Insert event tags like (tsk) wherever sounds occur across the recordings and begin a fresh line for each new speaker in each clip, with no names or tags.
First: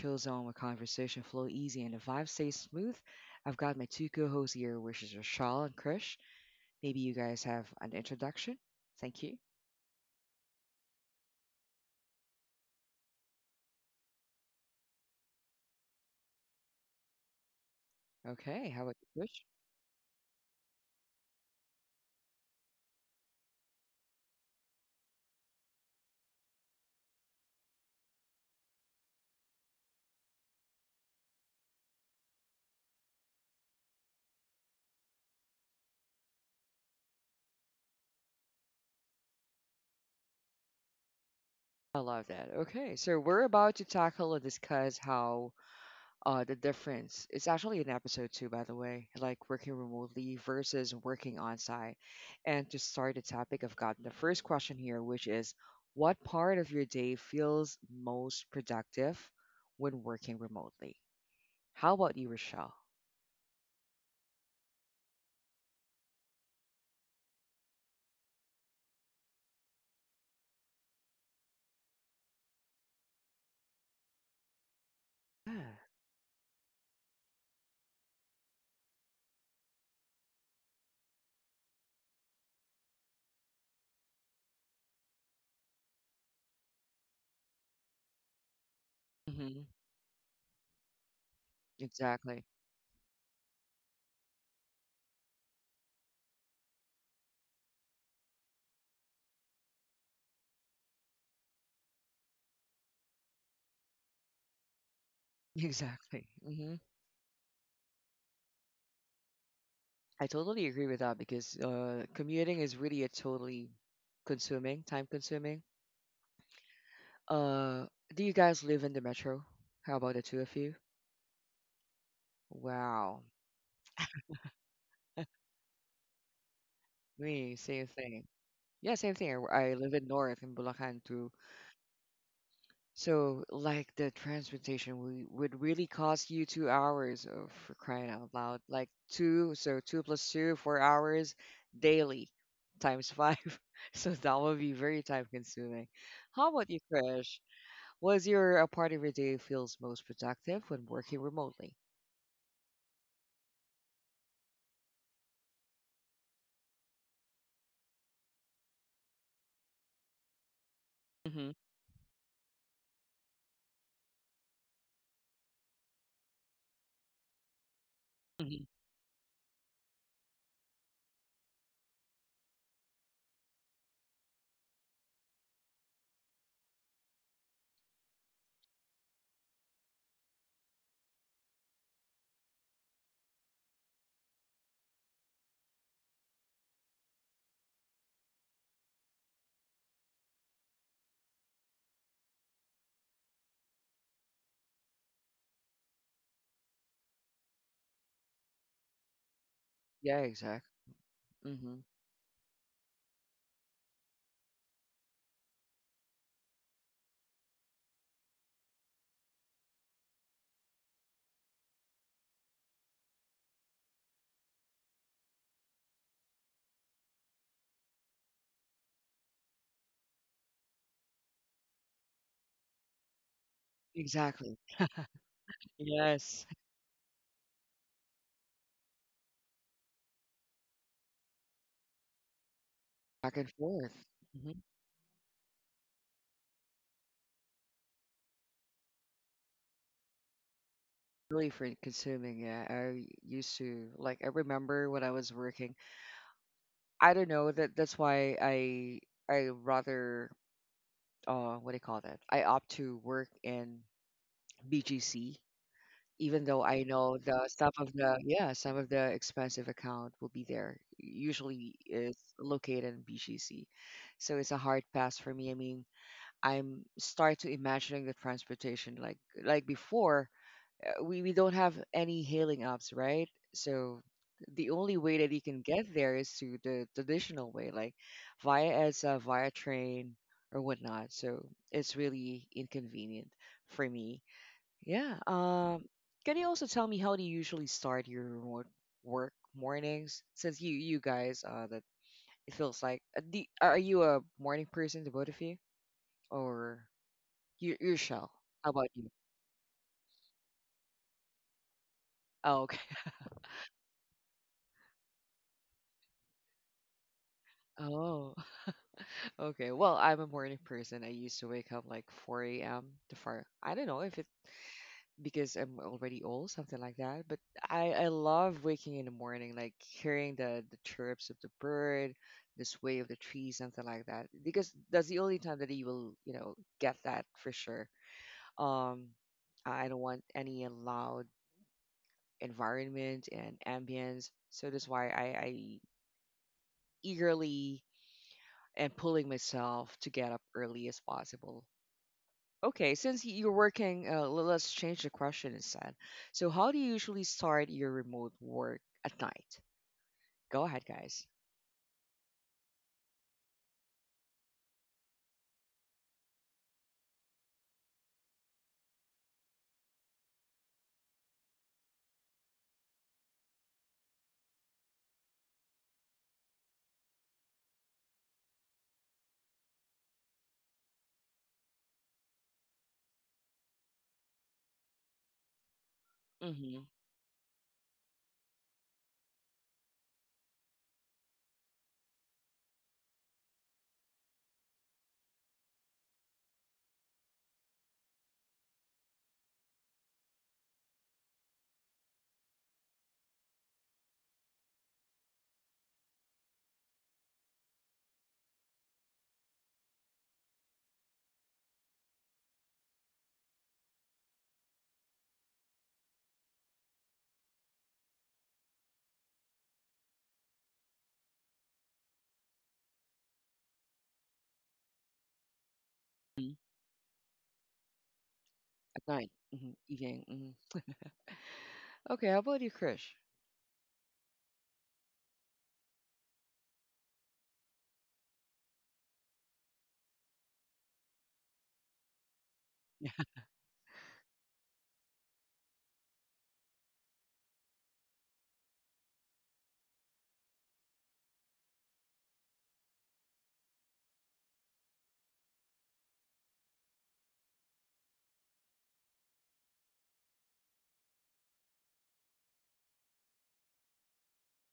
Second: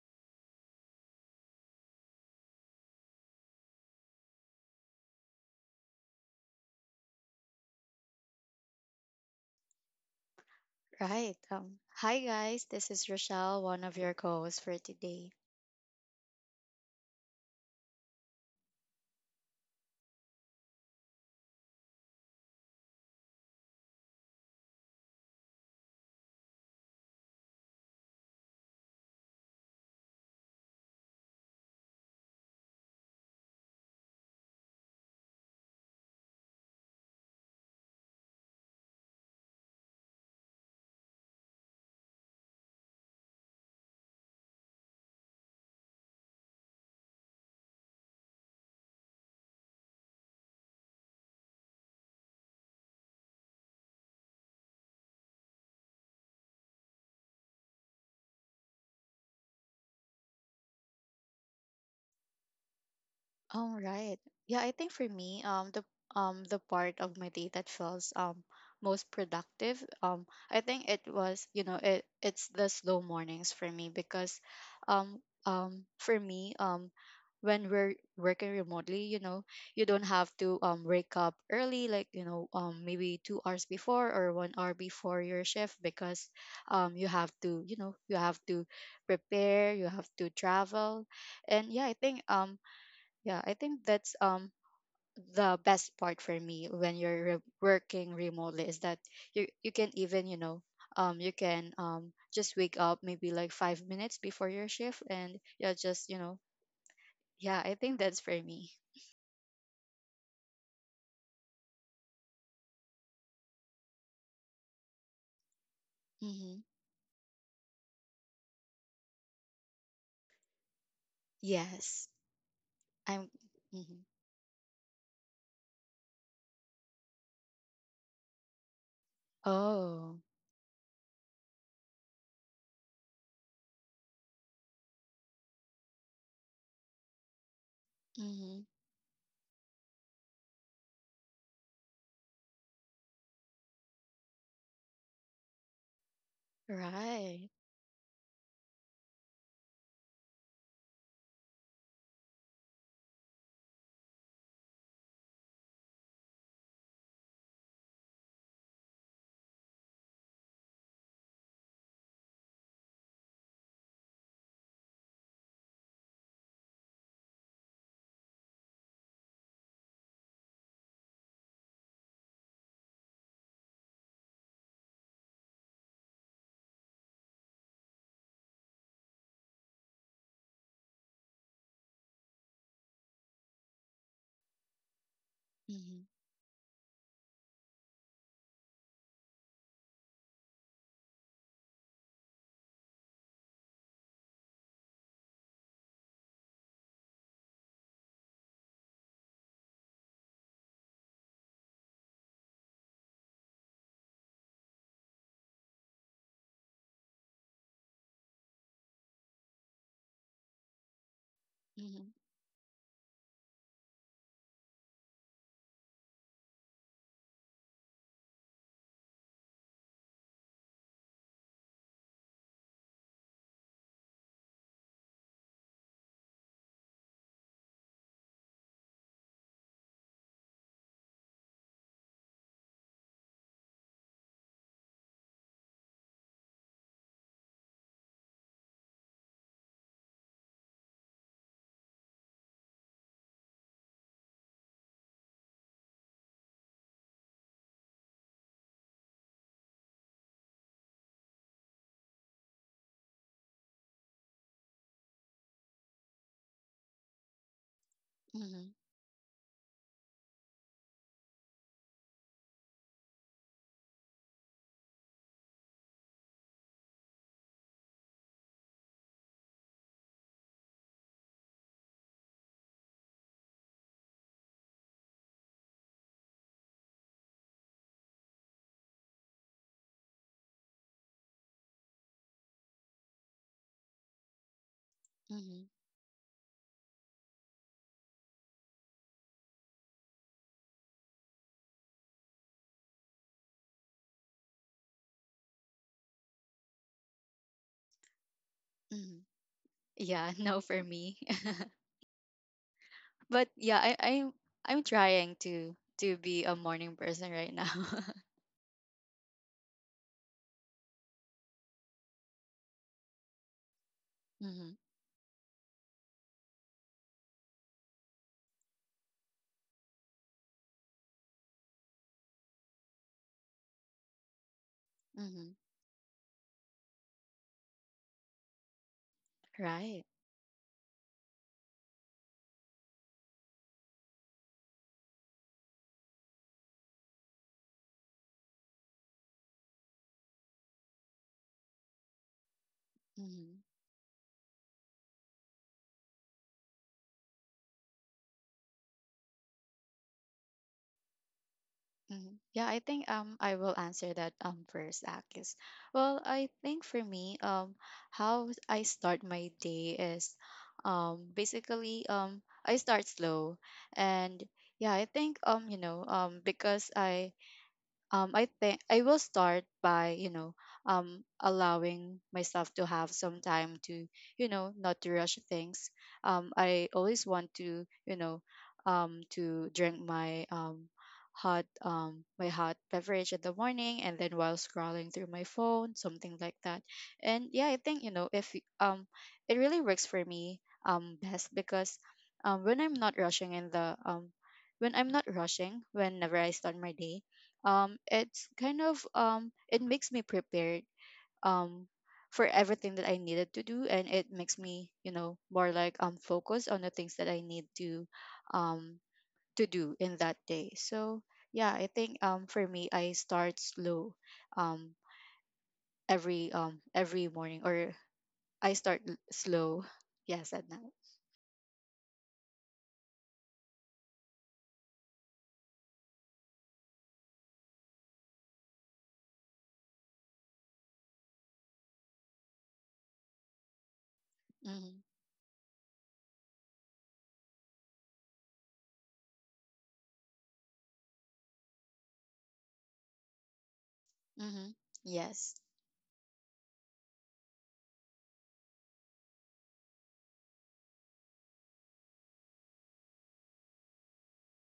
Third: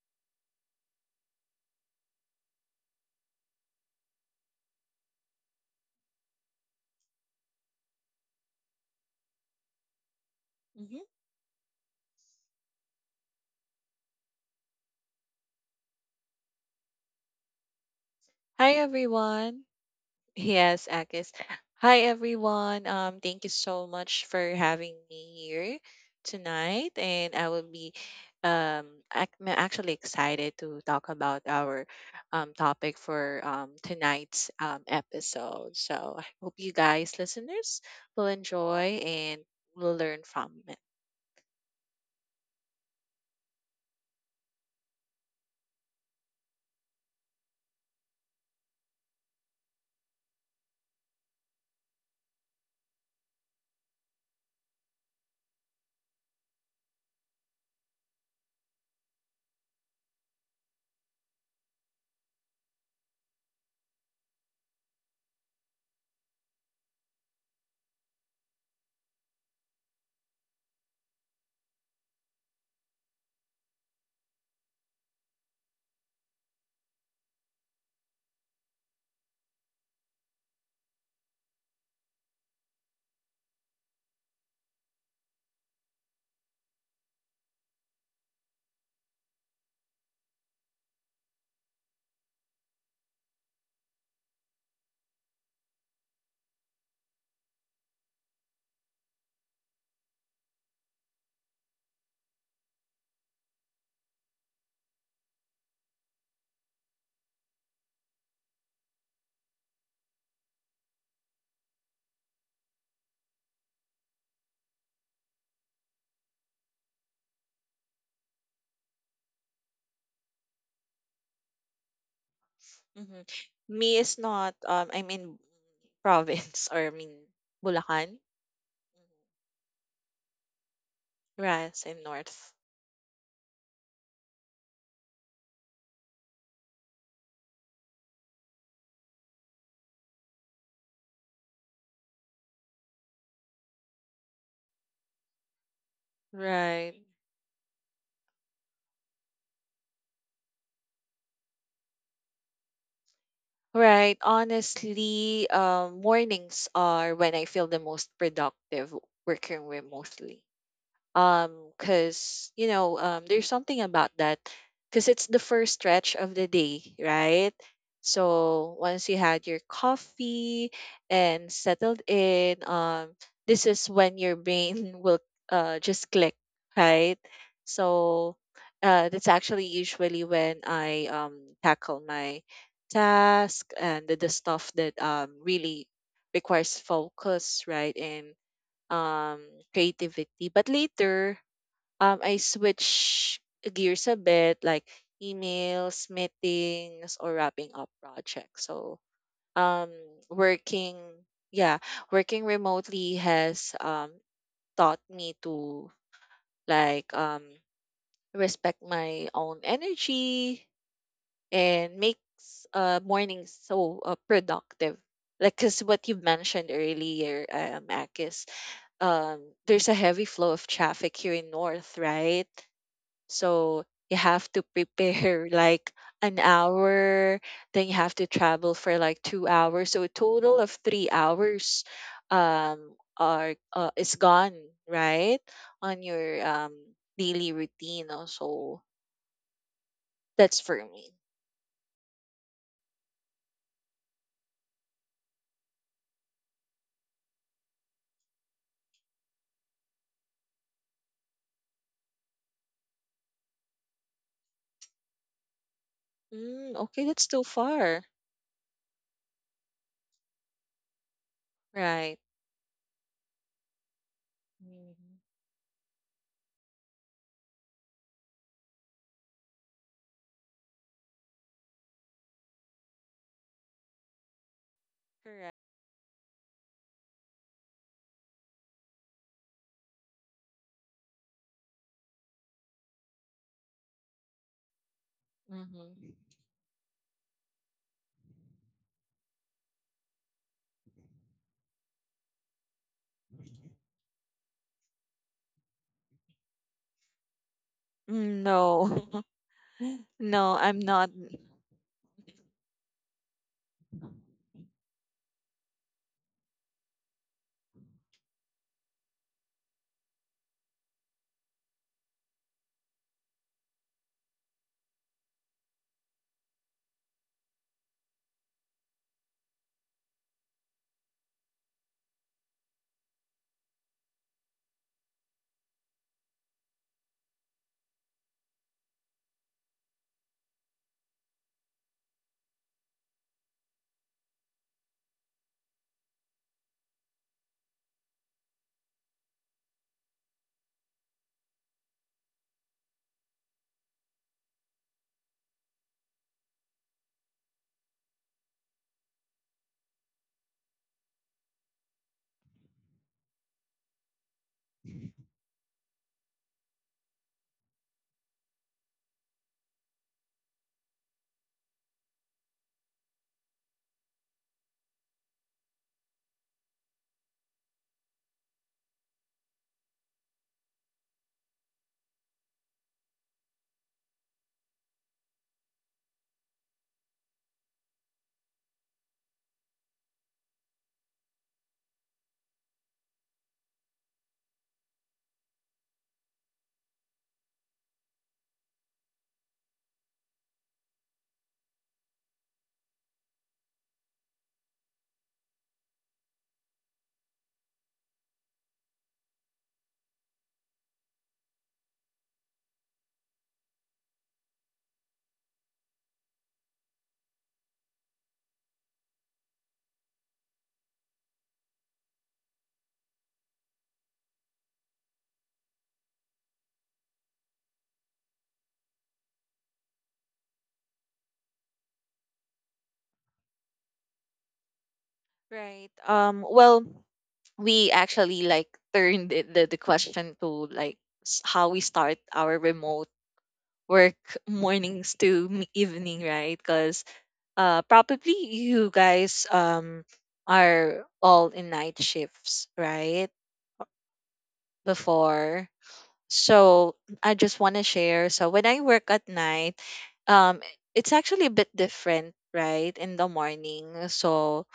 chill zone where conversation flow easy and the vibe stays smooth. I've got my two co-hosts here, which is Rashal and Krish. Maybe you guys have an introduction. Thank you.
Mhm.
Right. Hi, guys. This is Rochelle, one of your co hosts for today.
Okay,
Hi
how about you, Krish?
everyone. Yes, Akis. Hi, everyone. Thank you so much for having me here tonight, and I will be um I'm actually excited to talk about our topic for tonight's episode. So I hope you guys, listeners, will enjoy and will learn from it.
I love that. Okay, so we're about to tackle and discuss how the difference, it's actually in episode two by the way, like working remotely versus working on site, and to start the topic, I've got the first question here, which is what part of your day feels most productive when working remotely? How about you, Rochelle?
Oh, right. Yeah, I think for me, the part of my day that feels most productive, I think it was, you know, it's the slow mornings for me because, um,
Yeah.
um, for me, um, when we're working remotely, you know, you don't have to wake up early, like you know, maybe 2 hours before or 1 hour before your shift because you have to, you have to
Hmm.
prepare, you have to travel, and
Exactly.
yeah, I think that's the best part for me when you're working remotely is that you can even, you know, you can just wake up maybe like 5 minutes before your shift and
(laughs)
you're just, you
Exactly.
know,
Hmm.
yeah, I think that's for me.
I totally agree with that because commuting is really a totally consuming, time consuming.
Mhm.
uh do you guys live in the metro? How about the two of you?
Yes.
Hmm.
I'm
Wow.
Me
mhm.
is not I'm in
(laughs)
province, (laughs) or I mean
Me, same
Bulacan,
thing. Yeah, same thing. I live in
Oh.
North, in Bulacan too.
right? In north.
So, like, the transportation would really cost you 2 hours of, for crying out
Mhm.
loud. Like two, so two plus two, 4 hours daily times five. (laughs) So that would be very time consuming. How about you,
Right.
Krish?
Right.
Was your a part of your day feels most productive when working remotely?
Right. Honestly, mornings are when I feel the most productive working remotely, um
Mm-hmm.
because there's something about that, because it's the first stretch of the day, right?
Hmm.
So once you had your coffee and settled in, this is when your brain (laughs) will just click, right? So that's actually usually when I tackle my task and the stuff that really
Mhm.
requires focus, right? And um creativity. But later, I switch gears a bit, like emails, meetings, or wrapping up projects. So um
Yeah, exactly.
working yeah,
Mm-hmm.
working remotely has taught me to, like, respect my own energy and
Mhm.
makes mornings so productive, like, because what you mentioned earlier, Akis, um, there's a heavy flow of traffic here in North, right? So you have
Exactly.
to prepare (laughs) like an
Yes.
hour, then you have to travel for like 2 hours. So a total of 3 hours
Back and
are
forth.
is gone,
Mm-hmm.
right? On your daily routine. Also, that's for me.
Really for consuming. Yeah, I used to like, I remember when I was working, I don't know that, that's why I rather, what do you call that, I opt to work in BGC. Even though
Mm,
I
okay,
know
that's too
the stuff of
far,
the, yeah,
Mhm.
some of the expensive account will be there, usually
right?
is located in BGC. So it's a hard
Mhm.
pass for me. I mean, I'm start to imagining the transportation, like before, we don't have any hailing apps, right? So the only way that you
Correct.
can get there is through the traditional way, like via, as a via train or whatnot. So it's really inconvenient for me. Yeah.
Mhm.
Um,
Mm-hmm.
can you also tell me how do you usually start your remote work mornings? Since you guys, that it feels like, are you a morning person, the both of you, or you shall?
Mm.
How
No,
about you?
Mhm.
(laughs)
Yeah, (laughs)
no,
no
I'm
for
not.
me. (laughs)
Oh, okay.
But yeah, I'm trying to be a morning person right now. (laughs)
(laughs) Oh. Okay, well, I'm a morning person. I used to wake up like 4 a.m. to far. I don't know if it,
Mhm,
because I'm already old, something like that. But I love waking in the morning, like hearing the chirps of the bird, the sway of the trees, something like that. Because that's the only
mhm.
time that you will, you know, get that for sure. Um, I
Right.
don't want any loud environment and ambience, so that's why I eagerly and pulling myself to get up early as possible. Okay, since you're
Mhm,
working, let's change the question instead. So, how do you usually start your remote work at night? Go ahead, guys.
mhm. Yeah, I think I will answer that first, Akis. Well, I think for me how I start my day is basically I start slow and yeah, I think you know because I think I will start by, you know, allowing myself to have some time to, you know, not to rush things.
Mm-hmm.
I always want to, you know, to drink my hot beverage in the morning and then while scrolling through my phone, something like that. And yeah, I think, you know, if y- it really works for me best because when I'm not rushing in the when I'm not rushing, whenever I start my day, it's kind of it makes me prepared um for everything that I needed to do, and it makes me you know more like focused on the things that I need um to do in that day. So yeah, I think for me I start slow, um every morning. Or I
At night,
slow (laughs)
evening.
yes at night.
Okay, how about you, Krish?
Right. Well, we actually like turned the question to like how we start our remote
(laughs)
work (laughs) mornings
Mm-hmm.
to evening, right? Because probably you guys are all in night shifts, right?
Mm-hmm. Yes.
Before. So I just want to share. So when I work at night, um, it's actually a bit different, right? In the morning. So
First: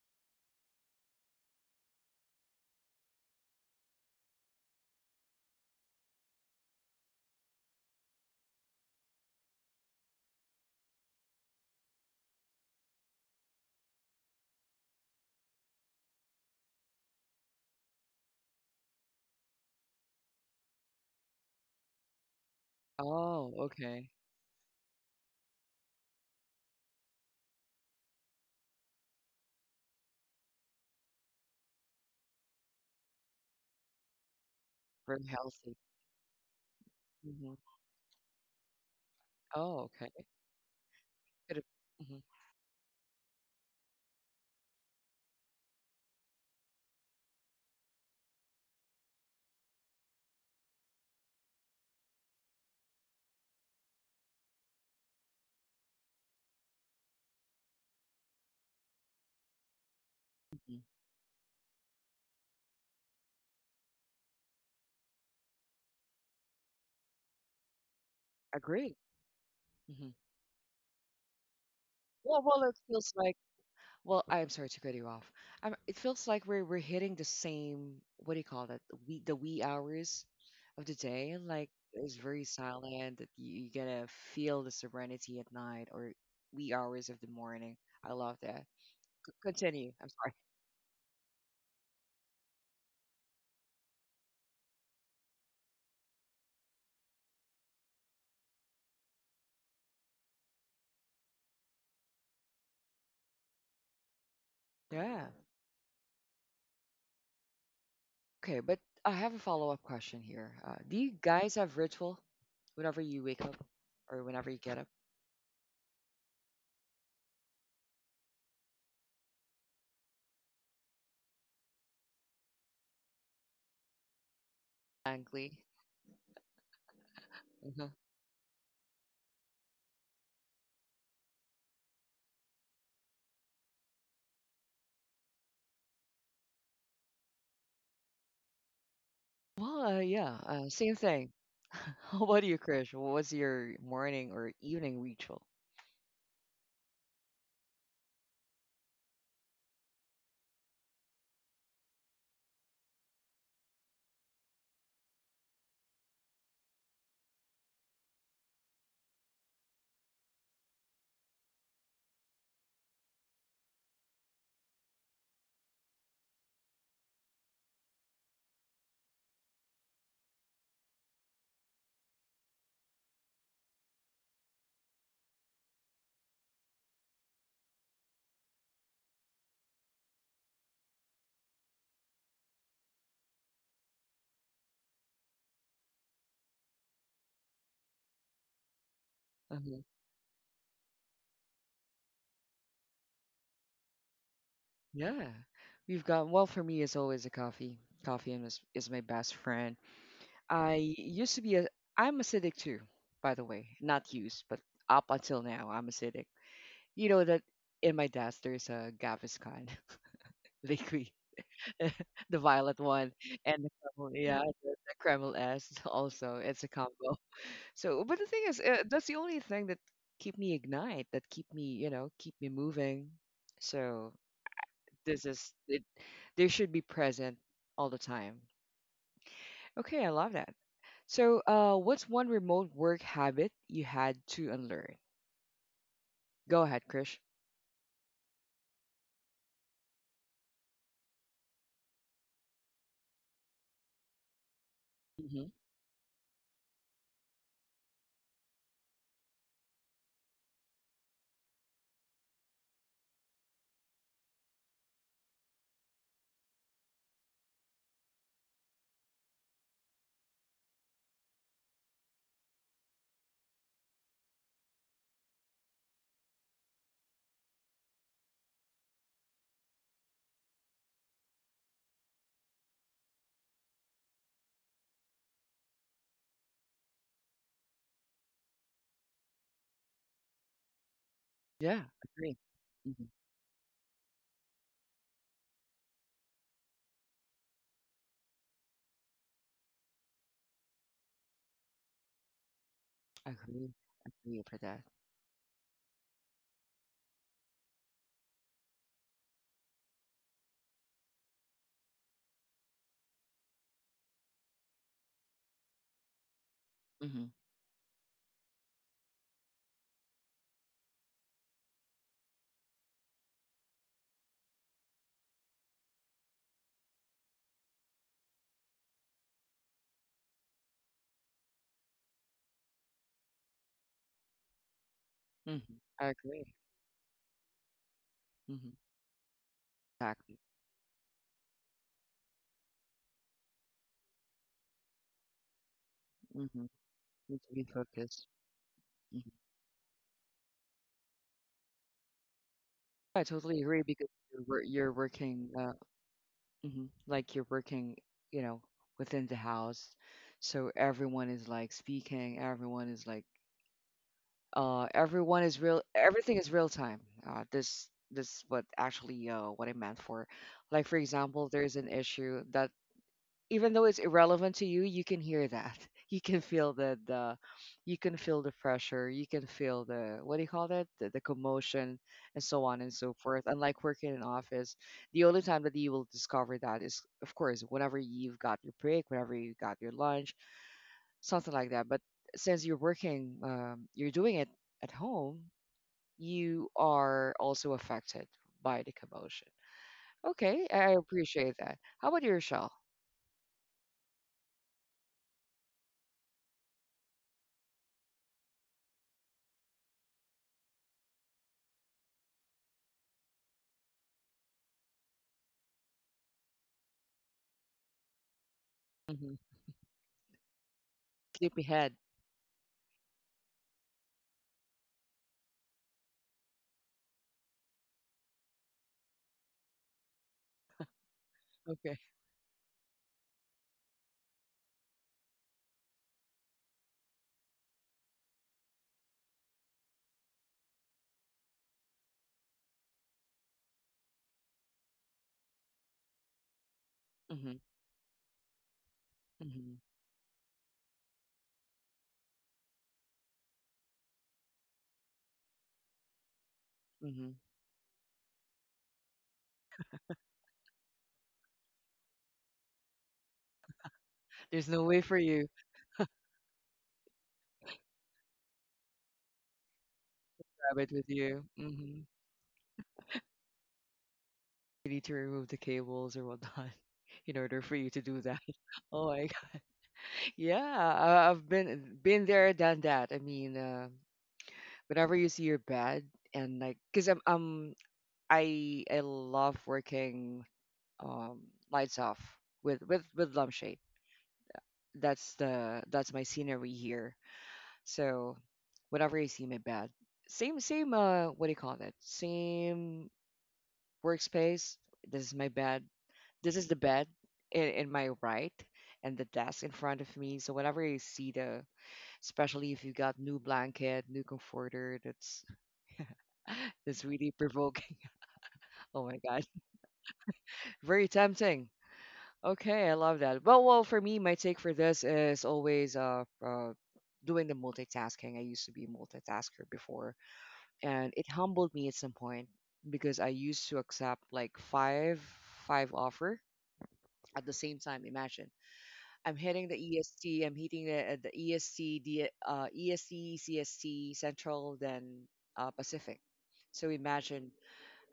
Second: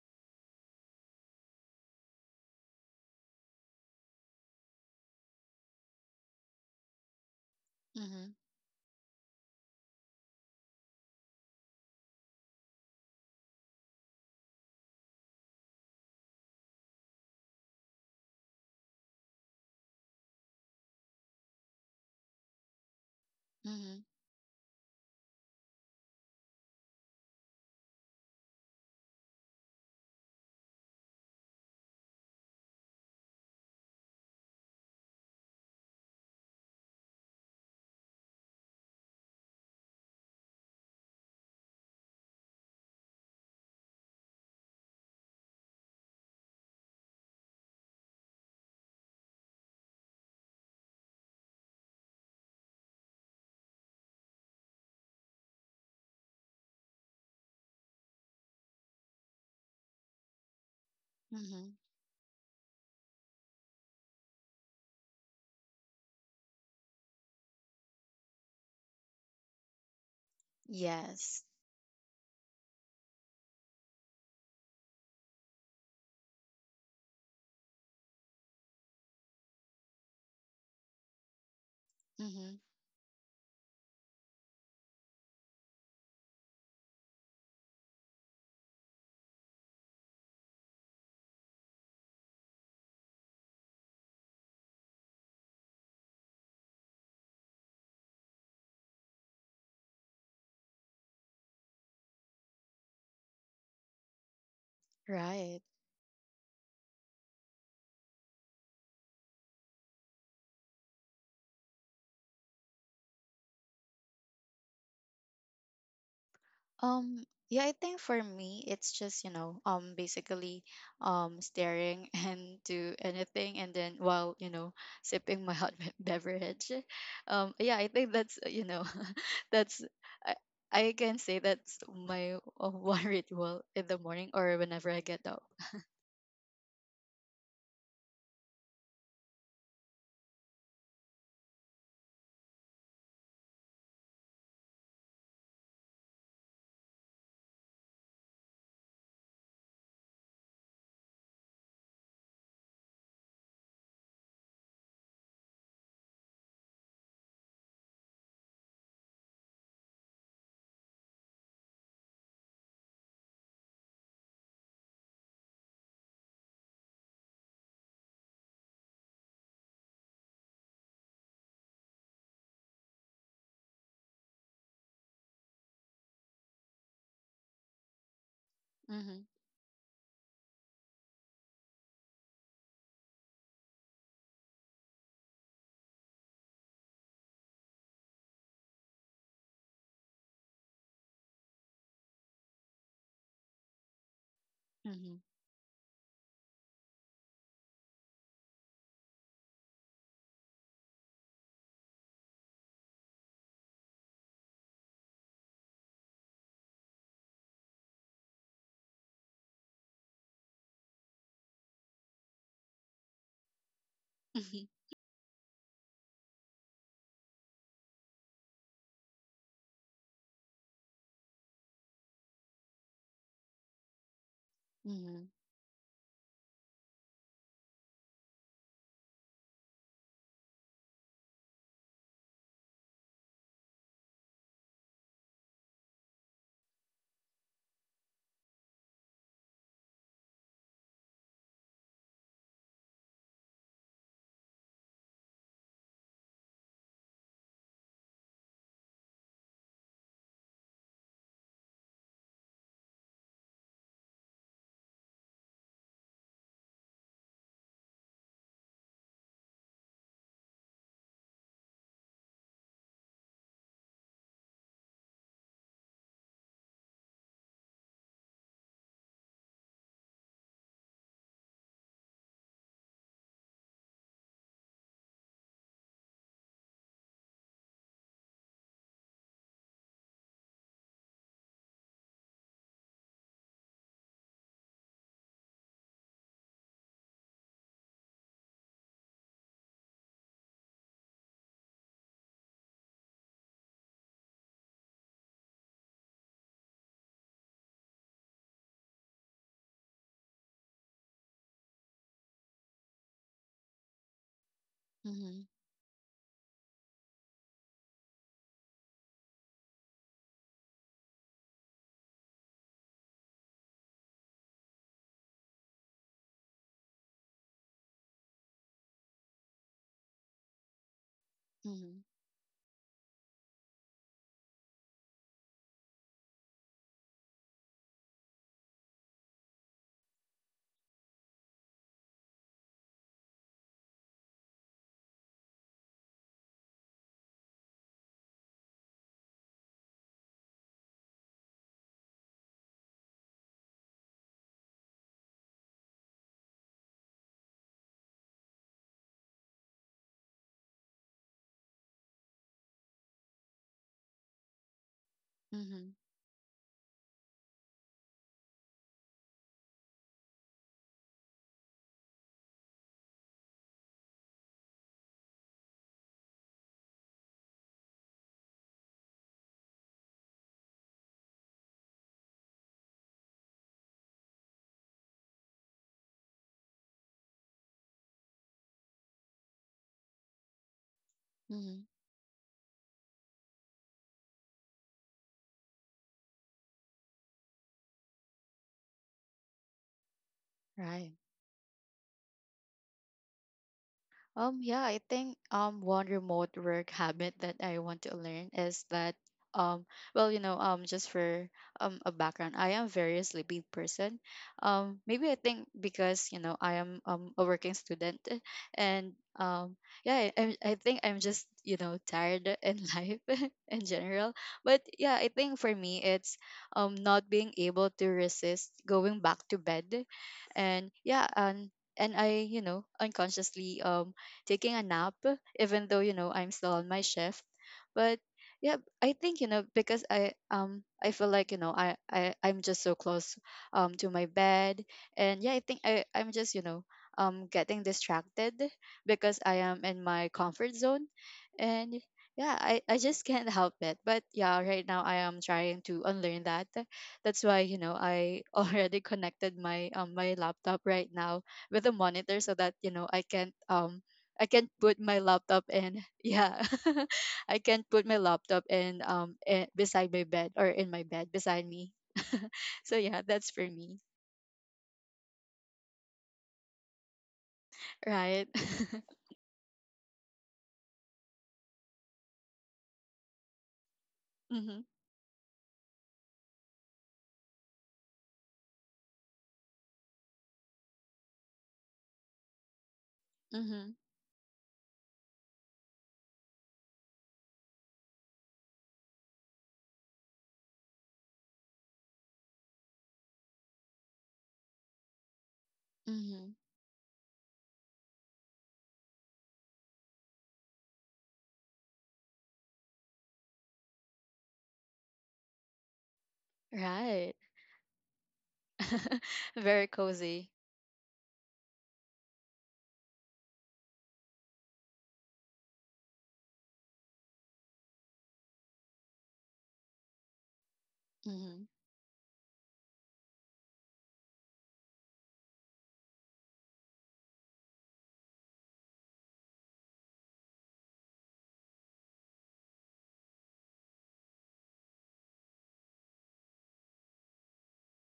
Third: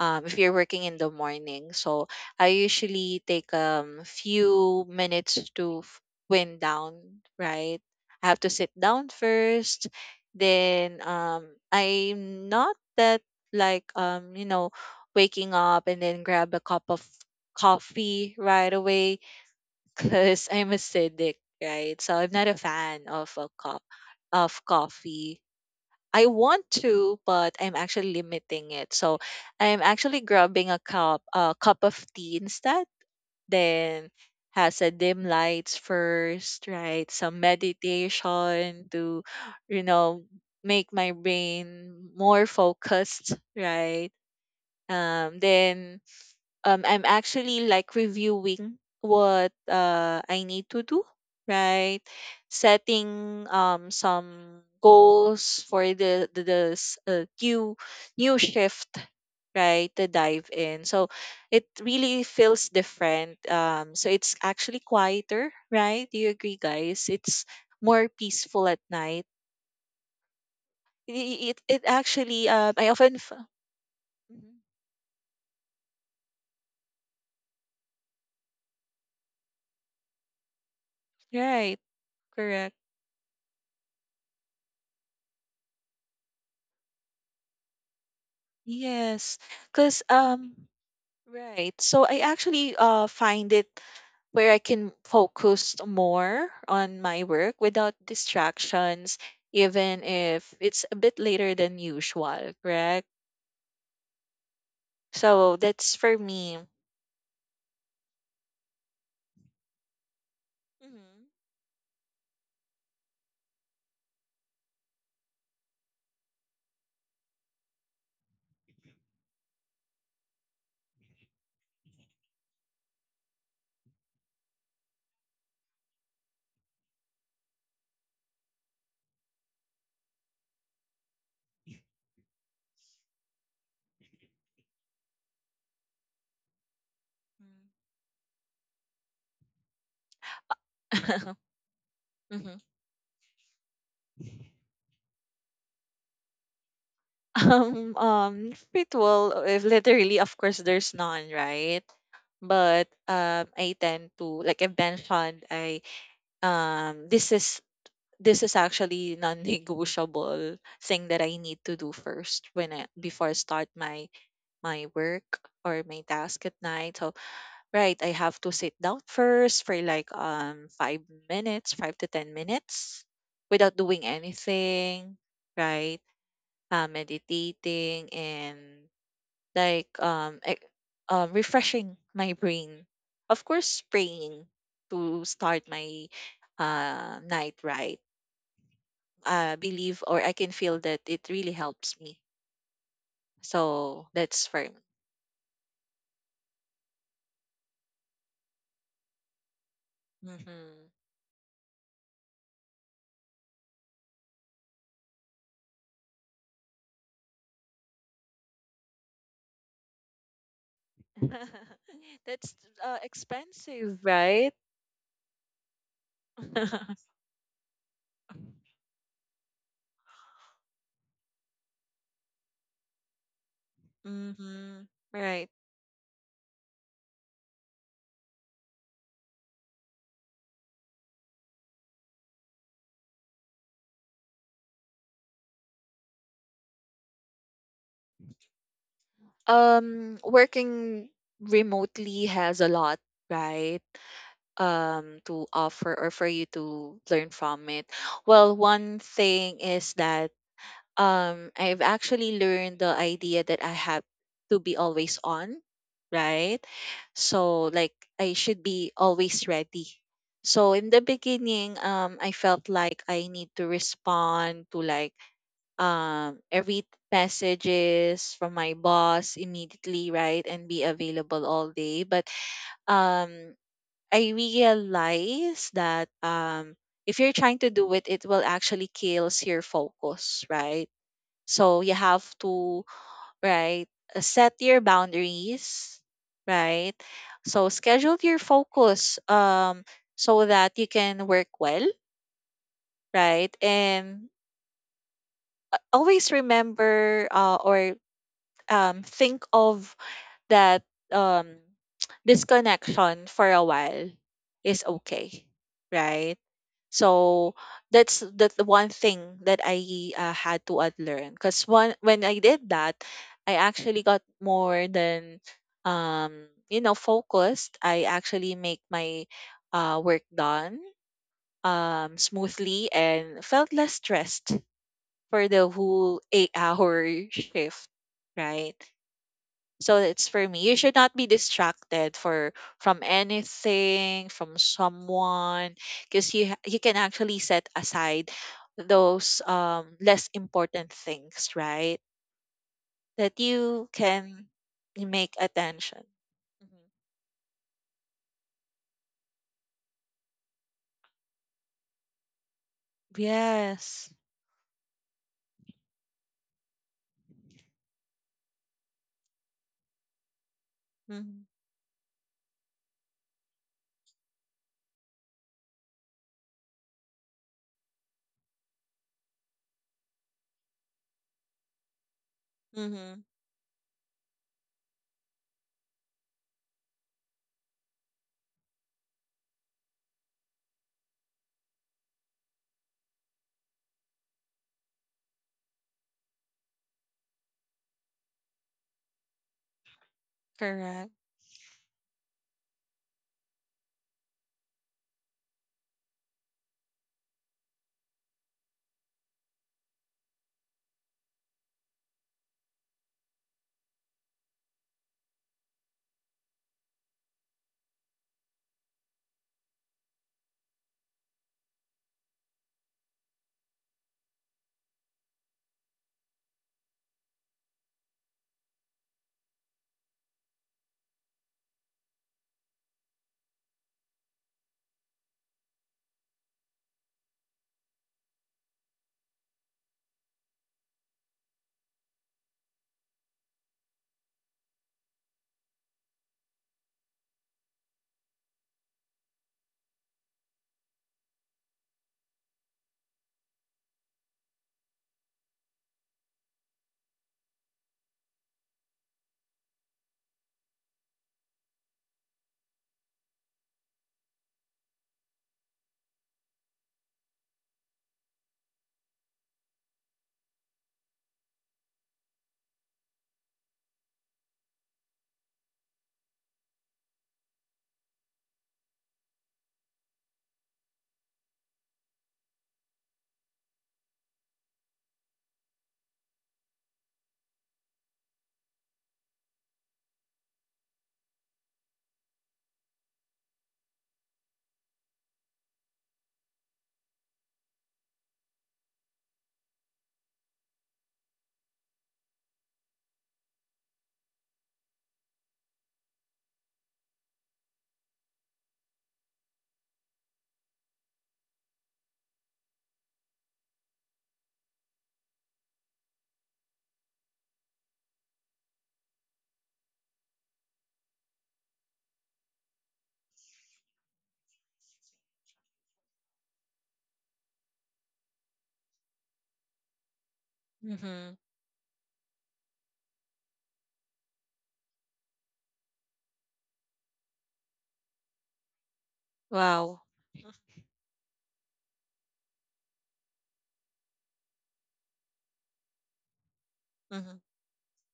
if you're working in the morning. So I usually take few minutes to wind down, right? I
Mm-hmm.
have to sit down first. Then, I'm not that, like, waking up and then grab a cup of coffee right away (laughs) because I'm acidic, right? So I'm not a fan of a
Oh,
cup
Mm-hmm.
okay.
of coffee. I want to, but I'm actually limiting it. So I'm actually grabbing a cup of tea instead. Then has a
Very
dim
healthy.
lights first, right? Some
Hmm.
meditation to, you
Oh, okay.
know, make my
could have-
brain
mhm,
more focused, right? Then I'm actually like reviewing what I need to do, right? Setting some goals for the new shift, right? To dive
mhm.
in. So it
Mm-hmm.
really feels different. So it's actually quieter, right? Do you agree, guys? It's more peaceful at
Agree.
night.
hmm
It
Yes.
it, it
Well,
actually
well, it feels like, well, I'm
Mhm.
sorry to cut you off. It feels like we're hitting the same, what do you call that? The wee hours of the day. Like,
Right,
it's very
Mm-hmm.
correct.
silent. That you gonna feel the serenity at night or wee hours of the morning. I love that.
Yes.
Continue,
Cause
I'm sorry.
Right. So I actually find it where I can focus more on my work without distractions, even if it's a bit later than usual, correct?
Yeah.
So
Right.
that's for me.
Okay, but I have a follow up question here. Do you
Mhm.
guys have ritual whenever you wake up or whenever you get up?
Um, yeah, I think for me it's just, you know, basically staring (laughs) into anything and then while, you know, sipping my
Blankly.
beverage. Yeah, I think that's, you know, (laughs) that's I, I can say that's my (laughs) one ritual in the morning or whenever I get up.
Well, yeah, same
Mm.
thing. (laughs) How
(laughs)
about
Mhm.
you, Krish? What's your morning or evening ritual?
Ritual, if literally, of course, there's none, right? But I tend to, like I mentioned, I um, this is this is actually non-negotiable thing that I need to do first, when I before I start my work or my task at night. So right, I have to sit down first for like 5 minutes, 5 to 10 minutes without doing anything, right? Meditating and,
Mhm.
like, refreshing my brain. Of course praying to start my night, right?
Mhm.
Believe or I can feel that it really helps me. So that's firm.
Mhm.
Yeah, we've got. Well, for me, it's always a coffee. Coffee and is my best friend.
Hmm.
I used to be a. I'm acidic too, by the way. Not used, but up until now, I'm acidic. You know that in my desk there's a Gaviscon (laughs) liquid, (laughs)
(laughs)
the
That's
violet one, and the
expensive,
Kreml, yeah,
right?
Mhm.
the Kreml S also. It's a
(laughs)
combo. So, but the thing is, that's the only thing that keep me ignite, that keep me, keep me moving. So
Hmm.
Mhm.
this
Right.
is it. They should be present all the time. Okay, I love that. So, what's one remote work habit you had to unlearn? Go ahead, Krish.
Working remotely has a lot, right? To
Hmm.
offer or for you to learn from it. Well, one thing is that I've actually learned the idea that I have to be always on, right? So like I should be always ready. So in the beginning, I felt like I need to respond to, like, every messages from my boss immediately, right? And be available all day. But um I realized that if you're trying to do it, it will actually kills your focus, right? So
Yeah,
you have
agree.
to,
Hmm.
right, set your boundaries, right? So schedule your focus so that you can work well, right?
Agree.
And
Agree for that.
always remember, or think of that um (tsk) disconnection for a while is okay,
Mhm.
right?
Hmm.
So that's the one thing that I had to unlearn. Because one when I did that, I actually got more than focused. I actually make my work done
Mhm.
smoothly and felt less stressed for
Hmm.
the
I
whole
agree.
8 hour (laughs) shift,
Hmm.
right? So it's
Exactly.
for me. You should not be distracted for from anything, from someone, because
Hmm.
you can actually
Need to be
set
focused.
aside
Hmm.
those less important things, right?
I
That
totally agree
you
because you're,
can
you're
make
working.
attention. Mhm.
Like you're working, you know, within the house. So everyone is like speaking, everyone is like
Yes.
everyone is real
Mhm.
everything is real time. This what actually what I meant for. Like, for
Mm-hmm.
example, there's an issue that, even though it's irrelevant to you, you can hear that. (laughs) You can feel the pressure, you can feel the, what do you call that? The commotion and so on and
Mm-hmm.
so forth. Unlike working in office, the only time that you will discover that is of course whenever you've got your break, whenever you got your lunch, something like
Mhm.
that. But since you're working, you're doing it at home, you are also affected by the commotion. Okay, I
(laughs)
I
Correct.
Right.
appreciate that. How about your shell?
Yeah, I think one remote work habit that I want to learn is that um well, you know, just for a background, I am very sleepy person. Maybe I think because, you know, I am a working student and
Hmm.
yeah, I think I'm just,
Sleepy
you
head.
know, tired in (laughs) life in general. But yeah, I think for me it's not being able to resist going back to bed. And yeah, and you know, unconsciously taking a nap, even though, you know, I'm still on my shift. But yeah, I think, you know, because I feel like, you know, I'm just so close to my bed. And yeah, I think I'm just, you know,
Mhm,
getting distracted because I
mhm,
am in my comfort zone. And yeah, I just (laughs) can't help it. But yeah, right now I am trying to unlearn that.
mhm.
That's why you know I (laughs) already connected my laptop right now with the monitor, so that you know I
There's
can't
no way
put
for
my
you to
laptop and (laughs) yeah, (laughs) I can't put my laptop and beside my bed or
grab it
in my
with
bed
you.
beside me.
Mhm.
(laughs) So yeah, that's for me,
You need to remove the cables or whatnot (laughs) in order for you to do that.
right?
(laughs) Oh my
(laughs)
God. Yeah, I've been there, done that. I mean,
Mhm,
whenever you see your bed, and like, cause I love working um lights off with with lampshade.
mhm,
That's my scenery here. So whenever you see my bed, same what do you call that? Same workspace. This is my bed.
mhm,
This is the bed in my right, and the desk in front of me. So whenever I see the, especially if you got new blanket, new comforter, that's really
right.
provoking. (laughs) Oh my god,
(laughs) Very cozy.
very tempting. Okay, I love that. Well, well, for me, my take for this is always doing the multitasking. I used to be a multitasker before,
Mm-hmm.
and it
Mhm,
humbled me at some point because I used to accept like five offer at the same time. Imagine I'm hitting the
Wow.
EST. I'm
(laughs)
hitting the ESC, the ESC, CSC, Central, then Pacific. So
Mm-hmm.
imagine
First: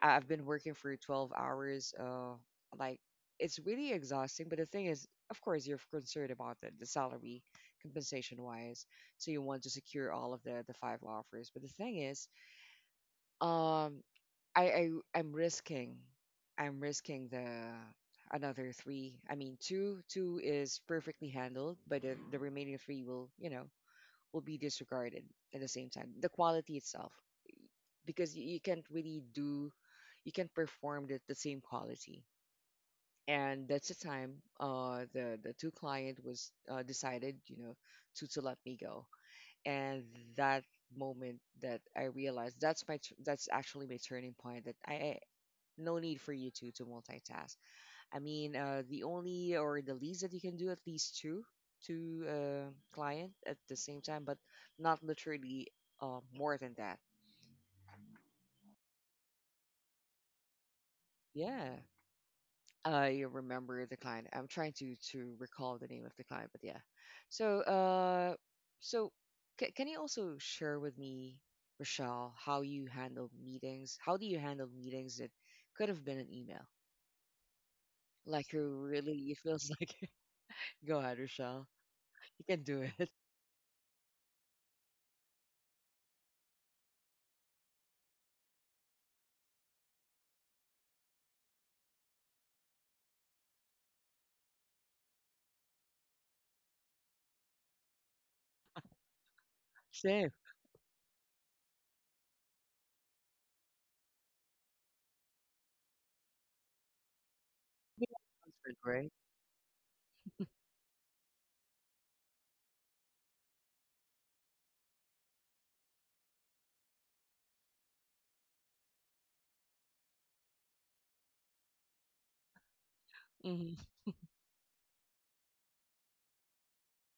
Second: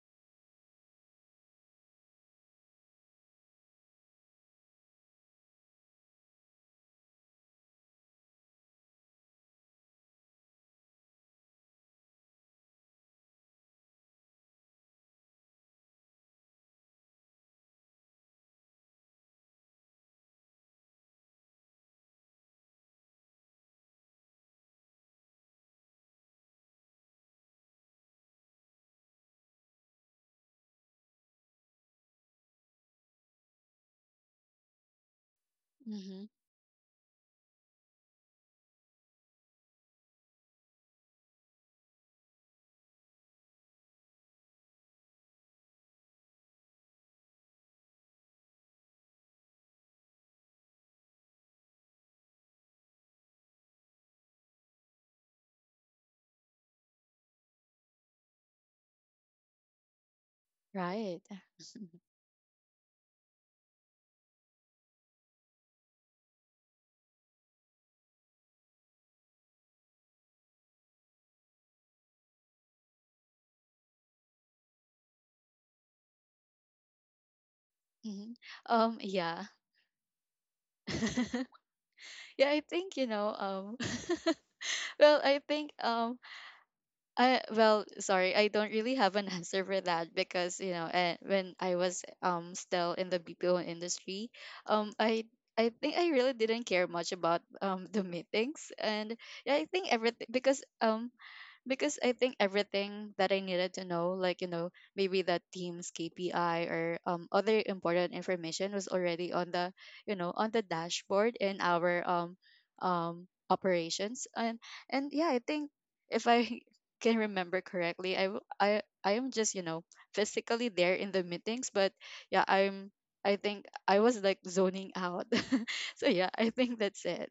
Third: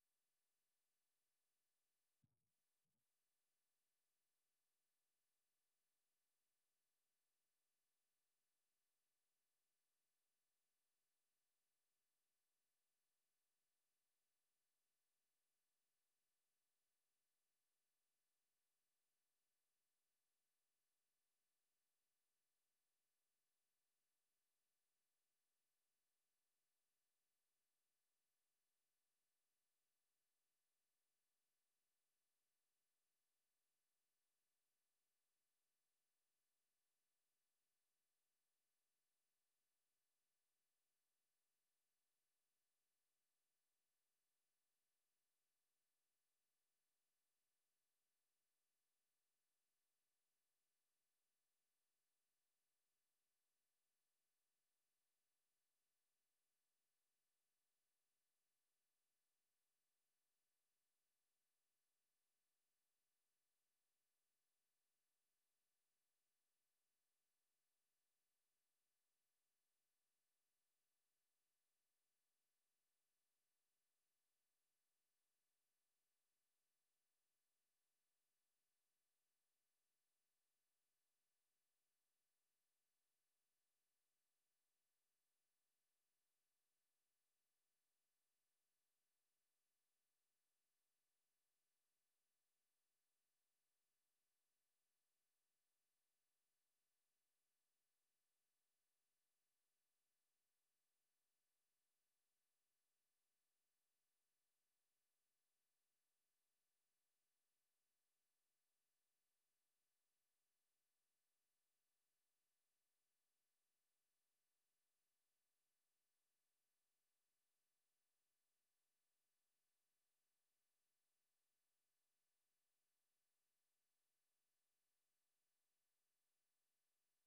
I've been working for 12 hours. Like, it's really exhausting. But the thing is, of course, you're concerned about the salary, compensation wise. So you want to secure all of the five offers. But the thing is, um, I, I I'm risking I'm risking the another three. I mean two is perfectly handled, but the remaining three will, you know, will be disregarded at the same time. The quality itself, because you can't really do, you can't perform the same quality. And that's the time the two client
mhm,
was decided, to let me go. And that moment that I realized that's actually my turning point, that I no need for you to multitask. I mean, the only or the least that you can do, at least two, client at the same time, but not literally more than that.
right. (laughs)
Yeah, I remember the client. I'm trying to recall the name of the client, but yeah. So so can you also share with me, Rochelle, how you handle meetings? How do you handle meetings that could have been an email?
Mhm.
Like, you really, it
Yeah.
feels like. (laughs) Go ahead,
(laughs)
Rochelle. I
Yeah, I
can do
think you
it.
know. (laughs) Well, I think I well, sorry, I don't really have an (laughs) answer for that because you know, when I was still in the BPO industry, um, I I think I really didn't care much about (laughs) the meetings, and yeah, I think
(laughs)
everything
Same.
because I think everything that I needed to know, like, you know, maybe the team's KPI or other important
We have
information
concert,
was
right?
already on you know, on the dashboard in our operations. And yeah, I think if I (laughs) can remember correctly, I am just, you know, physically there in the meetings, but yeah, I'm, I think
Hmm.
I was like zoning out. (laughs) So yeah, I think that's it.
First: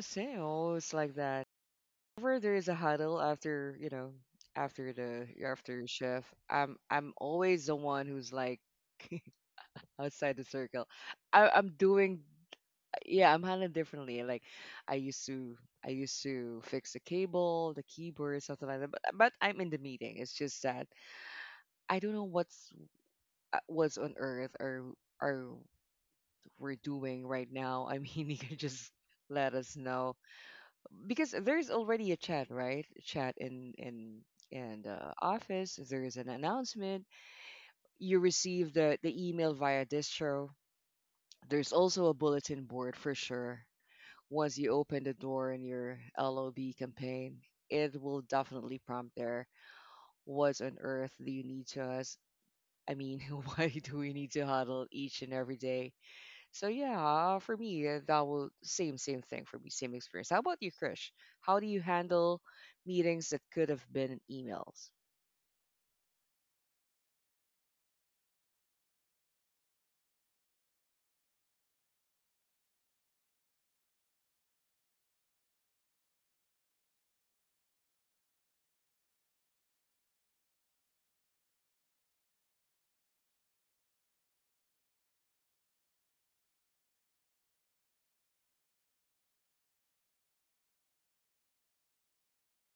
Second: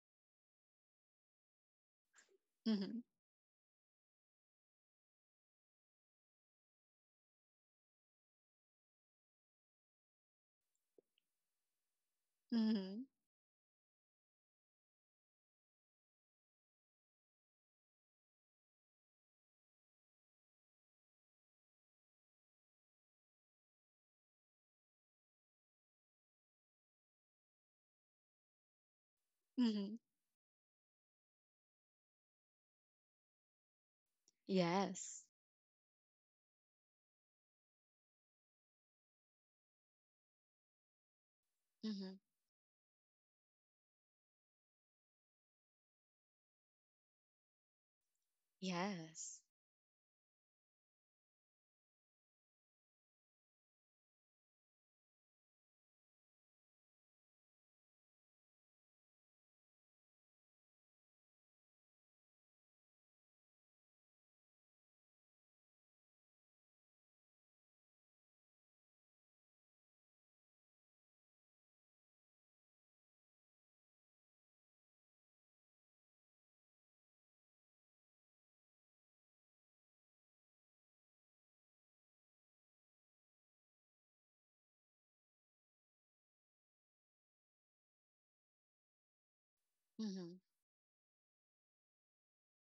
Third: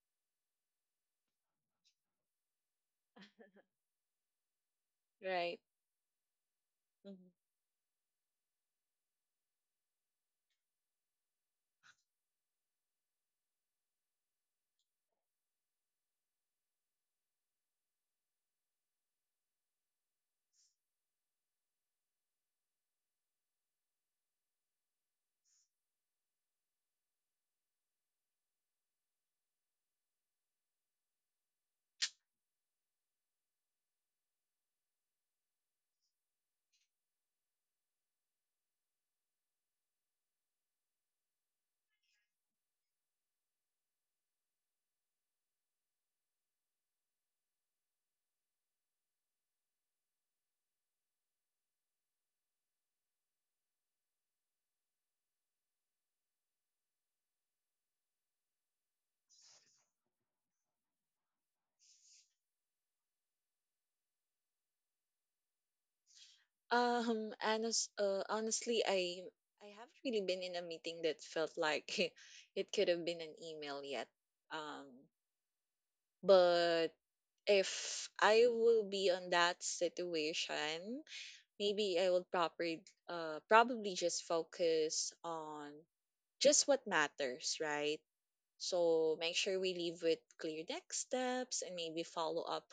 Same. Always like that. Whenever there is a
Mm-hmm.
huddle after, you know, after the
Right.
after shift, I'm
Mm-hmm.
always the one who's like (laughs) outside the circle. I'm doing,
Mm-hmm.
yeah, I'm handling differently. Like I used to I used to fix the cable, the keyboard, something like that. But I'm in the meeting. It's just that I don't know what's on earth or or we're doing right now. I mean, (laughs) you can just let us
Mm-hmm.
know, because there's already a chat, right? Chat in the
Yes.
office. There is an announcement. You receive the email via distro. There's also a
Mm-hmm.
bulletin board for sure. Once you open the door in your LOB campaign, it will definitely prompt
Yes.
there. What on earth do you need to us? I mean, (laughs) why do we need to huddle each and every day? So yeah, for me, that will same thing for me, same experience. How about you, Krish? How do you handle meetings that could have been emails?
Honestly, I haven't really been in a meeting that felt like (laughs) it could have been an email yet. Um, but if I will be on that situation, maybe I will probably just focus on just what matters, right? So make sure we leave with
Mhm.
clear next steps and maybe follow up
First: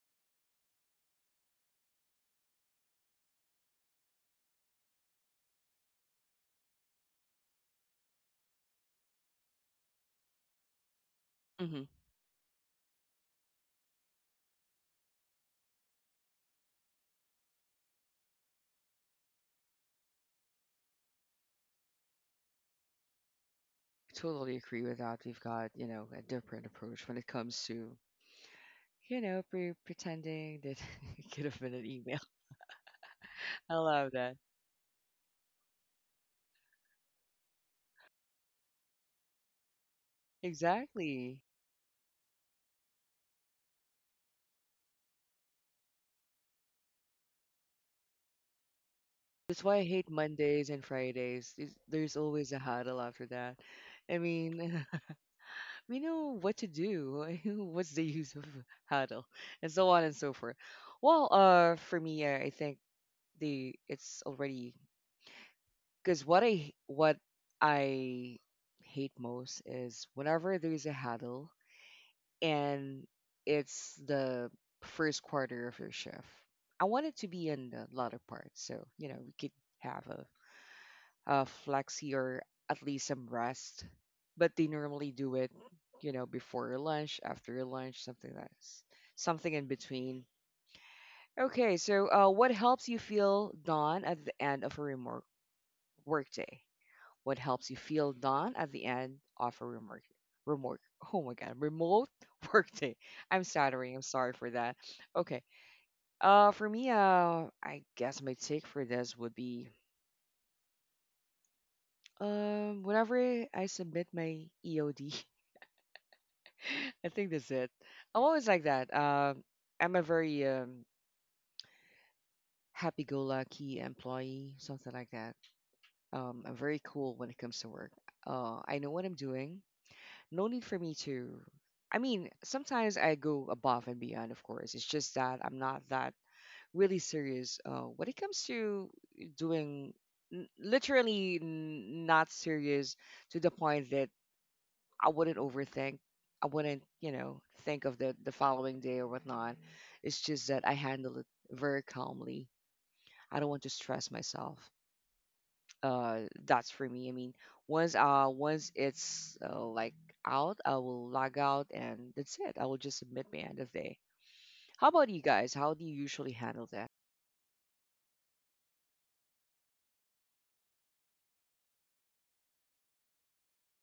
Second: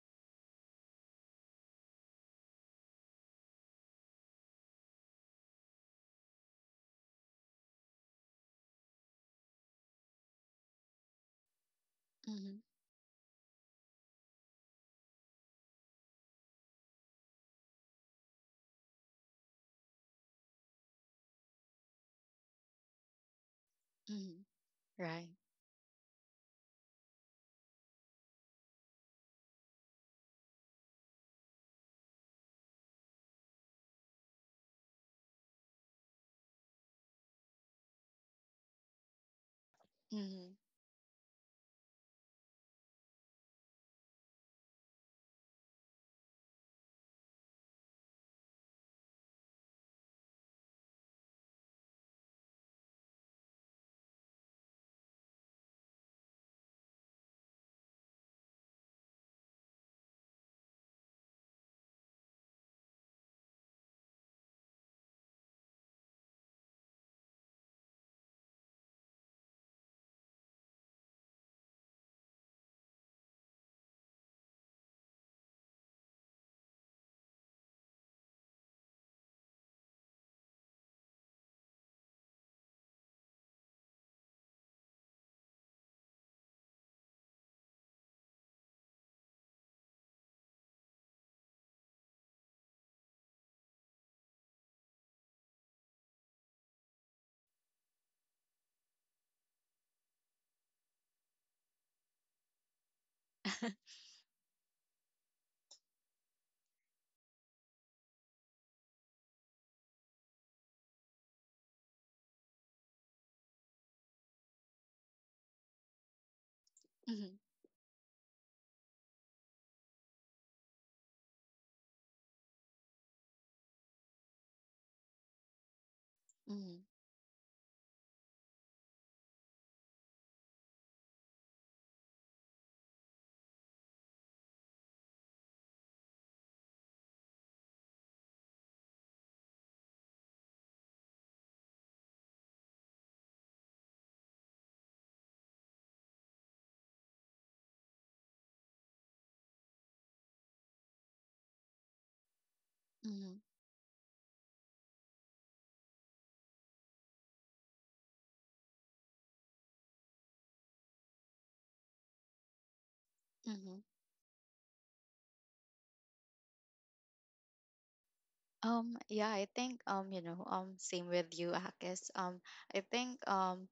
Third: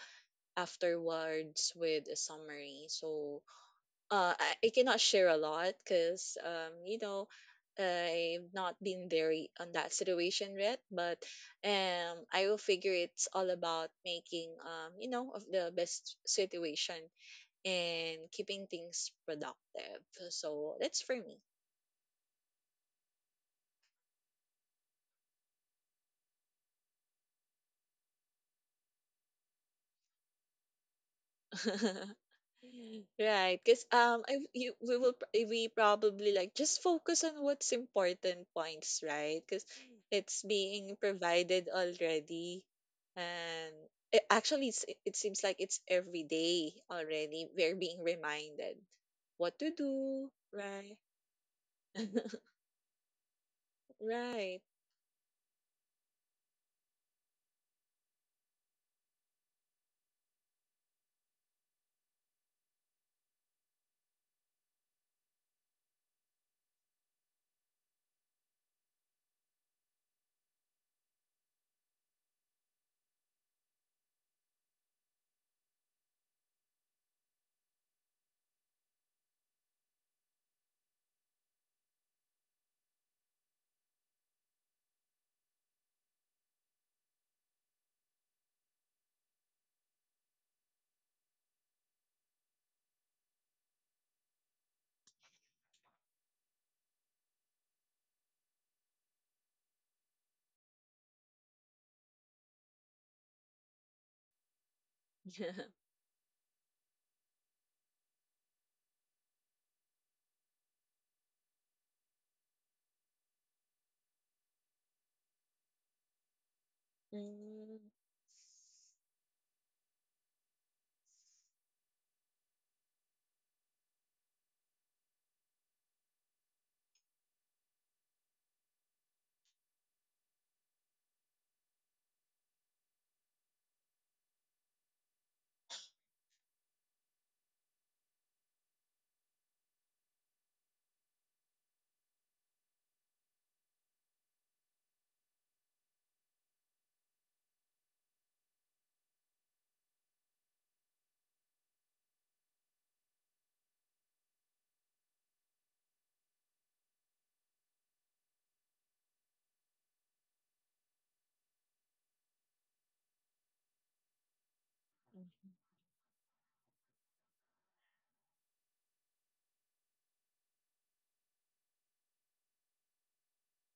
afterwards with a summary. So I cannot share a lot because I've not been there on that situation yet. But
hmm
I will
Mhm.
figure it's all about making of the best situation and keeping things productive. So that's for me.
Mhm.
Totally agree with that.
Right.
We've got, a different approach when it comes to, pretending that (laughs) it could have been an email.
(laughs) Right,
(laughs) I
because
love
I
that.
you we will we probably like just focus on what's important points, right? Because it's
Mhm.
being
Exactly.
provided already, and actually, it seems like it's every day already. We're being reminded what
That's
to
why I hate
do,
Mondays and
right?
Fridays. There's
(laughs)
always a huddle after that. I
Right.
mean, (laughs) we know what to do. (laughs) What's the use of huddle? And so on and so forth. Well, for me, I think the it's already because what I hate most is whenever there's a huddle and it's the first quarter of your shift. I want it to be in the latter part, so you know we could have a flexi or at least some rest. But they normally do it, you know, before your lunch, after your lunch, something that's something in between. Okay, so what helps you feel done at the end of a remote workday? What helps you feel done at the end of a remote? Oh my God, remote (laughs) workday. I'm stuttering. I'm sorry for that. Okay.
(laughs)
For me, I guess my take for this would be, whenever I submit my EOD, (laughs) I think
Mhm.
that's it.
Mm.
I'm always like that. I'm a very happy-go-lucky employee, something like that. I'm very
Mhm.
cool when it comes to work. I know what I'm doing. No need for me to. I mean, sometimes I go above and beyond, of course. It's just that I'm not that really serious when it comes to doing not serious to the point that I wouldn't overthink. I wouldn't, you know, think of the following day or whatnot. It's just that I handle it very calmly. I
Mhm.
don't want to stress myself. That's for me. I mean, once it's like out, I will log out and that's it. I will just submit my end of
Mhm.
day.
(laughs)
How about you guys? How do you usually handle that?
Yeah, I think, you know, same with you, Akis. I think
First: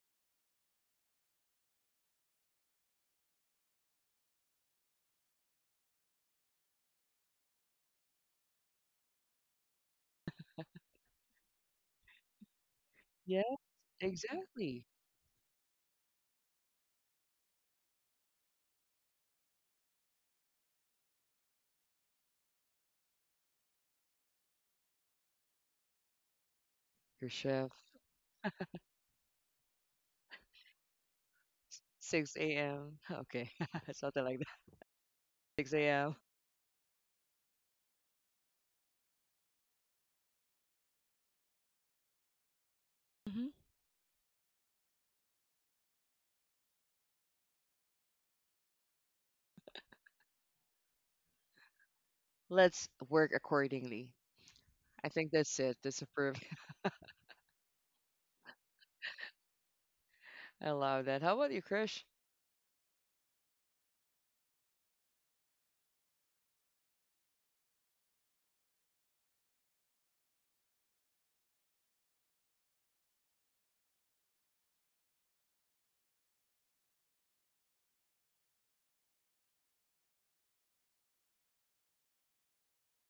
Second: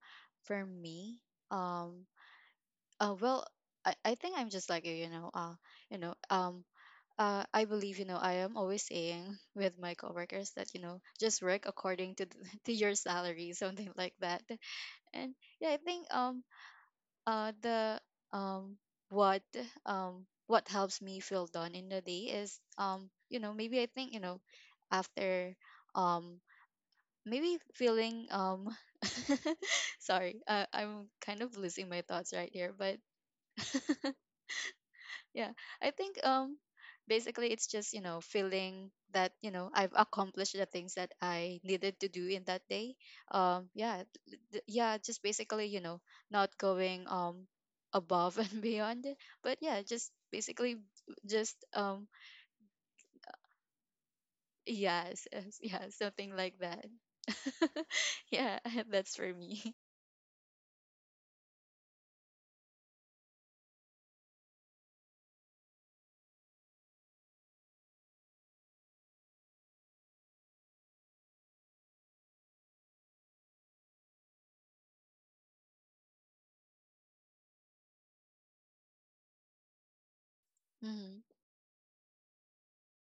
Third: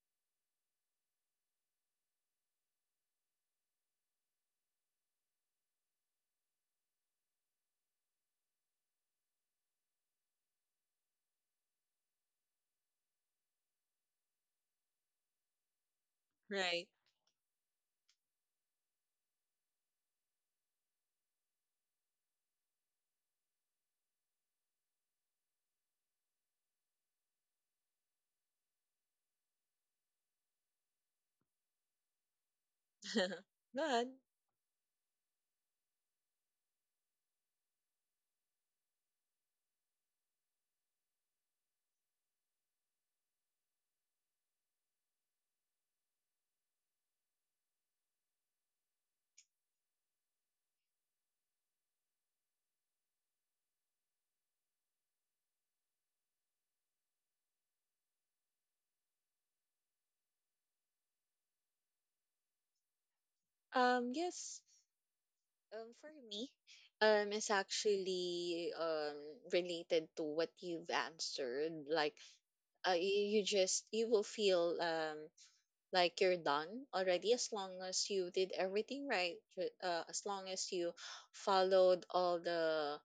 for me, um, uh, well, I think I'm just like you know, you know, um, I believe, you know, I am always saying (laughs) with my coworkers that you know, just work according to (laughs) to your
Yeah,
salary, something like that.
exactly.
And yeah, I think
Right.
the um what what helps me feel done in the day is you know maybe I think you know after um
Your
maybe
shift,
feeling (laughs) sorry I'm kind of losing my thoughts right
6
here.
a.m.
But
Okay,
(laughs)
(laughs)
But
something like that.
yeah,
6
I
a.m.
think basically it's just, you know, feeling that, you know, I've accomplished the things that I needed to do in that day.
hmm
Yeah, yeah, just basically, you know, not going above (laughs) and beyond. But yeah, just basically just
Let's work accordingly. I think
yes,
that's
yes,
it.
yeah,
Disapprove.
something like
(laughs)
that. (laughs) Yeah, (laughs) that's for me.
I love that. How about you, Krish?
yes. For me, it's actually related to what you've answered. Like, you will feel like you're done already, as long as you did everything right, as long as you
Mhm,
followed all the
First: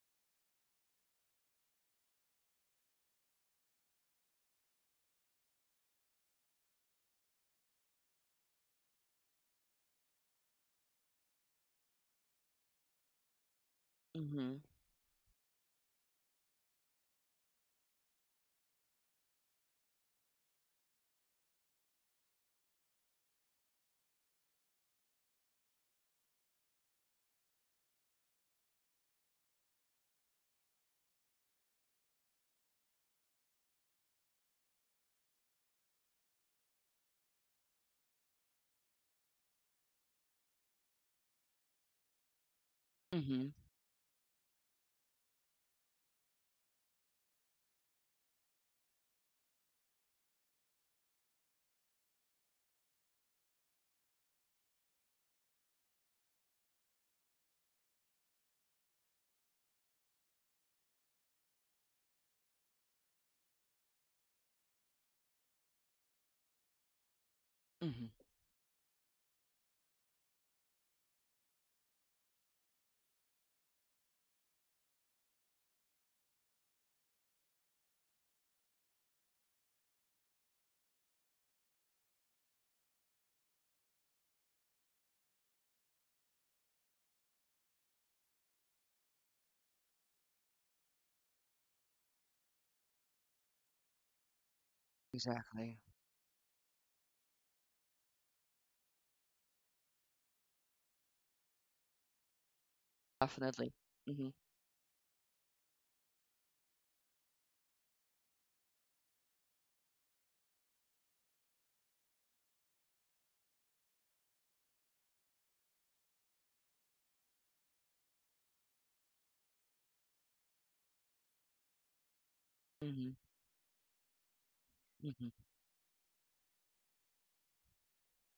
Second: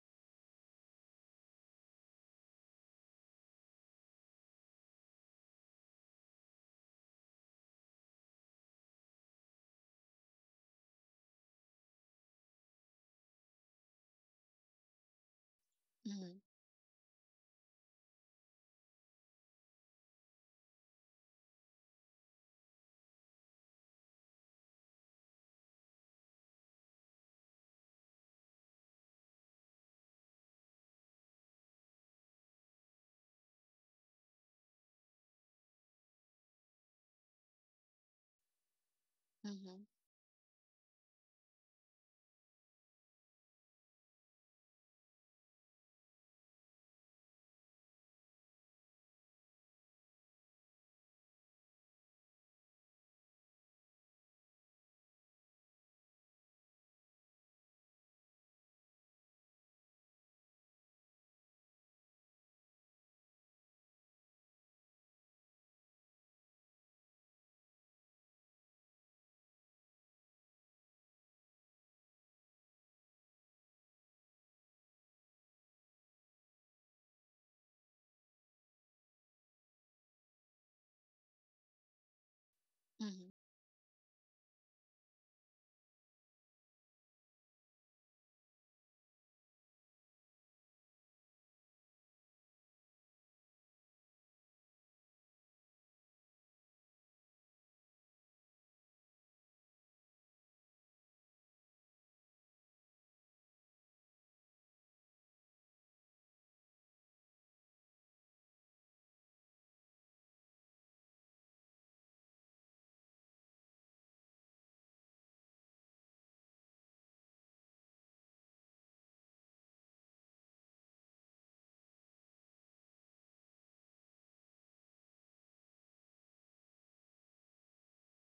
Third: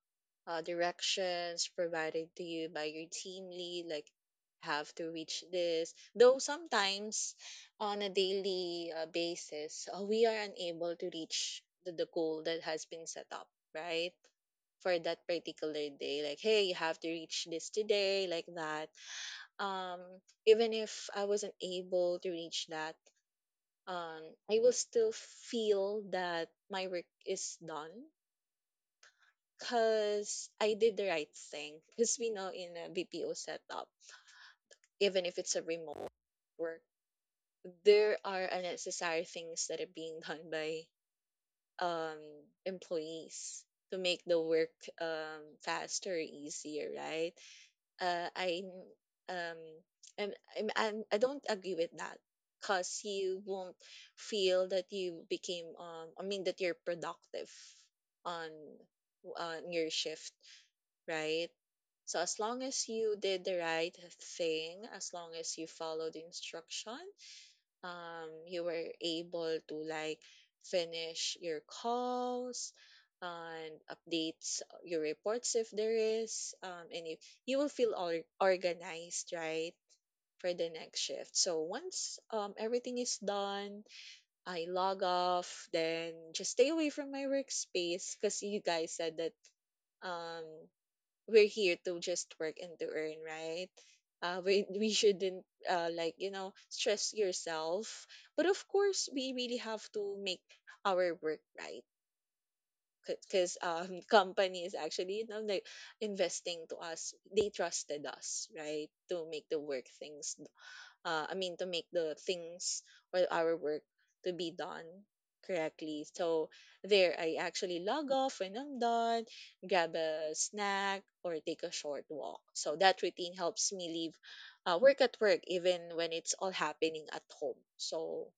directions provided to you by your team lead, like have to reach this, though sometimes on a daily basis we are unable to reach the goal that has been set up right
Mm-hmm.
for that particular day, like,
mhm,
hey, you have to reach this today, like that. um Even if I wasn't able to reach that, um, I will still feel that my work is done because I did the right thing. Because we know in a BPO setup, even if it's a remote work, there are unnecessary things that
mhm,
are being done by, um,
Mm-hmm.
employees to make the work faster, easier, right? I um I'm, I'm I don't agree with that because you won't feel that you became, I mean, that you're productive on on your shift, right? So as long as you did the right thing, as long as you followed instruction,
Mm-hmm.
you were able to, like, finish your calls and updates your reports if there is, and you will feel organized right for the next shift. So once, everything is
mhm,
done, I log off then just stay away from my workspace, because you guys said that, um, we're here to just work and to earn, right? We shouldn't,
Exactly.
like, stress yourself, but of course we really have to make our work right because
Definitely.
(laughs)
Mm-hmm.
companies actually, like, investing to us, they trusted us right to make the work things, I mean, to make the things or our work to be done correctly. So there, I actually log off when I'm done, grab a snack, or take a short walk. So that
Mm-hmm.
routine helps me leave work at
Mm-hmm.
work, even when it's all happening at home. So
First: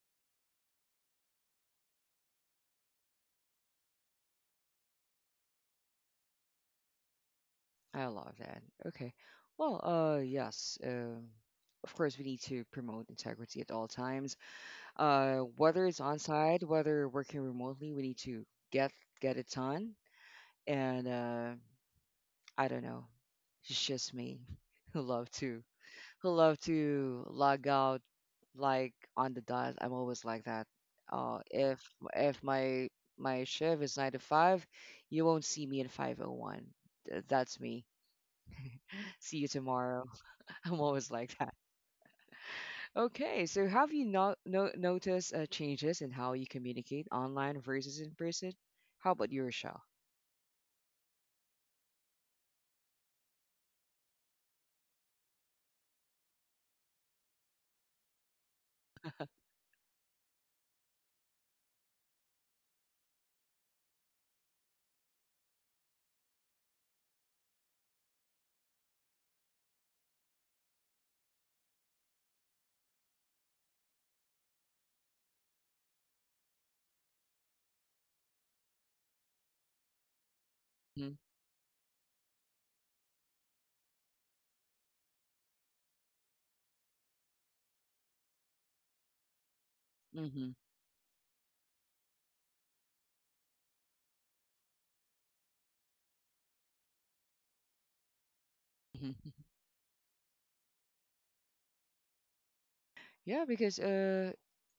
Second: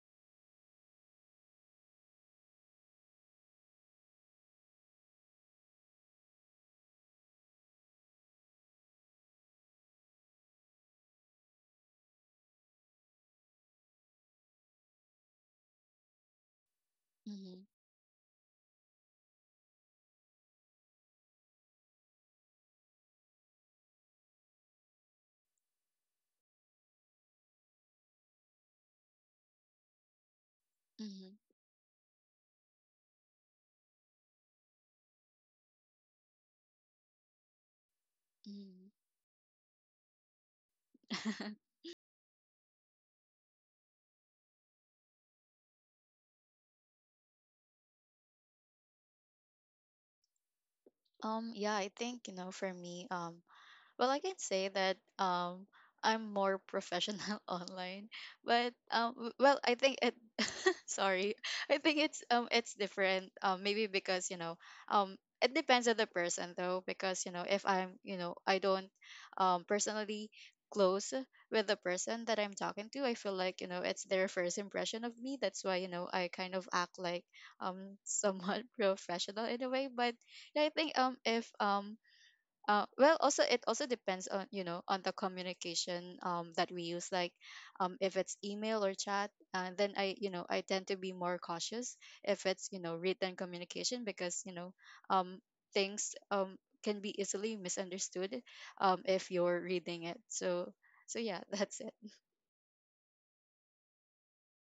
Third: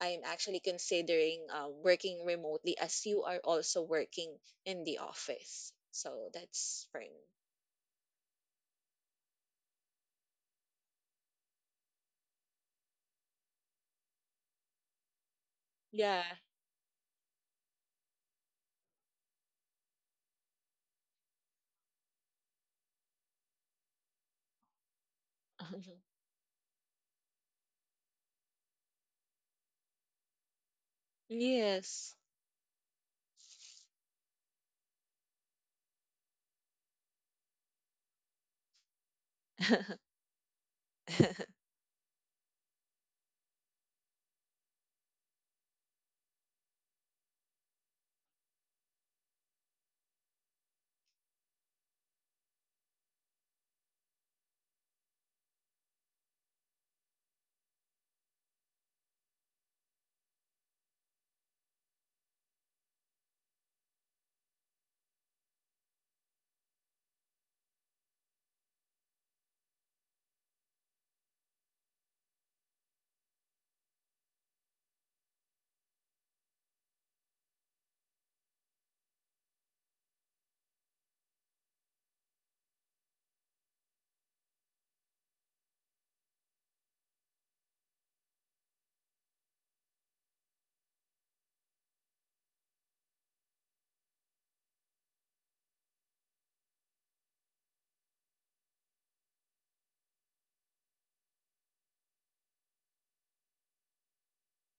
I'm actually considering working remotely as you are also working in the office. So that's for me.
I love that. Okay. Well, yes. Of course, we need to promote integrity at all times. Whether it's on
Yeah.
site, whether working
mhm,
remotely, we need to get get it done. And I don't know. It's just me (laughs) who love to who love to log out like on the dot. I'm always like that.
mhm,
If
(laughs) Yes.
if my my shift is nine to five, you won't see me in 5:01. That's me.
mhm.
See you tomorrow. (laughs) I'm always like that.
(laughs)
(laughs)
Okay, so have you not no, noticed changes in how you communicate online versus in person? How about your show?
Yeah, I think, you know, for me, well, I can say that I'm more professional (laughs) online, but
(laughs)
well, I think it (laughs) sorry. I think it's different. Maybe because, you know, um it depends on the person though because, you know, if I'm, you know, I don't personally close with the person that I'm talking to, I feel like, you know, it's their first impression of me. That's why, you know, I kind of act like somewhat (laughs) professional in a way. But yeah, I think if well, also it also depends on you know on the communication that we use, like if it's email or chat, then I you know
Mm-hmm.
I tend to be more cautious if it's you know written communication, because you know um, things can be easily misunderstood if
hmm
you're reading it. So so yeah (laughs) that's it.
Yeah, because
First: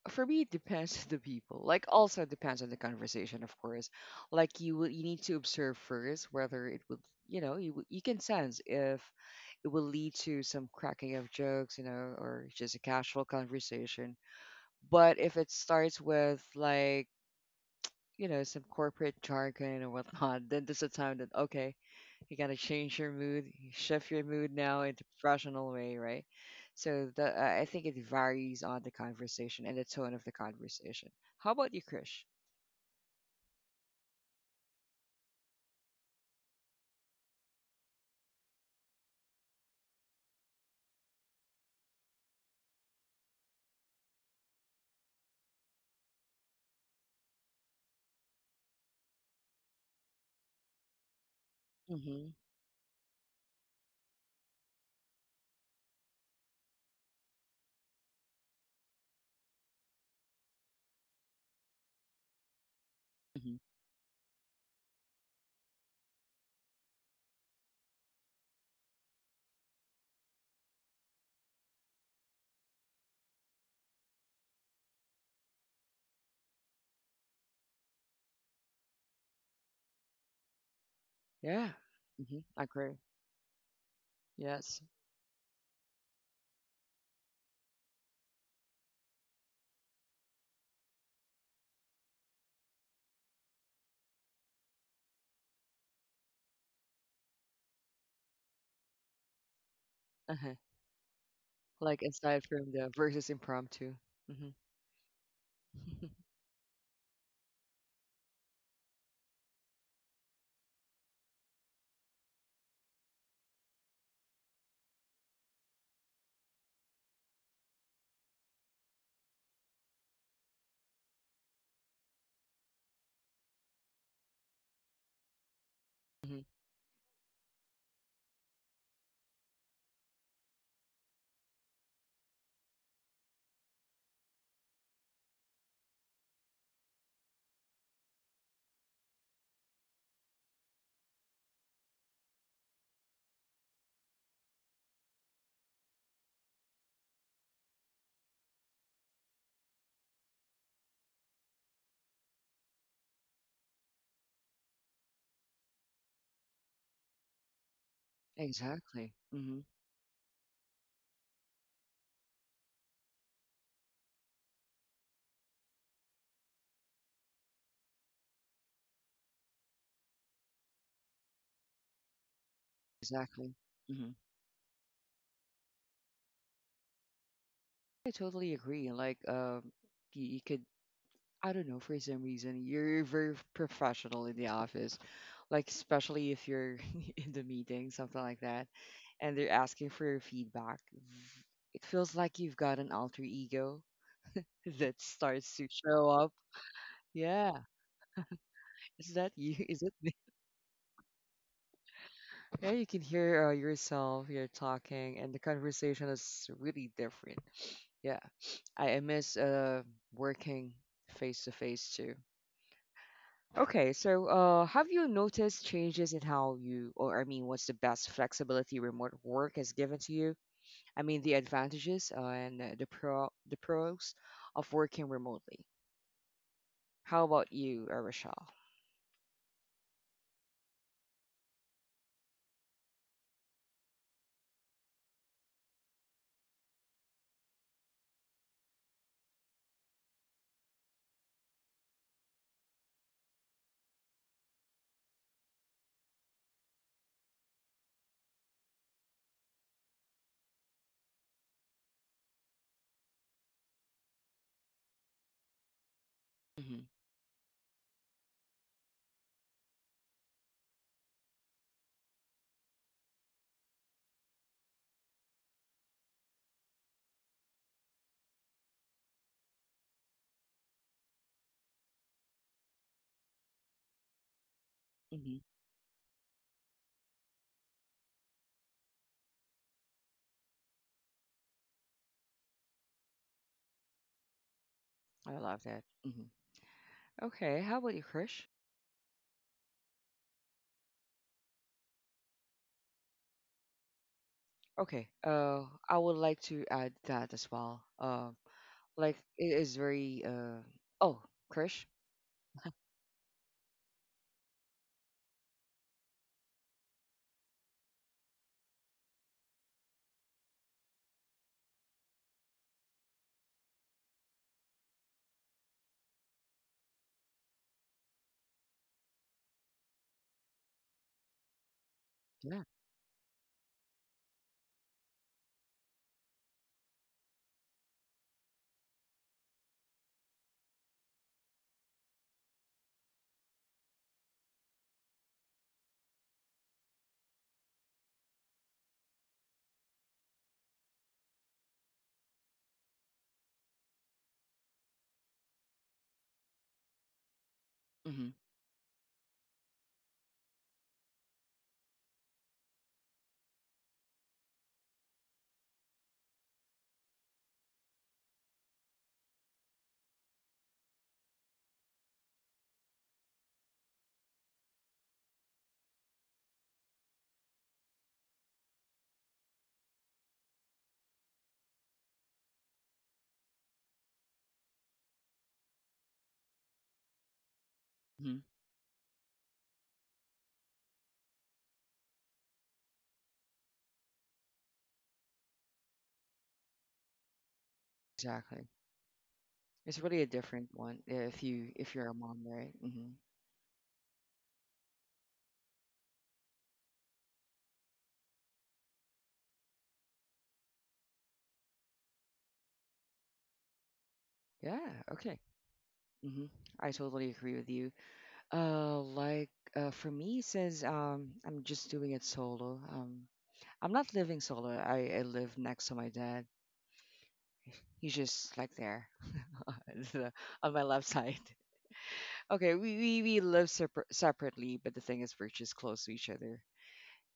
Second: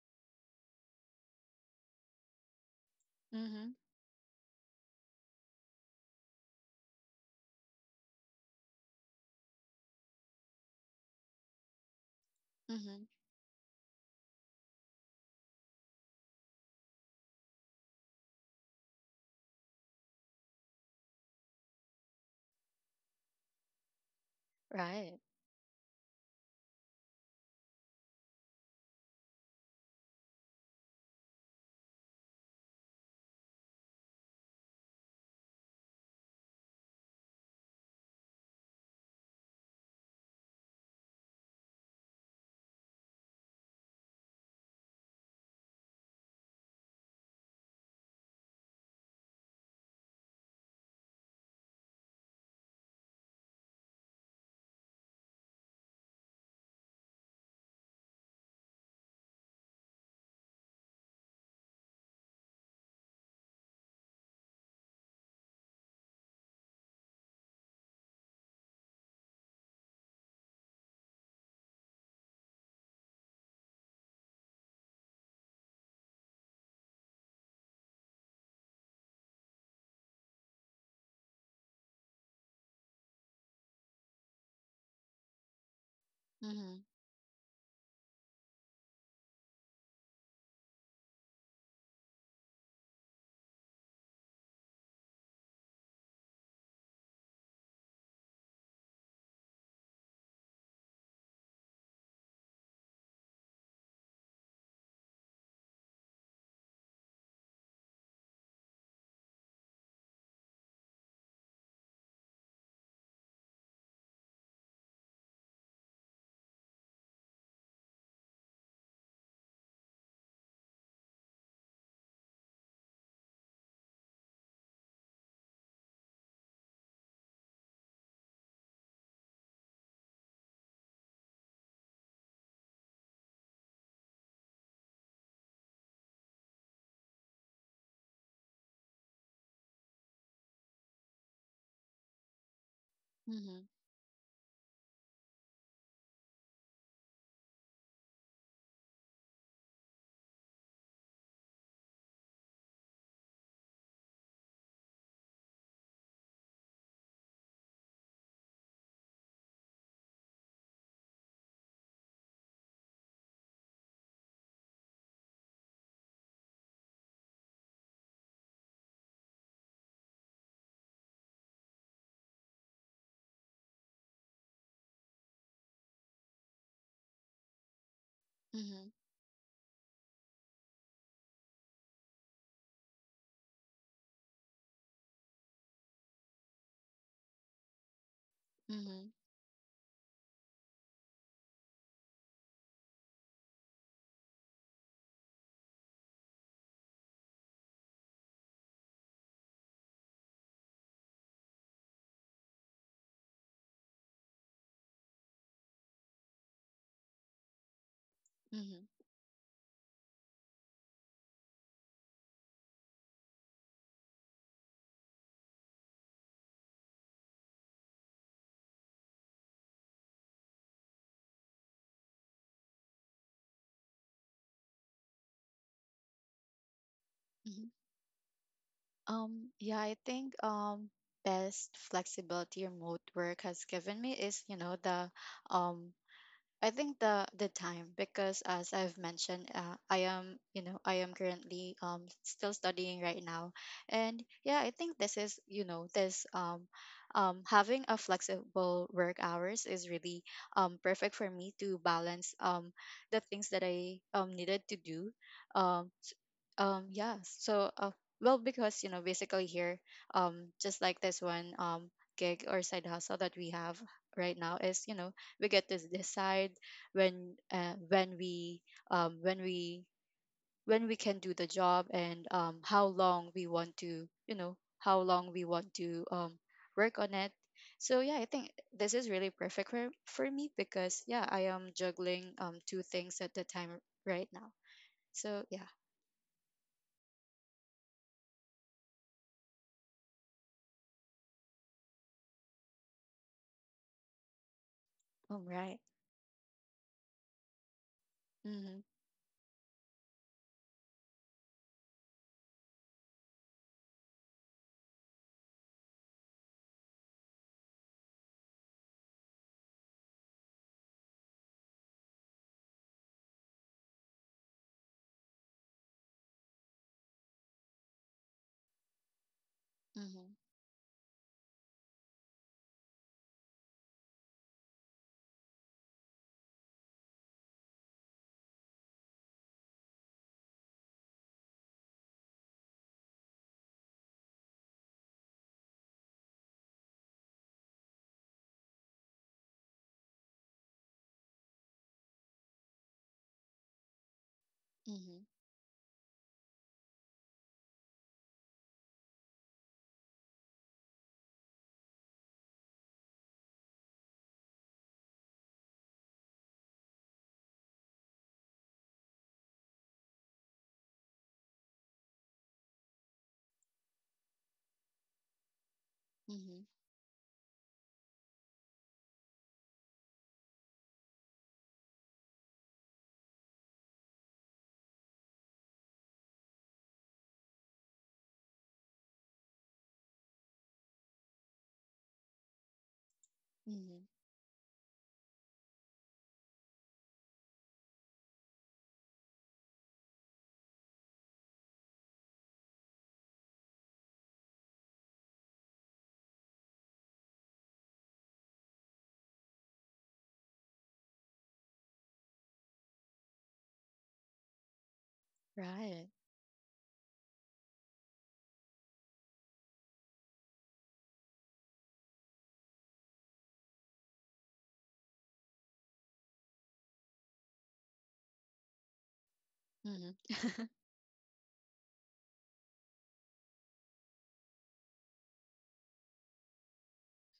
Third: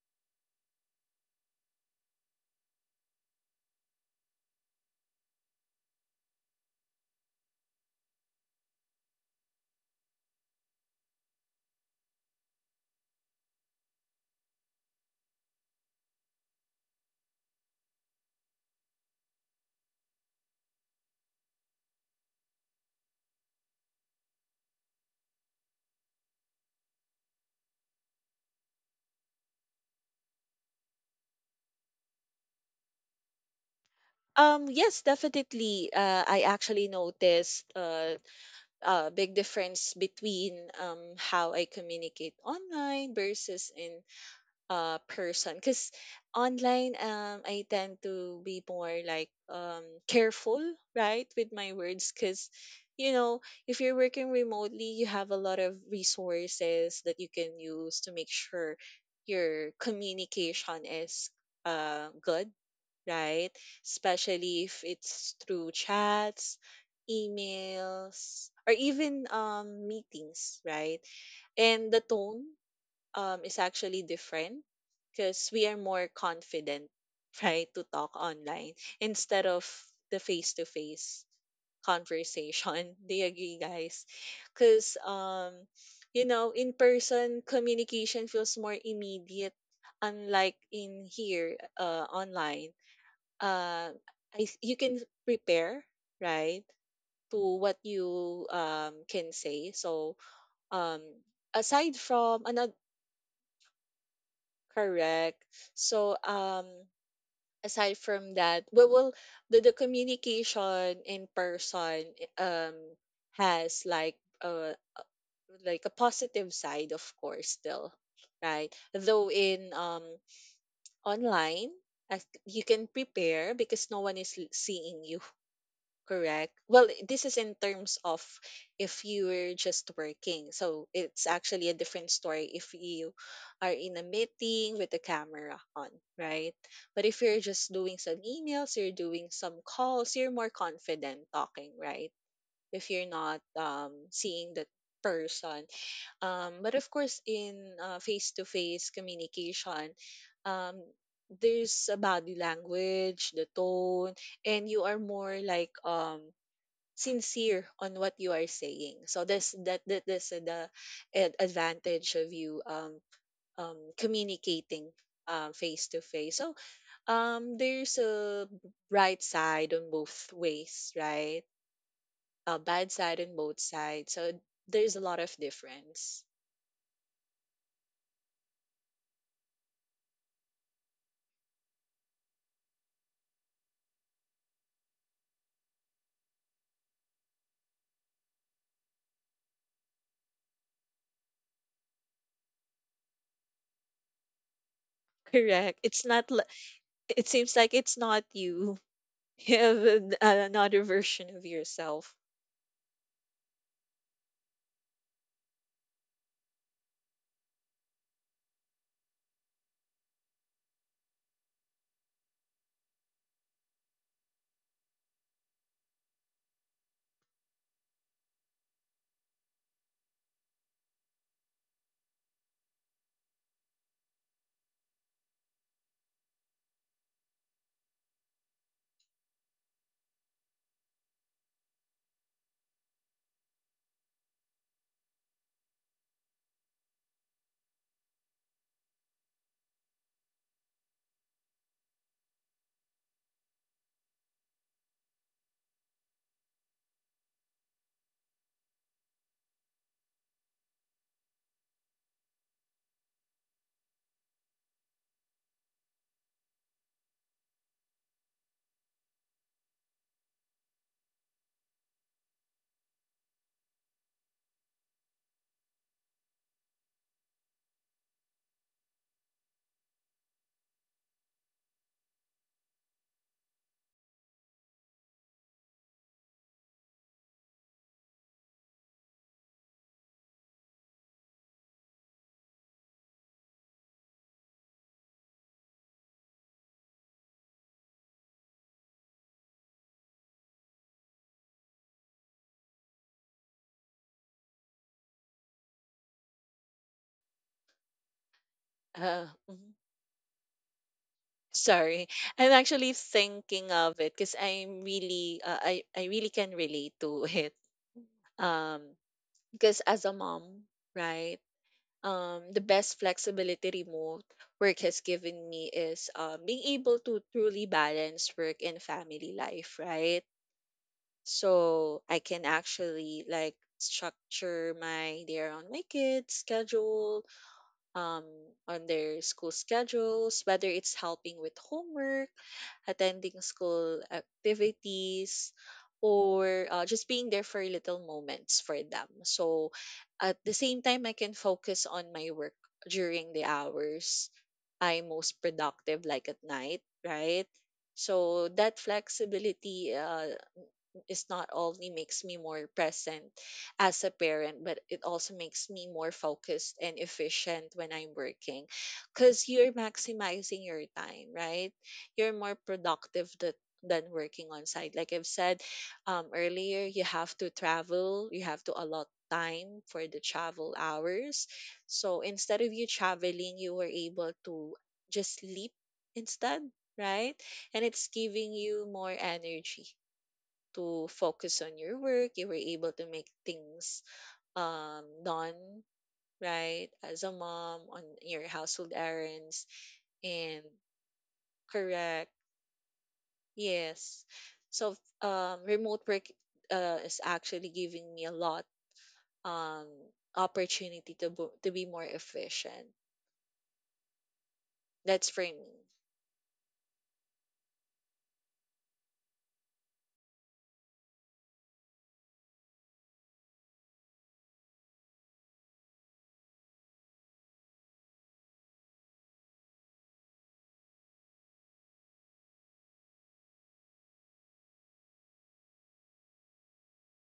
for me it depends on the people like also depends on the conversation of
Mm-hmm,
course like you need to observe first whether it will you can sense if it will lead to some cracking of jokes or just a
mm-hmm,
casual conversation but if it starts with like you know, some corporate jargon or whatnot, then there's a time that, okay, you gotta change your mood, you shift your mood now into
right.
professional way, right? So the I think it varies on the conversation and the tone of the conversation. How about you, Krish?
Yes, definitely. I actually noticed a big difference between how I communicate online versus in person. Because online, I tend to be more like, careful, right, with my words.
Mm-hmm.
Because, you know, if you're working remotely, you have a lot of resources that you can use to make sure your communication is good, right?
Mm-hmm.
Especially if it's through chats, emails, or even, meetings, right? And the tone, is actually different because we are more confident, (laughs) right, to talk online instead of the face to face
Yeah. Mm-hmm.
conversation.
Agree.
(laughs) Do you agree, guys?
Yes.
Because, in
Mm-hmm,
person, communication feels more immediate, unlike in here, online uh, you can prepare right to what you can say. So,
Uh-huh.
um aside
Like
from
aside from
another.
the versus impromptu.
Correct.
Mm-hmm. (laughs)
So, aside from that, we will the communication in person um has uh like a positive side, of course, still, right, though in online, as you can prepare because no one is seeing you.
mm hmm
Correct. Well, this is in terms of if you were just working. So it's actually a different story if you are in a meeting with the camera on, right? But if you're just doing some emails, you're doing some calls, you're more confident talking, right? If you're not
mm-hmm,
seeing that person. But of course, in face-to-face communication, um, there's a body language, the tone, and you are more like sincere on what you are saying.
Exactly.
So this
Mm-hmm.
that this is the advantage of you communicating face to face. So, there's a bright side on both ways, right? A bad side on
Exactly.
both
mm hmm
sides. So there's a lot of difference.
I totally
mm-hmm,
agree. Like, you, you could I don't know, for some reason, you're very professional in the office, like especially if you're (laughs) in the meeting, something like that,
mm-hmm,
and they're asking for your feedback. It feels like you've got an alter ego (laughs) that
(laughs)
starts to
Correct. It's
show
not.
up.
It seems
Yeah,
like it's not you. (laughs)
is that
You
you? (laughs)
have
Is it me?
another version of yourself.
Yeah, you can hear yourself, you're talking, and the conversation is really different. Yeah,
mm-hmm,
I miss working face to face too. Okay, so have you noticed changes in how you, or I mean, what's the best flexibility remote work has given to you? I mean, the advantages and the pros of working remotely. How about
mm-hmm.
you, Arashal?
Yeah, I think best flexibility remote work has given me is, you know, the um I think the time, because as I've mentioned, I am you know I am currently still studying right now, and yeah, I think this is you know this having a flexible work hours is really perfect for me to balance the things that I needed to do um s-
Mm-hmm.
yeah so well because you know basically here just like this one gig or side hustle that we have right now is you know we get to decide when um, when we when we can do the job, and how long we want to you know how
hmm
long
hmm
we want to work on it. So yeah I think this is really perfect for me, because yeah I am juggling two things at the time right now.
I
So
love
yeah.
that. Hmm Okay, how about you, Krish? Okay,
All right.
I would like to add that as well.
Mm-hmm.
Like it is
Mhm.
very oh, Krish?
Sorry, I'm actually thinking of it because I'm really, I really can relate to it. Um, because as a mom, right, the best flexibility remote work has given me is being able to truly balance work and family life, right?
Mm-hmm.
So I can
Yeah.
actually, like, structure my day around my kids' schedule, um, on their school schedules, whether it's helping with homework, attending school activities, or just being there for little moments for them. So at the same time, I can focus on my work during the hours I'm
Mm-hmm.
most productive, like at night, right?
Mm-hmm.
So that flexibility is not only makes me more present as a parent, but it also makes me more focused and efficient when I'm working, because you're maximizing your time, right? You're more productive that than working on site. Like I've said
Mm-hmm.
earlier, you have to travel, you have to allot time for the travel hours. So instead of you traveling, you were able to just sleep instead, right? And it's
hmm
giving you more energy to focus on your work. You were able to make things
Mm-hmm.
done, right? As a mom, on your
Exactly.
household errands,
It's really a
and
different one if you if you're a
correct.
mom, right? hmm
Yes. So, remote work is actually giving me a lot um opportunity to be more efficient.
Yeah.
That's
Okay.
for me.
Right.
hmm I totally agree with you. Like for me, since I'm just doing it solo. I'm not living solo. I live next to my dad. He's just like there (laughs)
Mm-hmm.
the-
(laughs)
on my left side. Okay, we live separately, but the thing is, we're just close to each other.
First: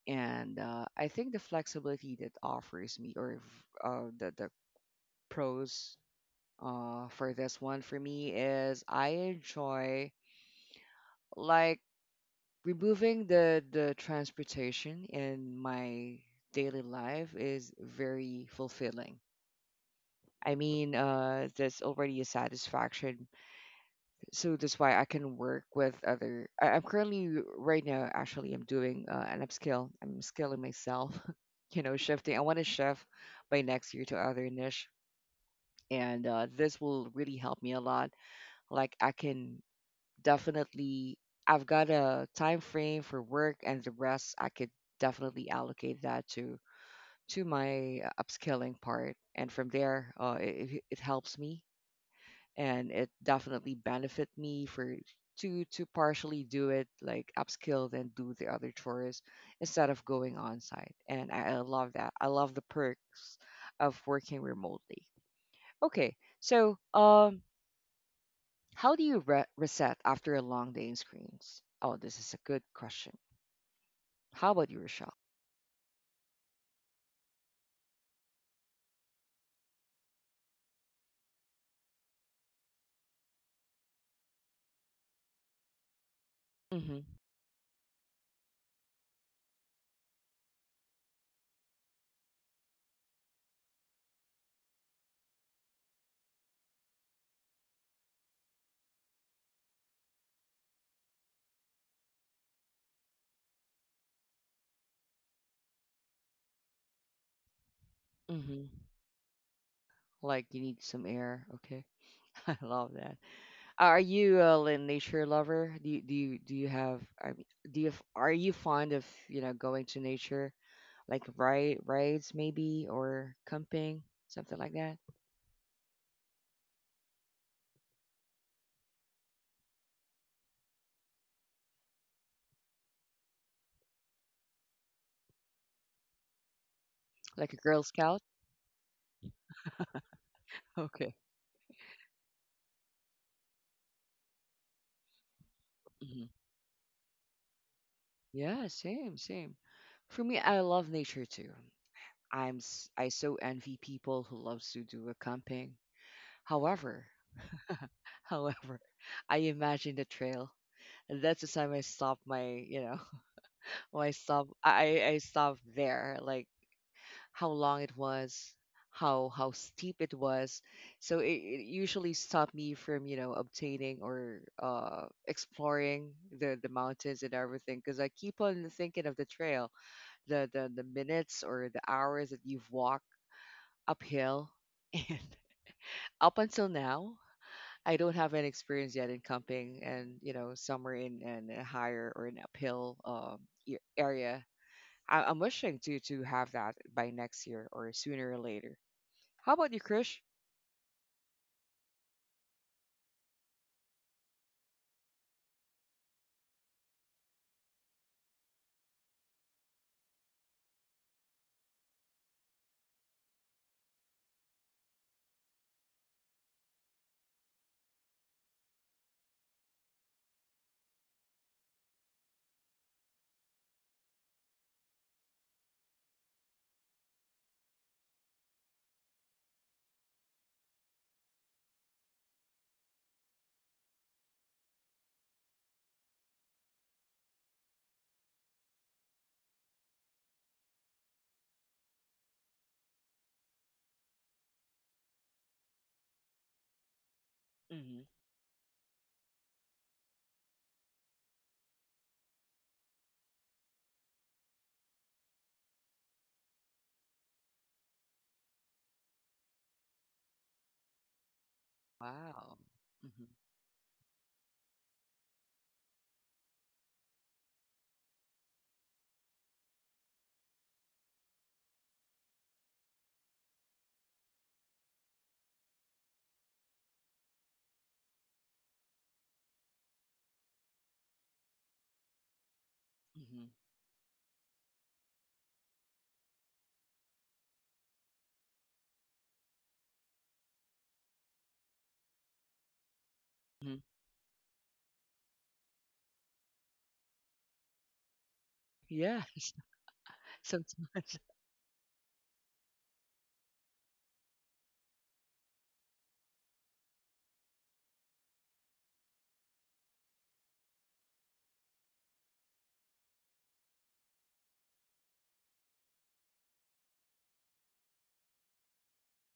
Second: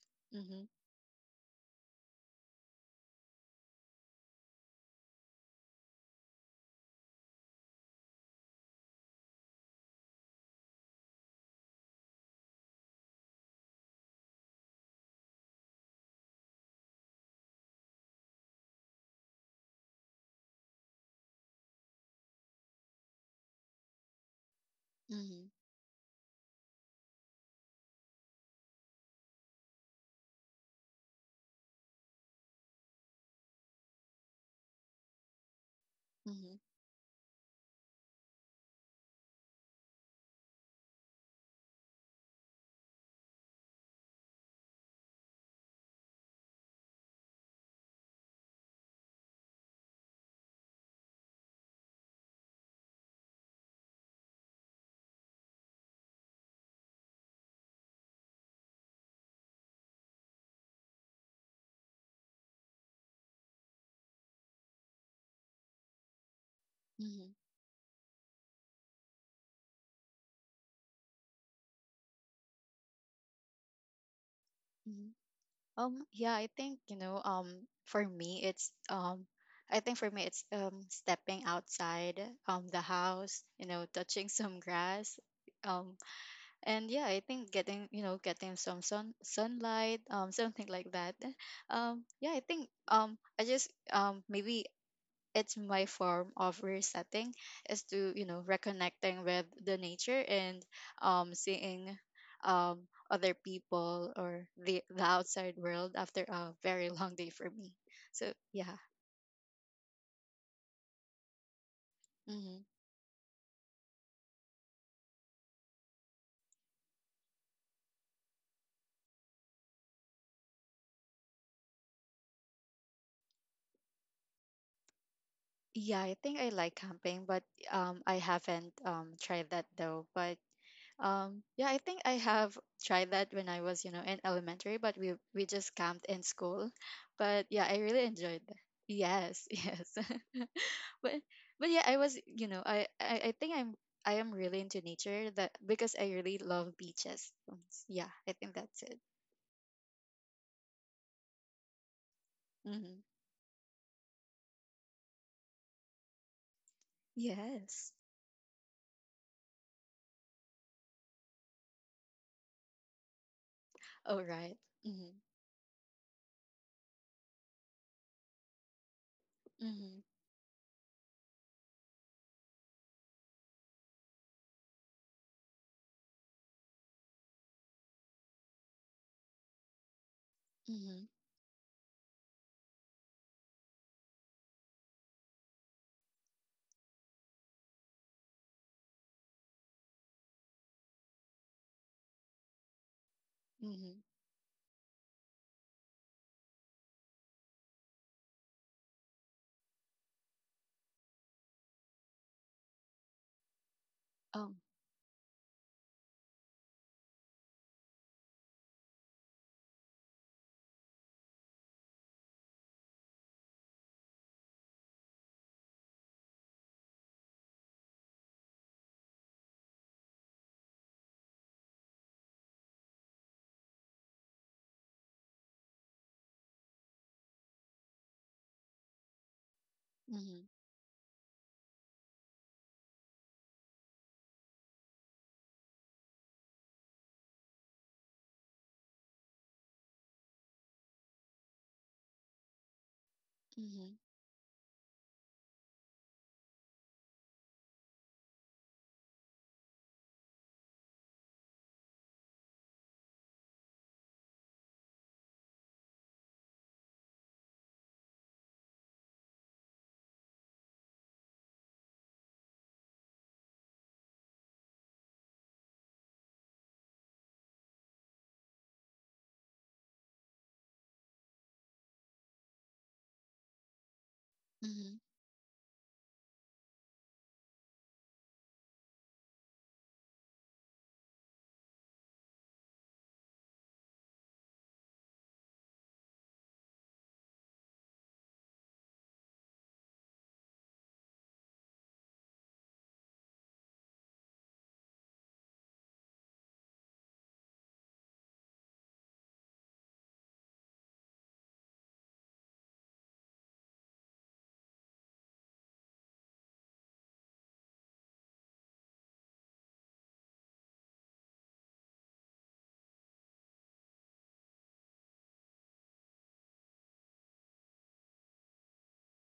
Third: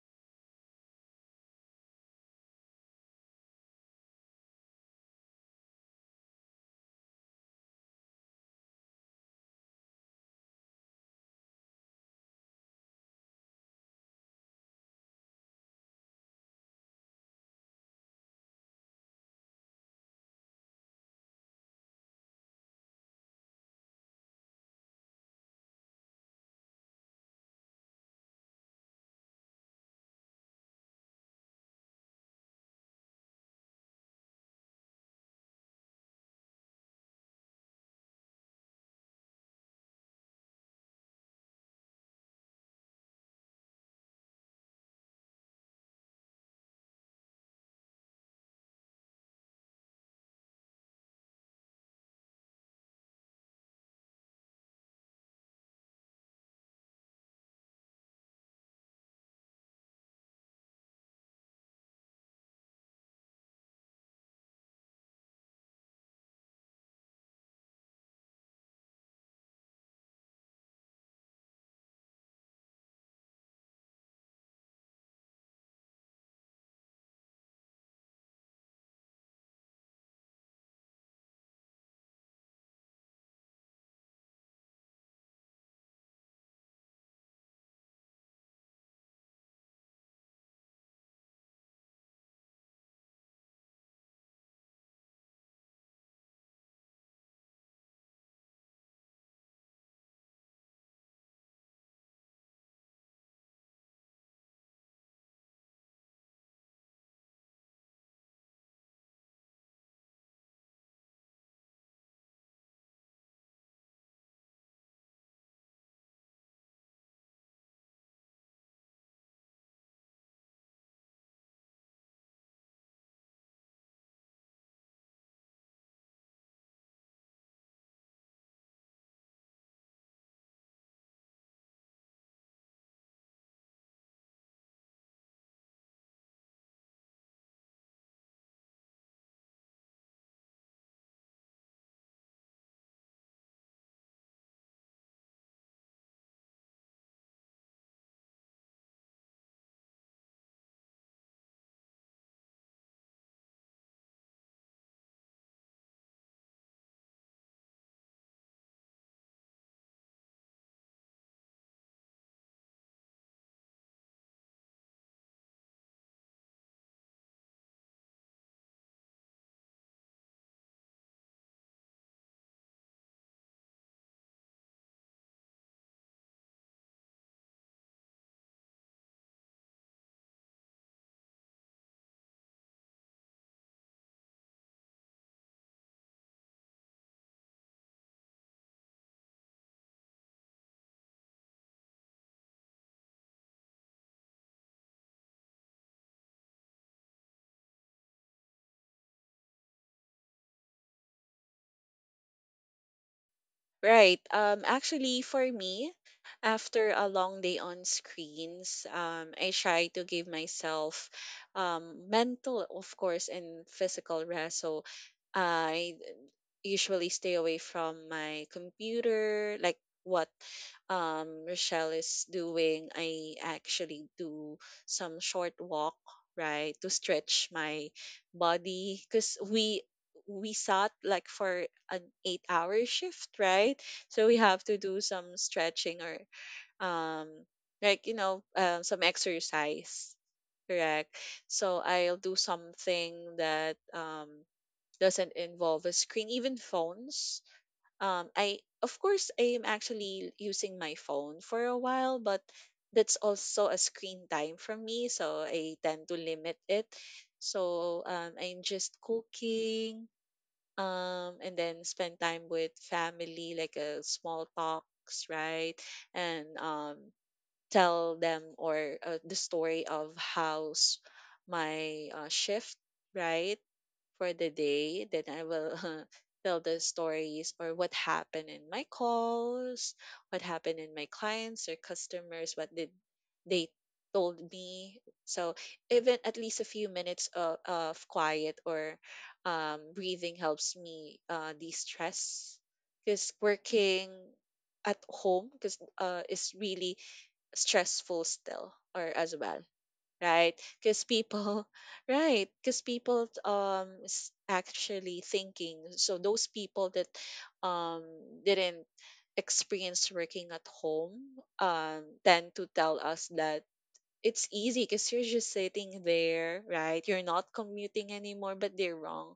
And
Mm-hmm.
I think the flexibility that offers me, or the pros for this one for me is I enjoy like removing the transportation in my daily life is very fulfilling. I mean, that's already a satisfaction. So that's why I can
Mm-hmm.
work with other. I'm currently right now actually I'm doing an upskill. I'm skilling myself. (laughs) You know, shifting. I want to shift by next year to other niche, and
Mm-hmm.
this will really help me a lot like I can definitely I've got a time frame for work and the rest I could definitely allocate that to my upskilling part and from there it it helps me and it definitely benefit me for to partially do it like upskill and do the other chores instead of going on site and I love that I love the perks of working remotely okay so how do you reset after a long day in screens? Oh, this is a good question. How about you,
Mm-hmm.
Rochelle?
Yeah, I think, you know, for me, it's, I think for me, it's, stepping outside, the house, you know, touching (laughs) some grass. Um, and
Mm-hmm.
yeah, I think getting, you know, getting some sun, sunlight, something like that. (laughs) Yeah, I think, I just, maybe it's my form of resetting is to reconnecting with the nature and seeing um other people or the outside world after a very (laughs) long day for me, so
Mm-hmm.
yeah.
Like you need some air. Okay, (laughs)
Hmm,
I love that. Are you a nature lover? Do you have? I mean, do you are you fond of going to nature, like rides maybe or camping, something like that,
yeah, I think I like camping, but I haven't tried that though. But yeah, I think I have tried that when I was in elementary, but we just camped in school. But
like a
yeah, I
Girl
really
Scout? (laughs)
enjoyed that. Yes, (laughs) yes. but
Okay.
but yeah, I was, I think I am really into nature, that because I
hmm
really love beaches. Yeah, I think
Yeah,
that's it.
same, same. For me, I love nature too.
Hmm.
I so envy people who loves to do a camping. However,
Yes.
however, (laughs) I imagine the trail. That's the time I stopped my, you know, (laughs) when
Oh, right. Mm-hmm.
I stopped there. Like how long it was, how steep
Mm-hmm.
it was. So it usually stopped me from, you know, obtaining or exploring the mountains and everything because I keep on thinking of the trail, the
Mm-hmm.
minutes or the hours that you've walked uphill. (laughs) Up until now, I don't have any experience yet in camping and, you know, somewhere in a higher or an uphill
Mm-hmm.
area. I'm wishing to have that by next year or sooner or later. How about you, Krish?
Right.
Oh.
Actually, for me, after a long day on screens, I try to give myself mental, of course, and physical rest. So I usually stay away from my computer, like what Rochelle is doing. I actually do some short walk, right, to stretch my body because we
Mm-hmm.
we sat like for an 8-hour shift, right, so we have to do some stretching or um like, some exercise. Correct. So I'll do something that
Mm-hmm.
doesn't involve a screen, even phones.
Hmm
I Of course, I am actually using my phone for a while, but that's also a screen time for me, so I tend to limit it. So, I'm just cooking, and then spend time
Wow.
with
hmm
family, like a small talks, right? And, tell them or the story of how's my shift, right, for the
Mm-hmm.
day. Then I will (laughs) tell the stories or what happened in my calls, what happened in my clients or customers, what did
hmm
they told me. So even at least a few minutes of quiet or breathing helps me de-stress, because
hmm
working at home, because is really stressful still, or as
Yes,
well,
(laughs)
right? Because
sometimes.
people, (laughs) right? Because people actually thinking, so those people that um didn't experience working at home tend to tell us that it's easy because you're just sitting there, right? You're not commuting anymore, but they're wrong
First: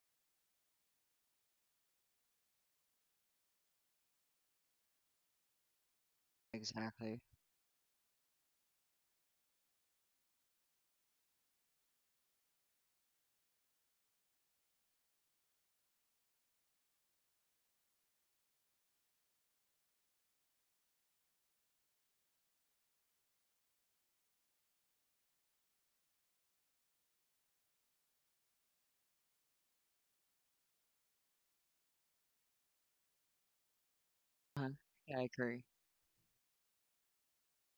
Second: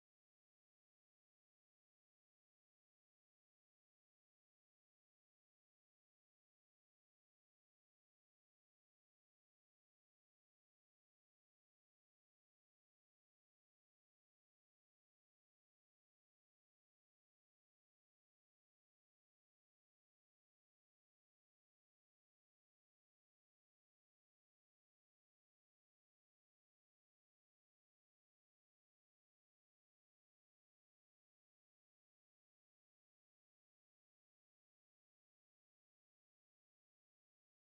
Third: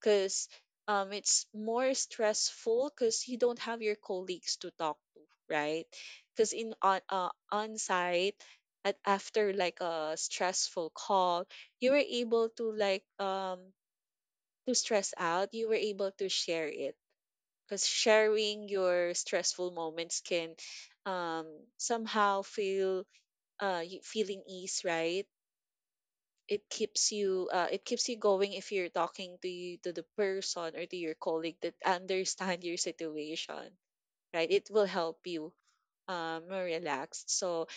because, it's more stressful because you don't have your colleagues to talk to, right? Because in
Exactly.
on site, at after like a stressful call, you were able to like to stress out. You were able to share it, because sharing your stressful moments can um somehow feel feeling ease, right? It keeps you going if you're talking to the person or to your colleague that understand your situation, right, it
Uh-huh.
will
Yeah,
help
I
you
agree.
more relaxed. So,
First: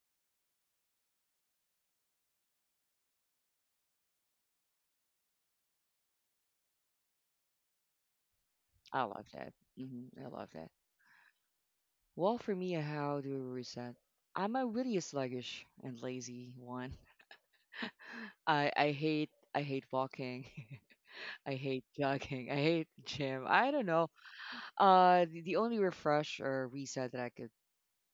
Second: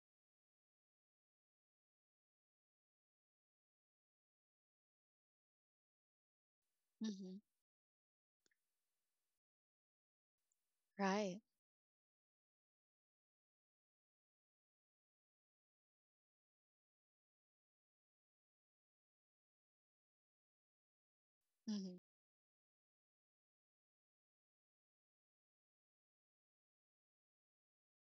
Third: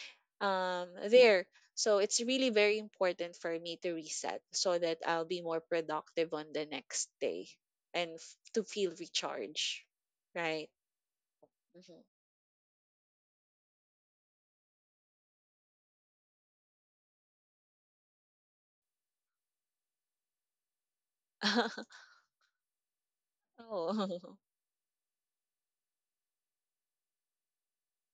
there so it's really very important for me to reset so that I'll be more productive on the next
Mm-hmm.
day and to feel
I love that.
recharged,
Hmm I love
right.
that.
Right.
Hmm.
Well, for me, how do I reset? I'm a really sluggish and lazy one. I hate walking. (laughs) I hate
Mm-hmm.
(laughs)
jogging. I hate gym. I don't
Oh.
know.
(laughs)
The only refresh or reset that I could,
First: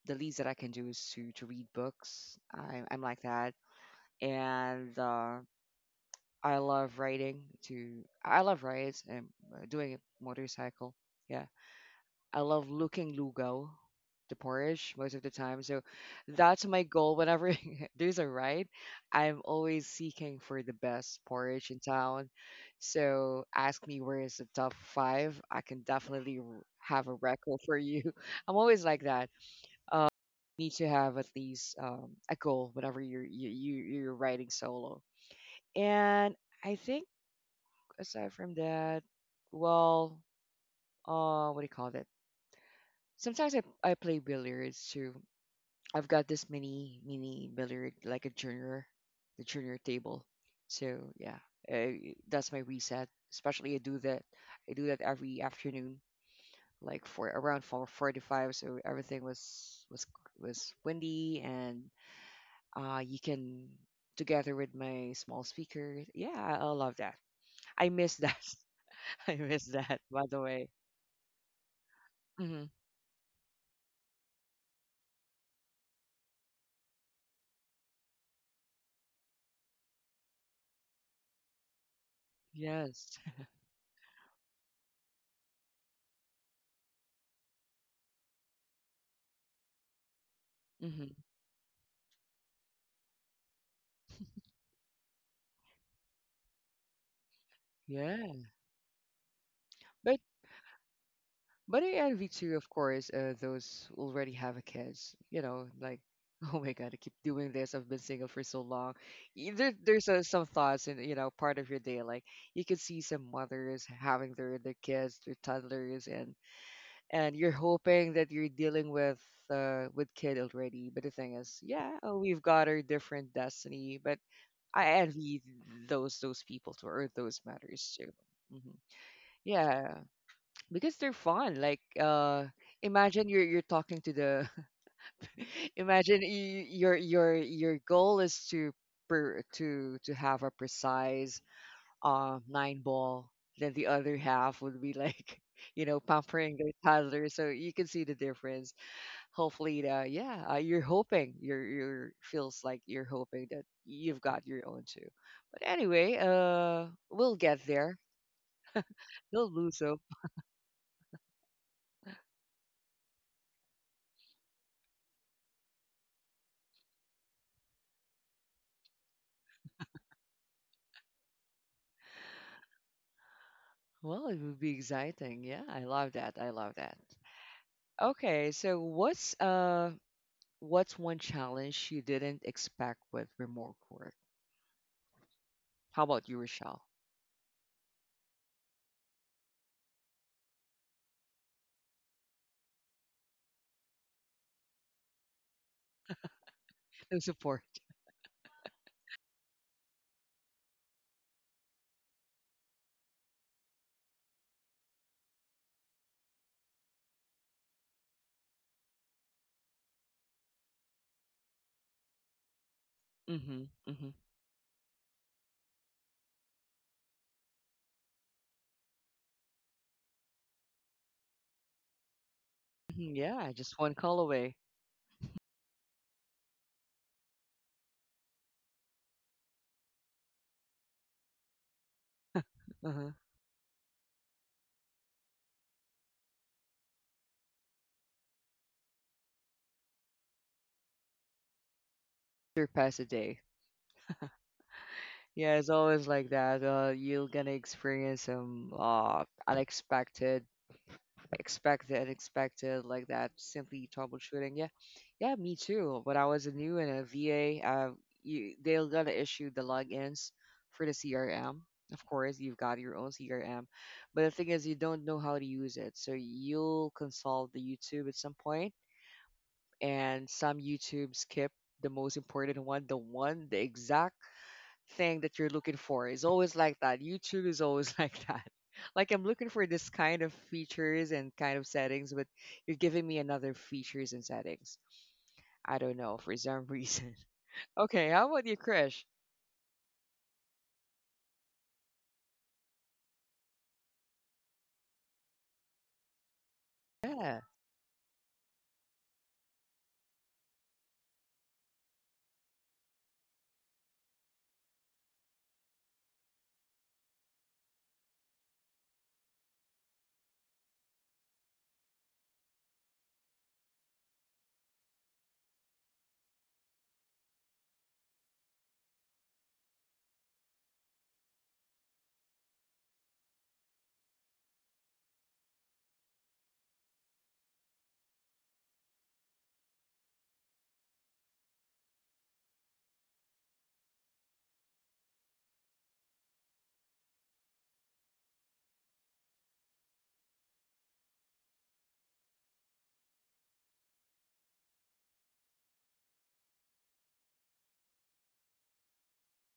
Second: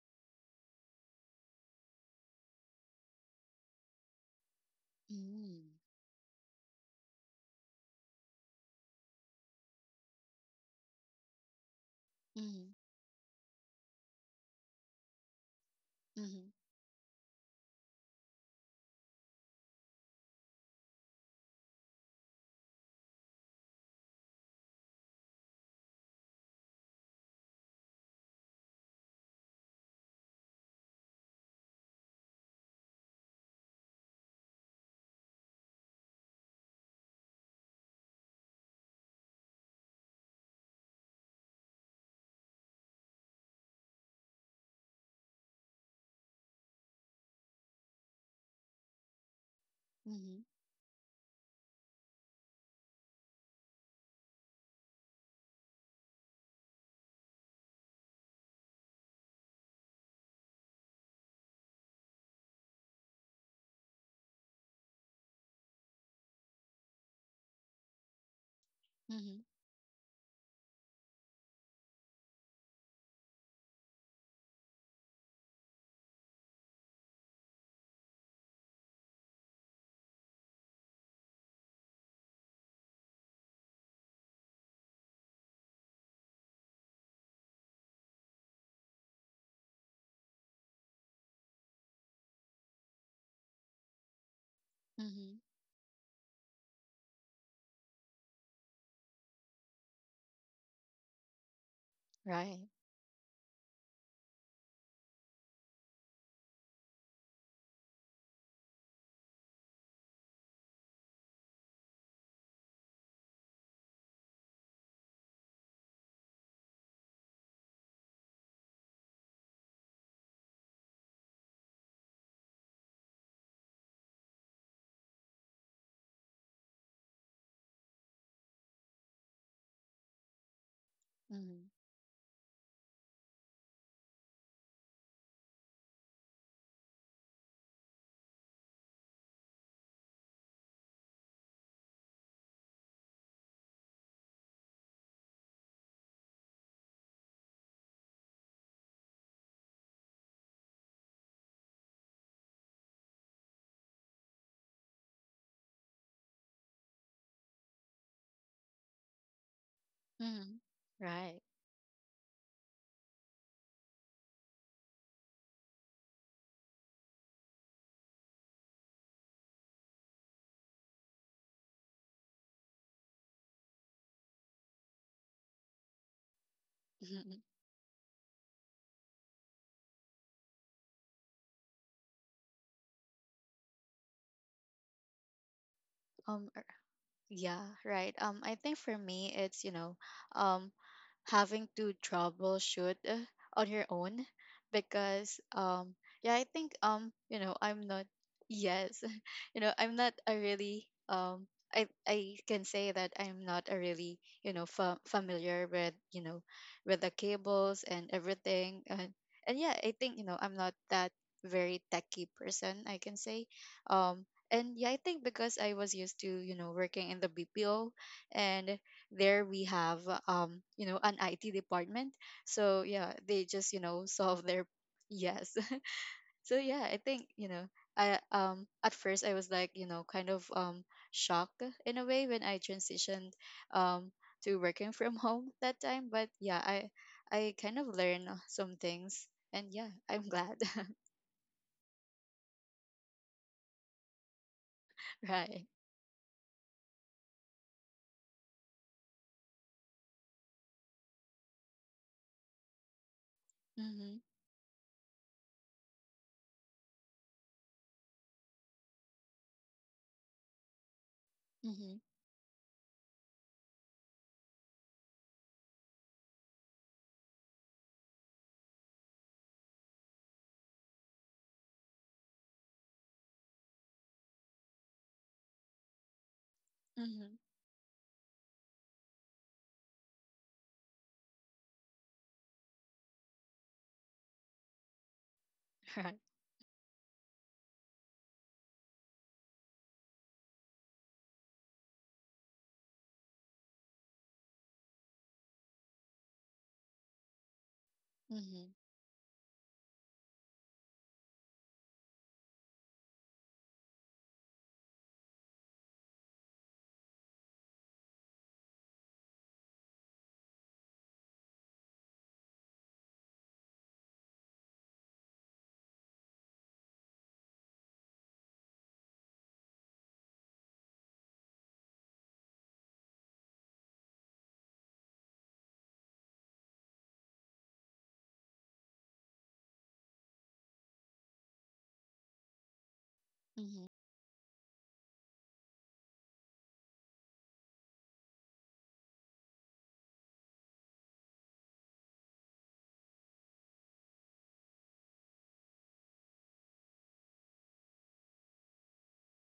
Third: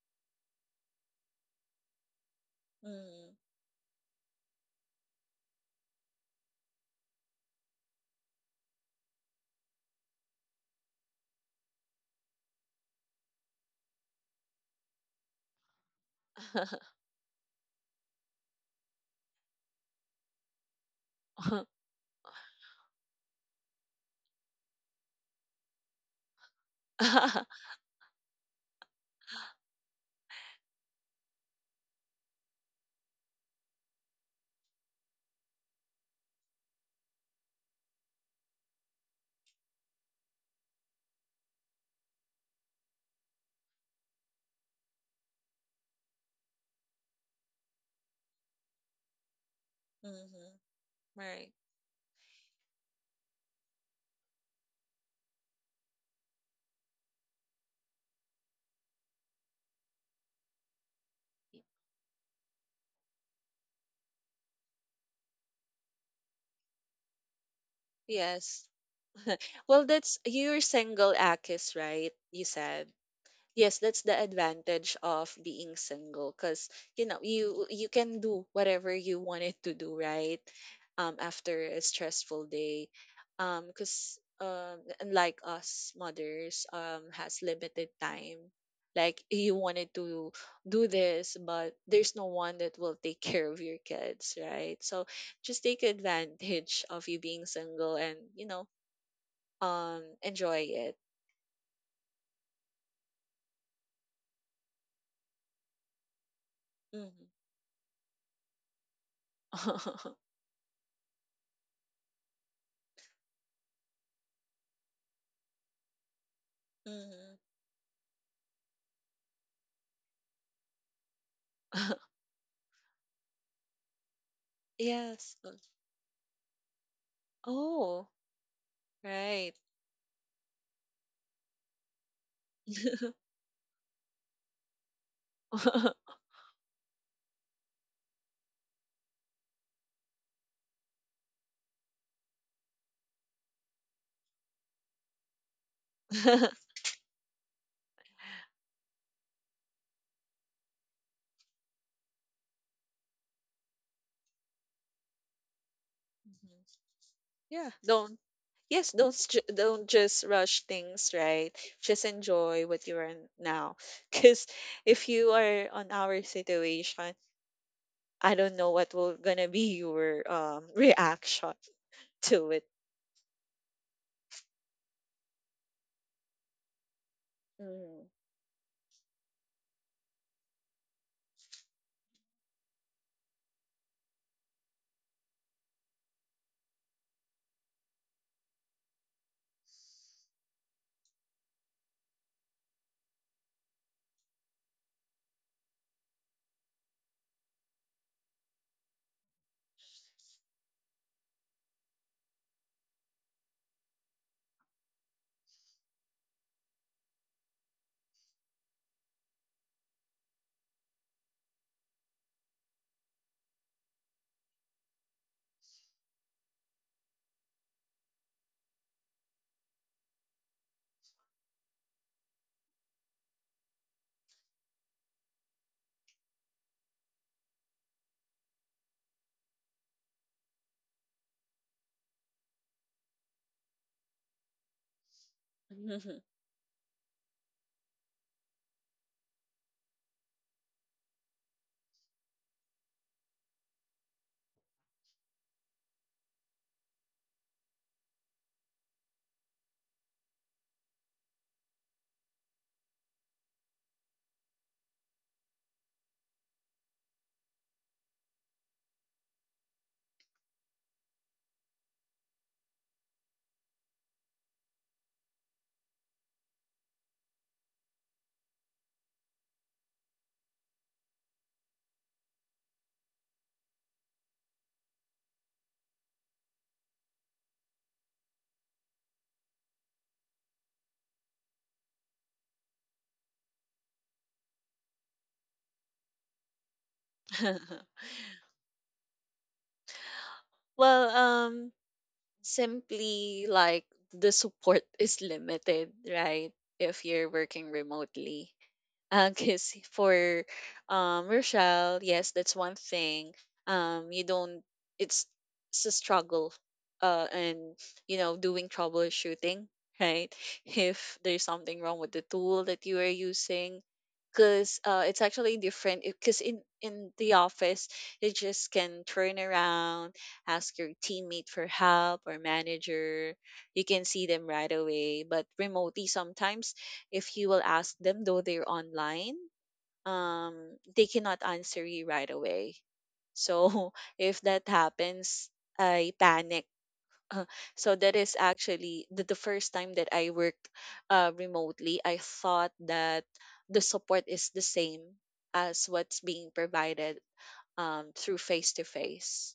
the least that I can do is to read books. I'm like that, and
Mm-hmm.
I love writing. To I love rides and doing a motorcycle. Yeah, I love
Mm-hmm.
looking lugaw, the porridge, most of the time. So
Mm-hmm.
that's my goal. Whenever (laughs) there's a ride, I'm always seeking for the best
Mm-hmm.
porridge in town. So ask me where is the top five. I can definitely have a record for you. (laughs) I'm always like that. Need to have at least a goal whenever you're you, you you're riding solo. And I think aside from that, well, what do you call it? Sometimes I play billiards too. I've got this mini billiard like a junior, the junior table.
Mm-hmm.
(laughs)
So
(laughs)
yeah,
Right.
uh, that's my reset. Especially I do that every afternoon, like for around 4:45. So everything was windy, and you can together with my small speaker. Yeah, I love that. I miss that.
Yes.
(laughs) I
Mm-hmm.
miss
Well,
that.
that's,
By the
you're
way.
single, Akis, right? You
Hmm
said. Yes, that's the advantage of being single, because you know you can do whatever you wanted to do, right? After a stressful day,
Yes.
because, unlike us mothers, has limited time. Like you wanted to
(laughs)
do
hmm
this, but there's no one that will take (laughs) care of your kids, right? So
Mm-hmm.
just take advantage of you being single and
Yeah. By
enjoy it.
But I envy too,
Right.
of course, those who already have a kids. You know, like, (laughs) oh my God, I keep
Mhm.
doing this. I've been single for so long. There, there's
(laughs)
some thoughts in, you know, part of your day. Like, you can see some mothers having their kids, their toddlers,
Mhm.
and you're hoping that you're dealing with kid already. But the thing is, yeah,
(laughs)
we've got our different destiny. But I
Yes.
envy those people too, or those matters
Oh,
too. Hmm.
right.
Yeah, because they're fun.
Mm-hmm.
Like imagine you're talking to the (laughs)
(laughs)
imagine your goal is to per, to have a precise nine ball, then the other half would be like (laughs) you know
Mhm.
pampering the toddler, so you can see the difference. Hopefully the, yeah, you're hoping you're feels like you're hoping that you've got your own too. But anyway, we'll get
Yeah,
there.
don't. Yes, don't ju-
We'll
don't
lose.
just
Mm-hmm.
rush things,
Right.
right? Just enjoy what you are in now. (laughs) Because if you are on our situation, I don't know what will gonna be your reaction (laughs) to it.
Well, it would be exciting. Yeah, I love that. I love that.
Mm-hmm.
Mm.
Okay, so what's what's one challenge you didn't expect with remote work? How about you,
Um. er,
Rochelle?
Yeah. Right. I think for me, it's, um, having to troubleshoot on your own, because yeah, I think,
(laughs) No support.
I'm not. Yes, (laughs) I'm not a really um, I can say that I'm not a really, familiar with, with the cables and everything. And yeah, I think, I'm not that very techy person, I can say.
Mm-hmm. Mm-hmm.
um and yeah, I think because I was used to, working in the BPO, and there we have, an IT department. So yeah,
Mhm.
they
Yeah,
just,
just one
(laughs)
call
solve
away.
their. Yes. (laughs) So yeah, I think, I, at first, I was like, kind of shocked in a way when I
(laughs) Uh-huh.
transitioned um to working (laughs) from home that time. But
(laughs)
yeah, I kind of learned some things, and yeah, I'm glad. (laughs)
Surpass a day. Yeah,
Right.
it's always like that. You're gonna experience some unexpected, expect the unexpected. Like that, simply
Mm-hmm.
troubleshooting. Yeah, yeah, me too. When I was a new in a va, you, they're gonna issue the logins for the crm.
Mm-hmm.
Of course, you've got your own crm, but the thing is, you don't know how to use it, so you'll consult the youtube at some point, and some youtube skip the most important one, the one, the exact thing that you're looking for. Is always like that.
Hmm.
YouTube is always (laughs) like that. Like, I'm looking for this kind of features and kind of settings, but you're giving me another features and settings. I don't
(laughs) Right.
know for some reason. (laughs)
(laughs)
Okay, how about you, Krish?
Well, simply like the support (laughs) is limited, right? If you're
Yeah,
working remotely,
Mm-hmm.
because (laughs) for Rochelle, yes, that's one thing. You don't. It's it's a struggle. And, doing troubleshooting, right? (laughs) If there's something wrong with the tool that you are using, because it's actually different. Because in the office, you just can turn around, ask your teammate for help or manager. You can see them right away. But remotely, sometimes if you will ask them, though they're online, um they cannot answer you right away.
Mm-hmm.
So, (laughs) if that happens, I panic. (laughs) Uh, so that is actually the first time that I worked remotely, I thought that the support is the same as what's being provided through face to face.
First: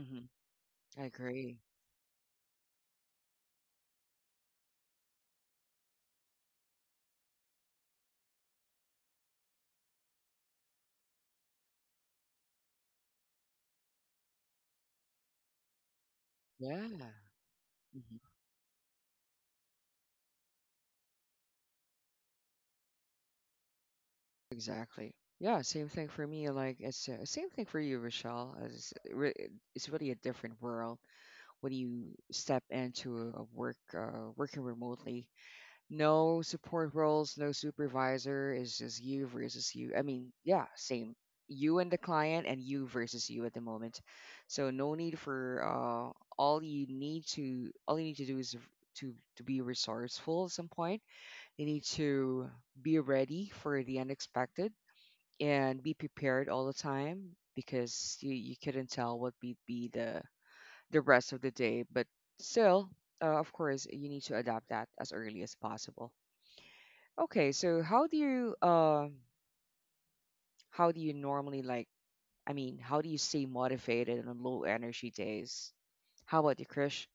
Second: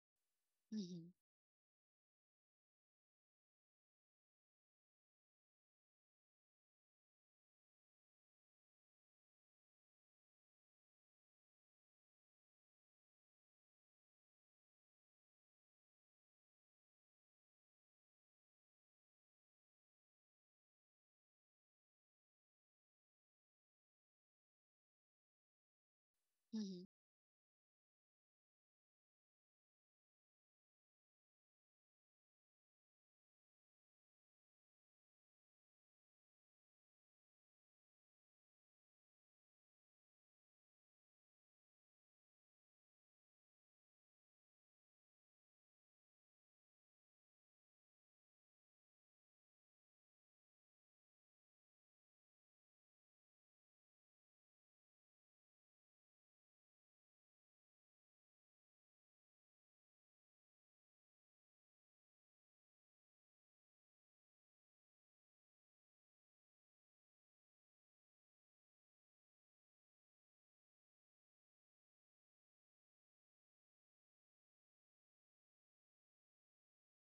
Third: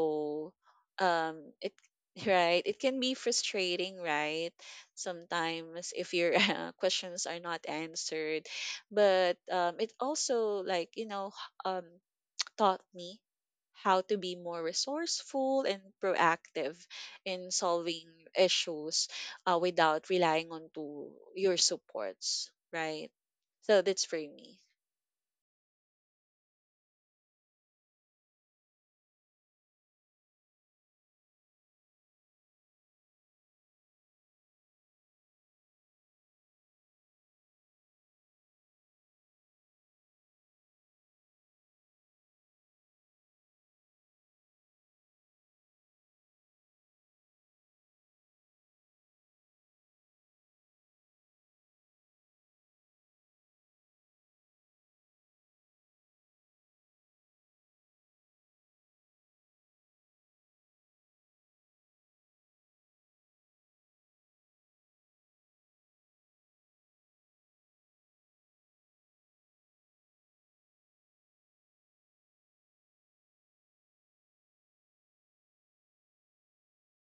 hmm. I
Mm-hmm.
agree.
it (laughs) right, it can be frustrating, right? Sometimes if your (laughs) questions are not answered, but, it also, like, um taught me how to be more resourceful and proactive
Yeah,
in solving
hmm,
issues without relying on to your supports, right? So that's for me.
exactly. Yeah, same thing for me. Like, it's same thing for you, Rochelle. As It's really a different world when you step into a work, working remotely. No support roles, no supervisor. It's just you versus you. I mean, yeah, same. You and the client, and you versus you at the moment. So no need for all you need to do is to be resourceful at some point. You need to be ready for the unexpected and be prepared all the time, because you couldn't tell what would be the rest of the day. But still, of course, you need to adapt that as early as possible. Okay, so how do you normally, like, I mean, how do you stay motivated on low energy days? How about you, Krish?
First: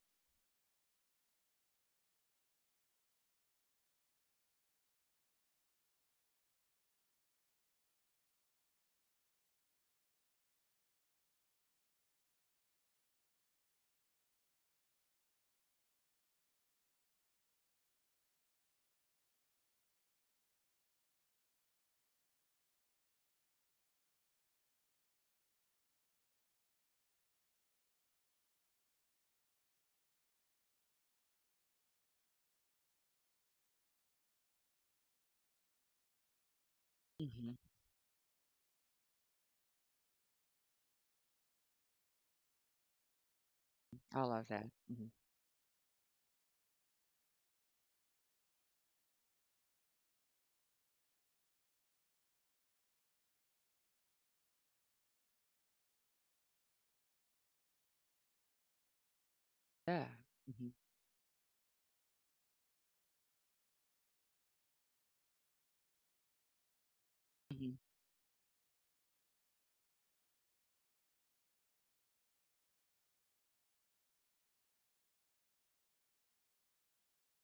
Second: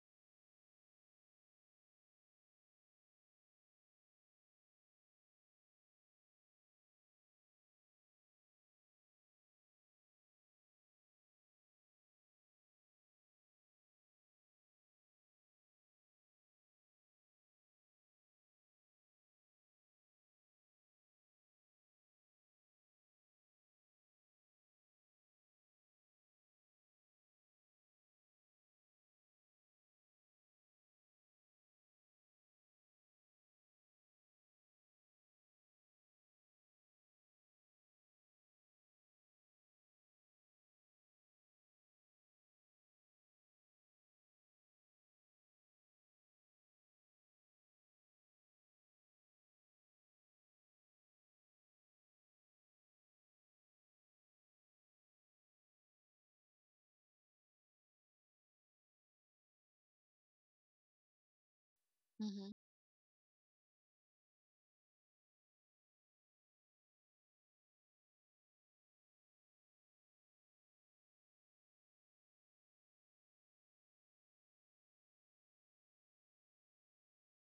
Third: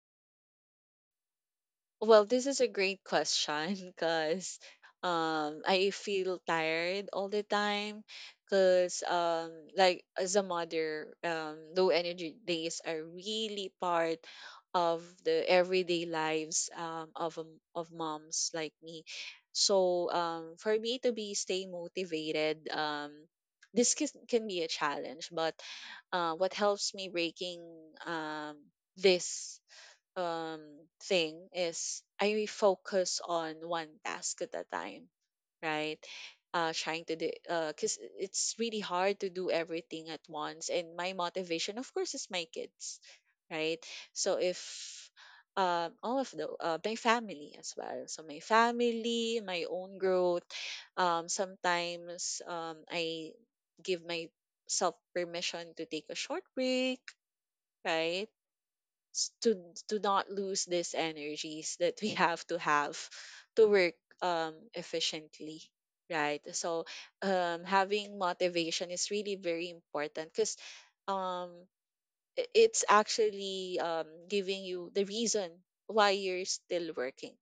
Well, this is a great question (laughs) because I feel tired all the time because, like as a mother, low energy days are really part of the everyday lives of moms like me. So, for me to be stay motivated, this can be a challenge, but what helps me breaking um, this um thing is I focus on one task at a time, right? Trying to do
Mm-hmm.
because it's really hard to do everything at once. And my motivation, of course, is my kids, right?
I
So
love that. Hmm.
if, all of the my family as well. So my family, my own growth. Sometimes, I give myself permission to take a short break, right? s- to to
Yeah.
not lose
Hmm.
these energies that we
Mm-hmm.
have to work efficiently, right. So, having motivation is really very important because, um it's actually giving you the reason why you're still working,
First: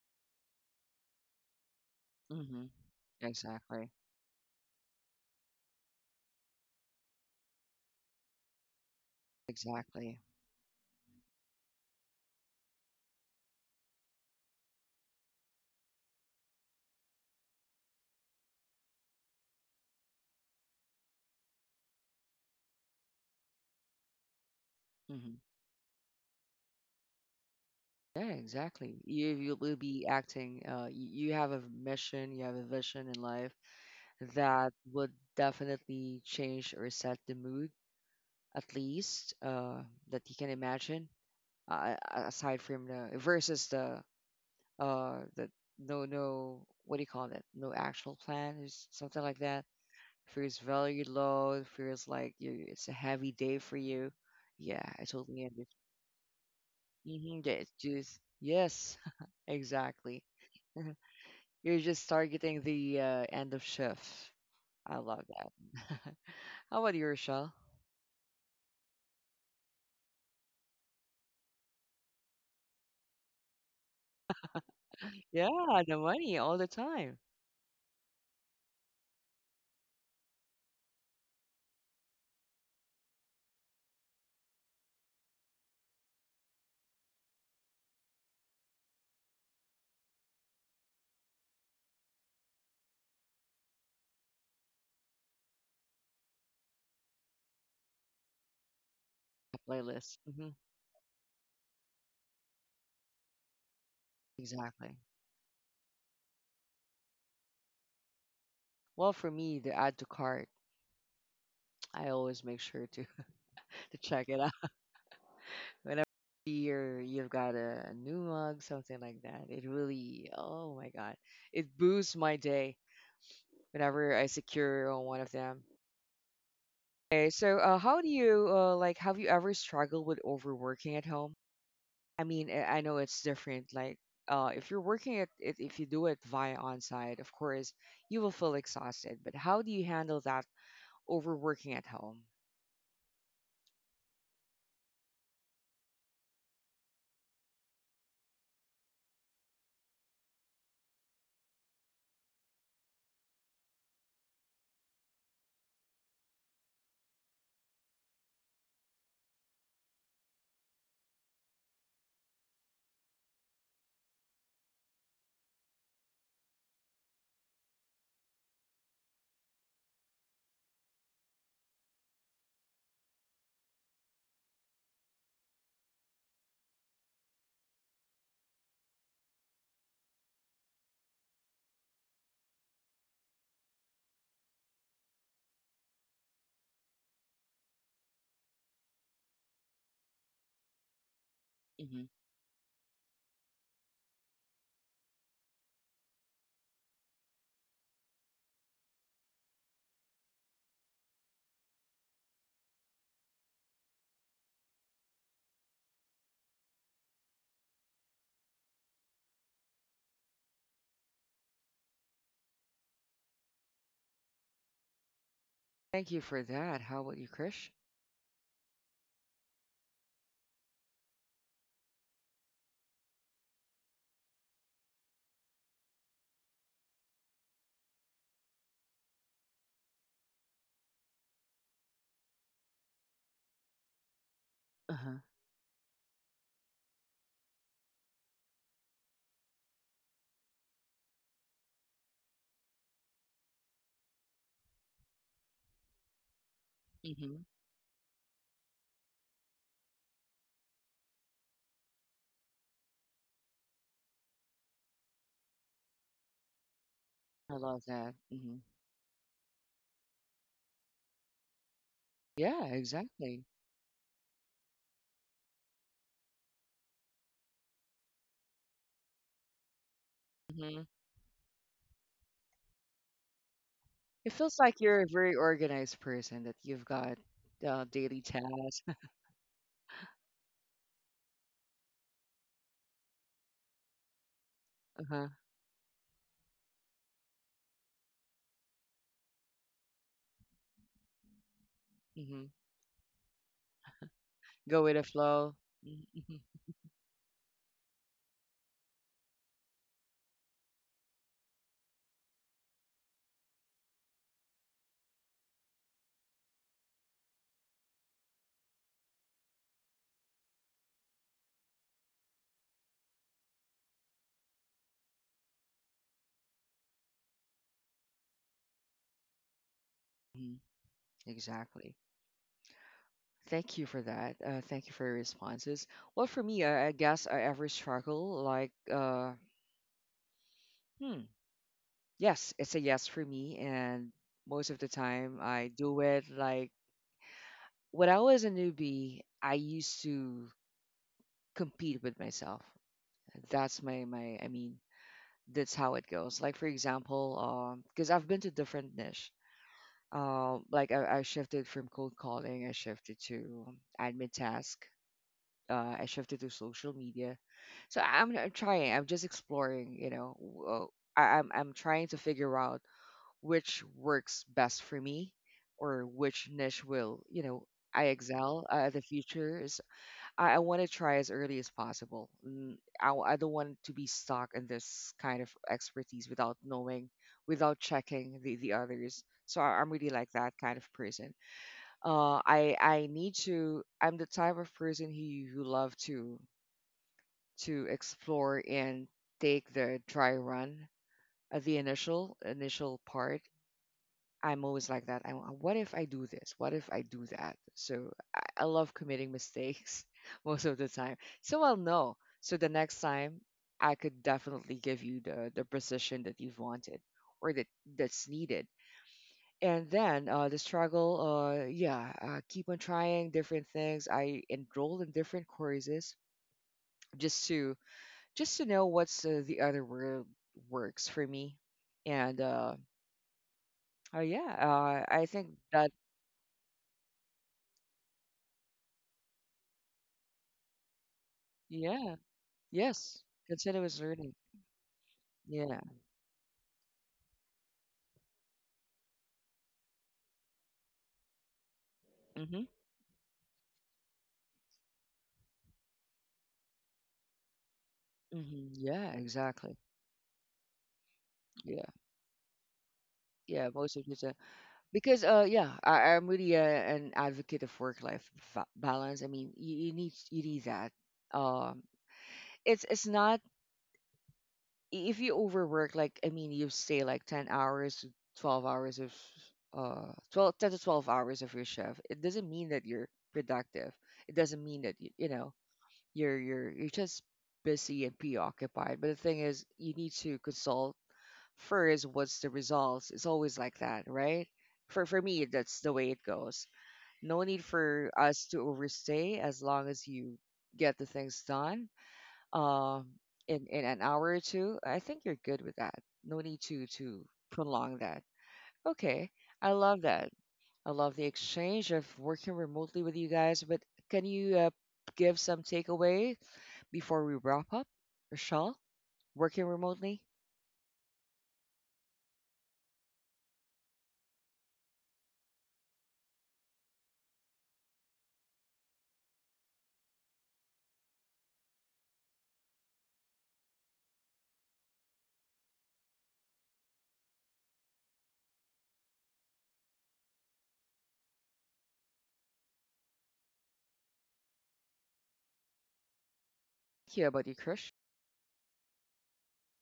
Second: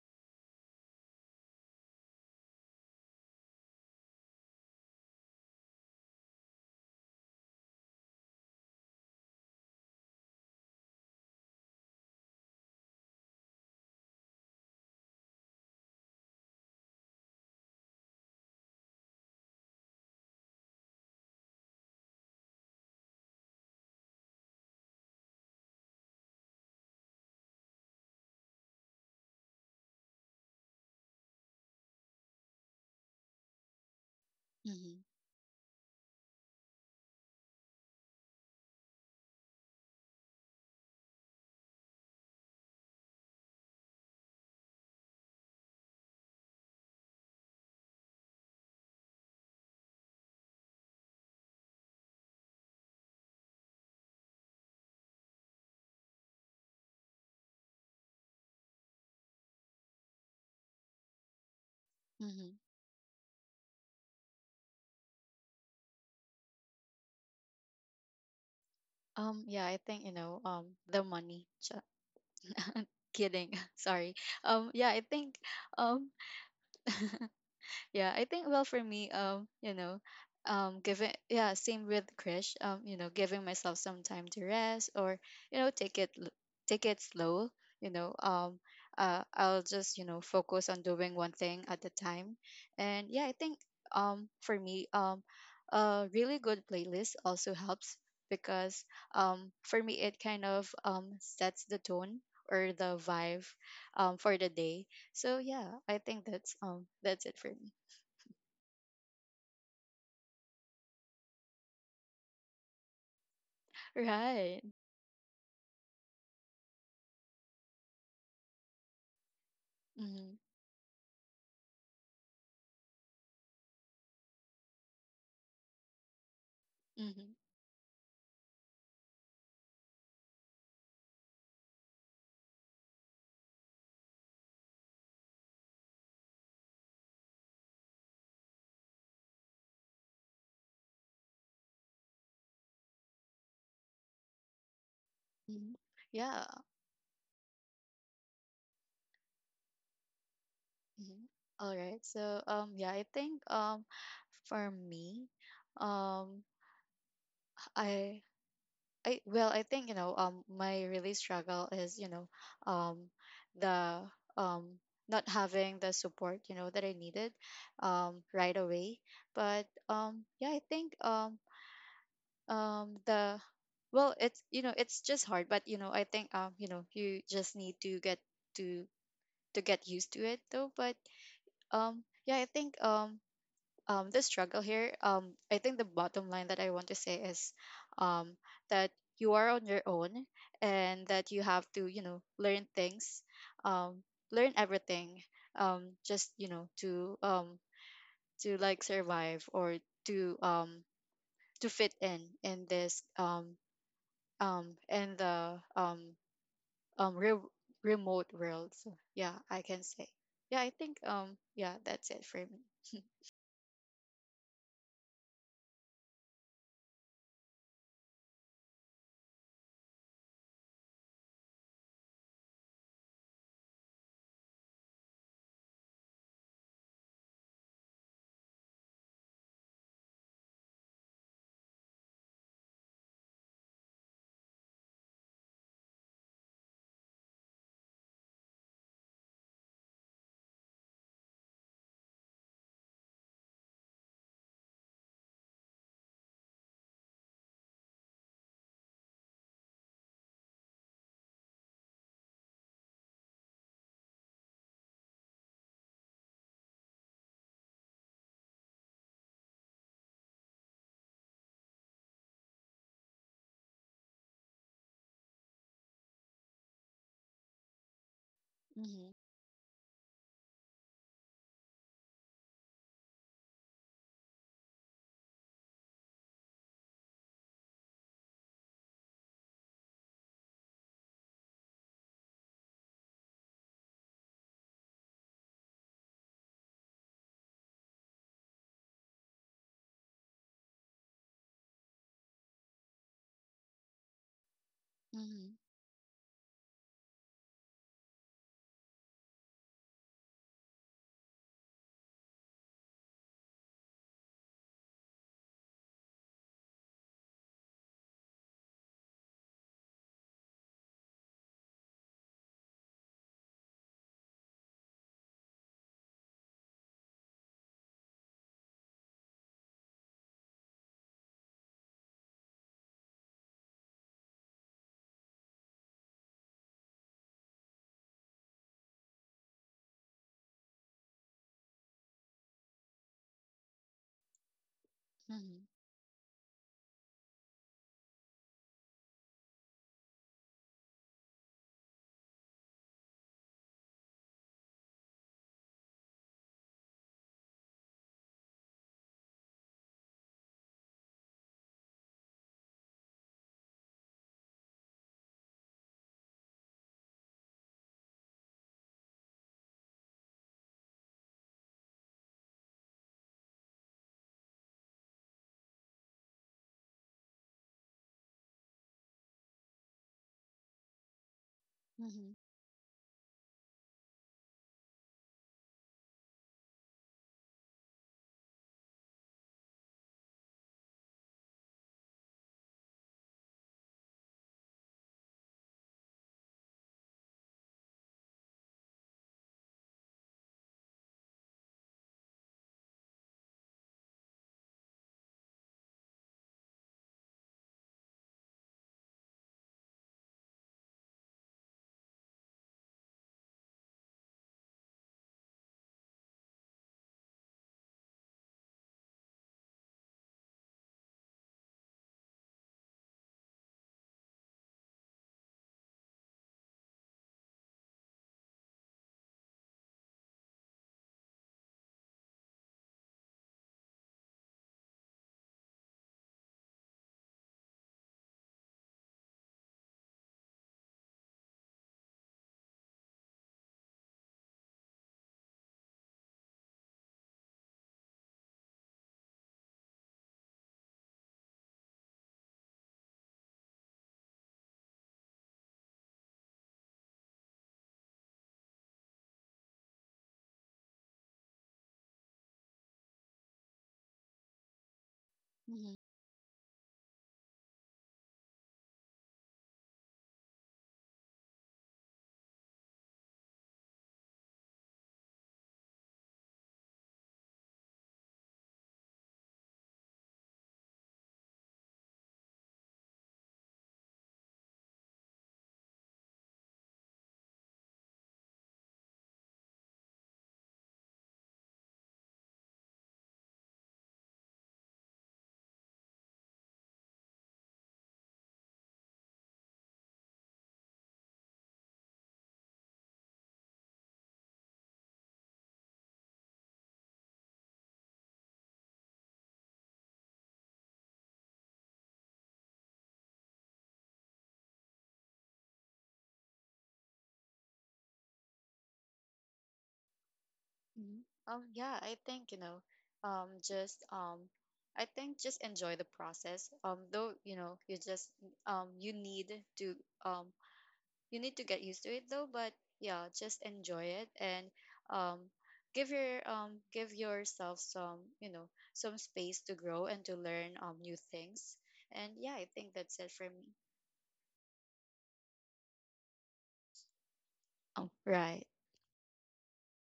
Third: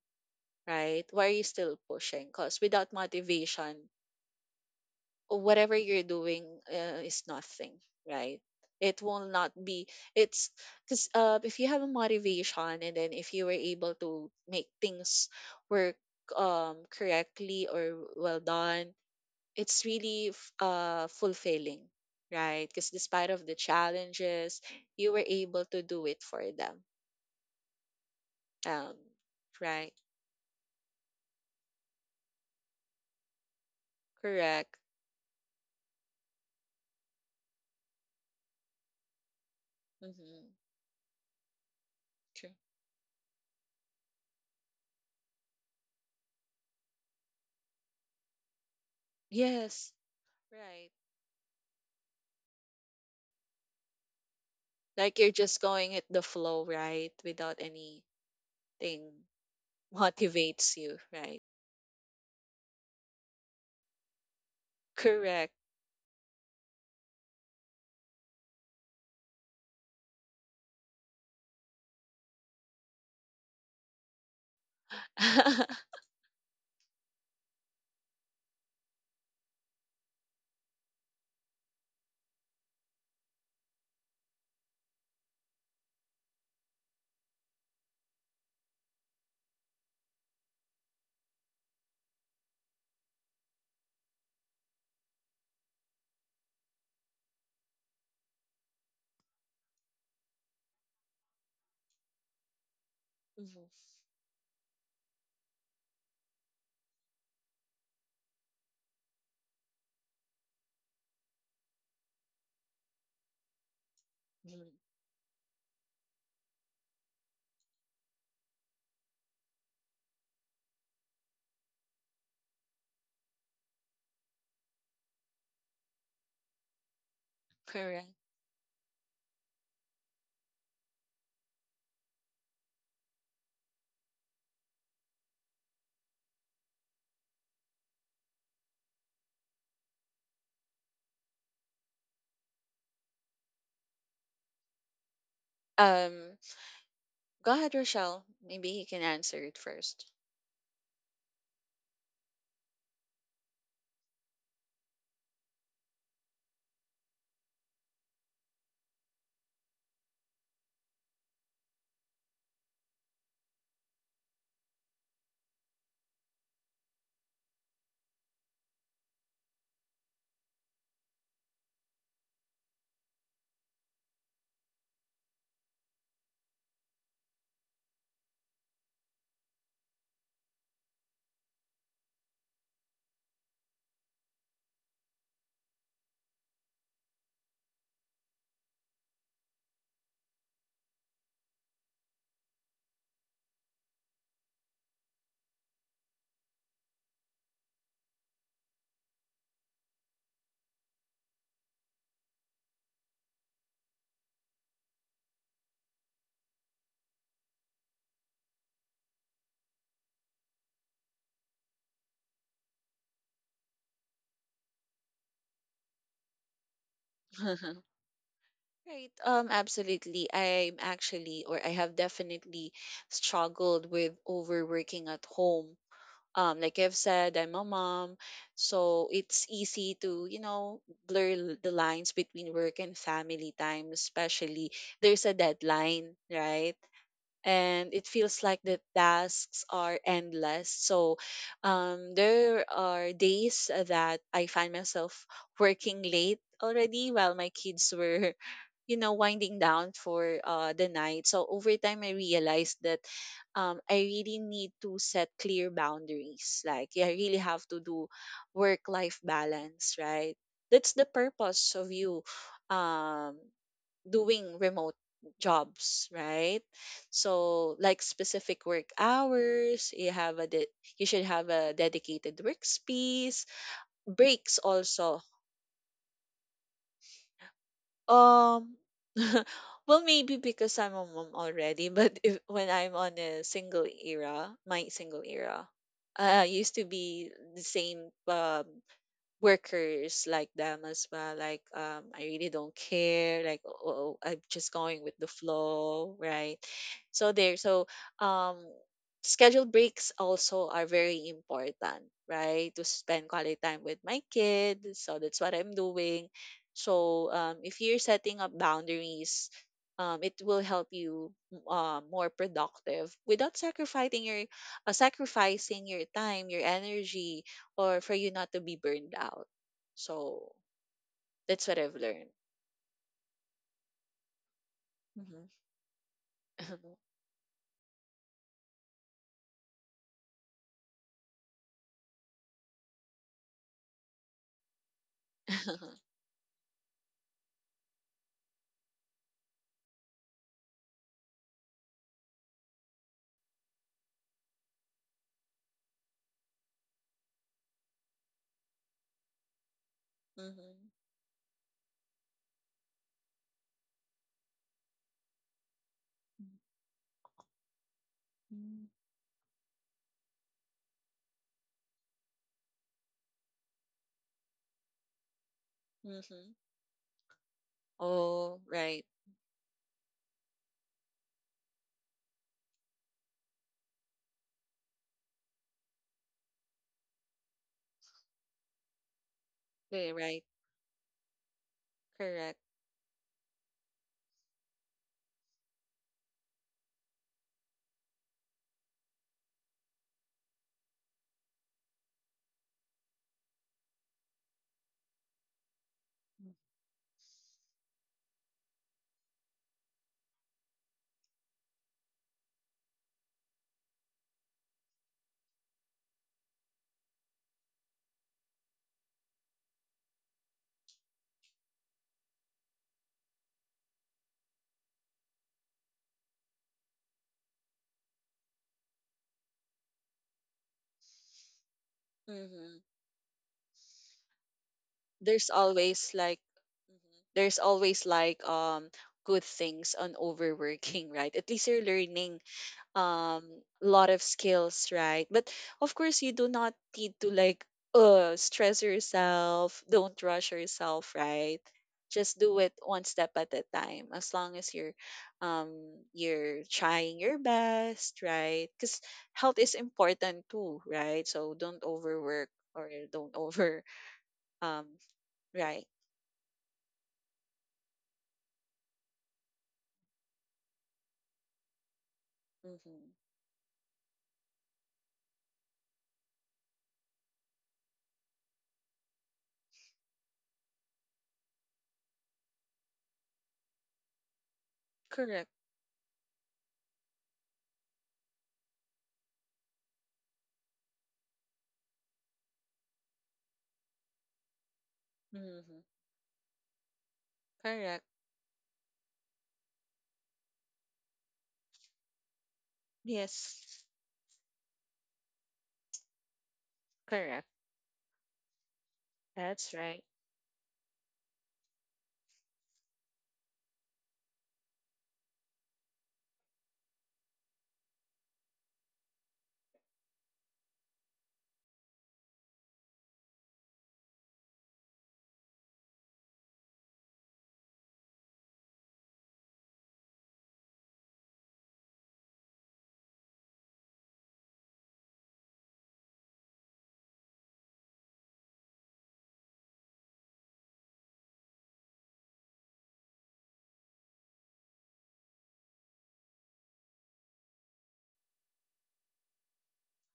right, why you're still pushing,
Hmm.
because
Hmm.
without motivation
Exactly.
whatever you're doing is nothing, right? It will not be.
Exactly.
It's because if you have a motivation and then if you were able to make things work correctly or well done, it's really fulfilling, right? Because despite of the challenges, you were
Hmm.
able to do it for them.
Yeah,
Um,
exactly. You will
right?
be acting. You have a mission. You have a vision in life
Correct.
that
Mm-hmm.
would definitely change or set the mood, at least that you can
Mm-hmm.
imagine. Uh,
True.
aside from the versus the no no, what do you call that, no actual plan or something like that,
Yes.
feels
Right,
very low, feels like you, it's a heavy day for you. Yeah, I
like you're
totally
just
understand.
going at the flow, right,
Mm-hmm. Yeah,
without
it's
any
just, yes,
thing
(laughs) exactly.
motivates you, right?
(laughs) You're just
Hmm.
targeting the end of shift. I love
Correct.
that. (laughs) How about you, Rochelle?
Yeah, I think, the money. Kidding. (laughs) Sorry. Um, yeah, I think,
Yeah,
(laughs)
the
um,
money all the time.
yeah, I think, well, for me, giving yeah, same with Krish, giving myself some time to rest, or take take it slow, you know, um, I'll just, focus on doing one thing at a time. And yeah, I think for me, a really good playlist also helps, because
A
for me it
playlist,
kind
hmm,
of sets the tone or the vibe
Mhm.
for the day.
exactly.
So yeah, I think that's it for me.
Well, for me, the add to cart, I always make sure to (laughs) to check it
Right.
Mhm.
out whenever you've got a new mug, something like that. It really,
Mm-hmm.
oh my god, it boosts my day whenever I secure one of them. Okay,
Mm-hmm.
so how do
Correct.
you like? Have you ever struggled with overworking at home? I mean, I know it's different. Like, if you're working at it, if you do it via on-site, of course, you will feel exhausted. But how do you handle that overworking at home?
Hmm.
Um,
Yeah.
Go ahead, Rochelle. Maybe he can answer it first.
Hmm. All right. So yeah, I think, for me, um I I well, I think, my really struggle is, you know um the um not having the support, that I needed right away. But yeah, I think, the well, it's, it's just hard, but I think, you just need to to get used to it though. But yeah I think the struggle here, I think the bottom line that I want to say is um that you are on your own, and that you have to,
Hmm.
learn things, um learn everything, just, to like survive, or to um to fit in this in the um re- remote world. So yeah, I can say. Yeah, I think, yeah, that's it for me.
Thank you for that. How about you, Krish?
(laughs) Right. Absolutely. I'm actually, or I have definitely struggled with overworking at home. Like I've said, I'm a mom, so it's easy to, you know, blur the lines between work and family time, especially
Uh
there's a deadline, right? And it feels like the tasks are endless. So, there are days that I find myself working late already while
huh.
my kids were, (laughs) winding down for the night. So over time, I realized that, I really need to set clear boundaries. Like, yeah, I really
I
have to
love
do
that. Mhm.
work life balance, right? That's the purpose of you
Yeah,
um
exactly.
doing remote jobs, right. So, like, specific work
Mhm.
hours, you have a
Hmm.
you should have a dedicated workspace.
It
Breaks
feels like you're a
also.
very organized person that you've got daily
um
tasks. (laughs)
(laughs) well, maybe because I'm a mom already. (laughs) But if, when I'm on a single era, my single
Uh-huh.
era, I used to be the same, workers like them as well. Like, I
Hmm.
really don't care. Like, oh, oh, oh, I'm just
Go with
going
the
with the
Mhm.
flow.
flow,
Mm-hmm.
right? So there. So, um, scheduled breaks also are very important, right? To spend quality time with my kid. So that's what I'm doing. So, if you're setting up boundaries, it will help you more productive without sacrificing your time, your energy, or for you not to be burned out. So
Mhm.
that's what
Exactly.
I've learned.
Thank you for that. Thank you for your
Mm-hmm.
responses. Well, for me, I guess I ever struggle like, hmm, yes, it's a yes for me, and most of the time
Mhm.
I do
(laughs)
it. Like, when I was a newbie, I used to compete with myself. That's my I mean, that's how it goes. Like, for example, because I've been to different niche.
Mm-hmm.
Like I shifted from cold calling, I shifted to admin task, I shifted to social media. So I'm
Hmm.
trying, I'm just exploring. You know, I'm trying to figure out which works best for me, or which
Mm-hmm.
niche will, you know, I
Oh,
excel at
right.
the future. I want to try as early as possible.
Mhm.
Mm, I don't want to be stuck in this kind of expertise without knowing, without checking the others. So I'm really
Right,
like
right.
that kind of person.
Correct.
I need to. I'm the type of person who love to explore and take the dry run at the initial part. I'm always like that. I, what if I do this? What if I do that? So I love committing mistakes (laughs) most of the time. So I'll know. So the next time, I could definitely give you the precision that you've wanted or that that's needed. And then the struggle, yeah, keep on trying different things. I enrolled in different courses just to just to know what's the other word works for me. And
Mm-hmm.
yeah, I
There's
think that,
always like Mhm. there's always like good things on overworking, (laughs) right? At least you're
yeah.
learning
Yes,
um
consider was
lot of
learning.
skills, right, but
Yeah.
of course you do not need to like stress yourself, don't rush yourself, right, just do
Mhm.
it one step at a time as long as you're um trying your best, right,
Mhm.
because
Yeah.
health is
Exactly.
important too, right, so don't
Yeah.
overwork or don't
Yeah.
over.
Most of it,
(laughs) um
because yeah,
right.
Mhm.
I'm really an advocate of balance. I mean, you need that. Um, it's
Mm-hmm.
not, I- if you overwork. Like, I mean, you stay like 10 hours, to 12 hours of 12, 10 to 12 hours of your shift. It doesn't mean that you're productive. It doesn't mean that you
Correct.
you know, you're you're just busy and preoccupied. But the thing is, you need to consult first what's the results. It's always like that, right? For me,
Mm-hmm.
that's the way it goes. No need
Correct.
for us to overstay as long as you get the things done. Um,
Yes.
in an hour or two, I think you're good with that. No need
Correct.
to prolong that. Okay,
That's right.
I love that. I love the exchange of working remotely with you guys. But can you give some takeaway before we wrap up, Rochelle, working remotely,
Mhm. Yeah, I think, just I think just enjoy the process. Though you just um you need to um you need to get used to it though, but yeah, just enjoy it. And um give your give yourself some, some space to grow and to learn new things. And yeah, I think that's it for me.
hear about your
Oh,
crush.
right.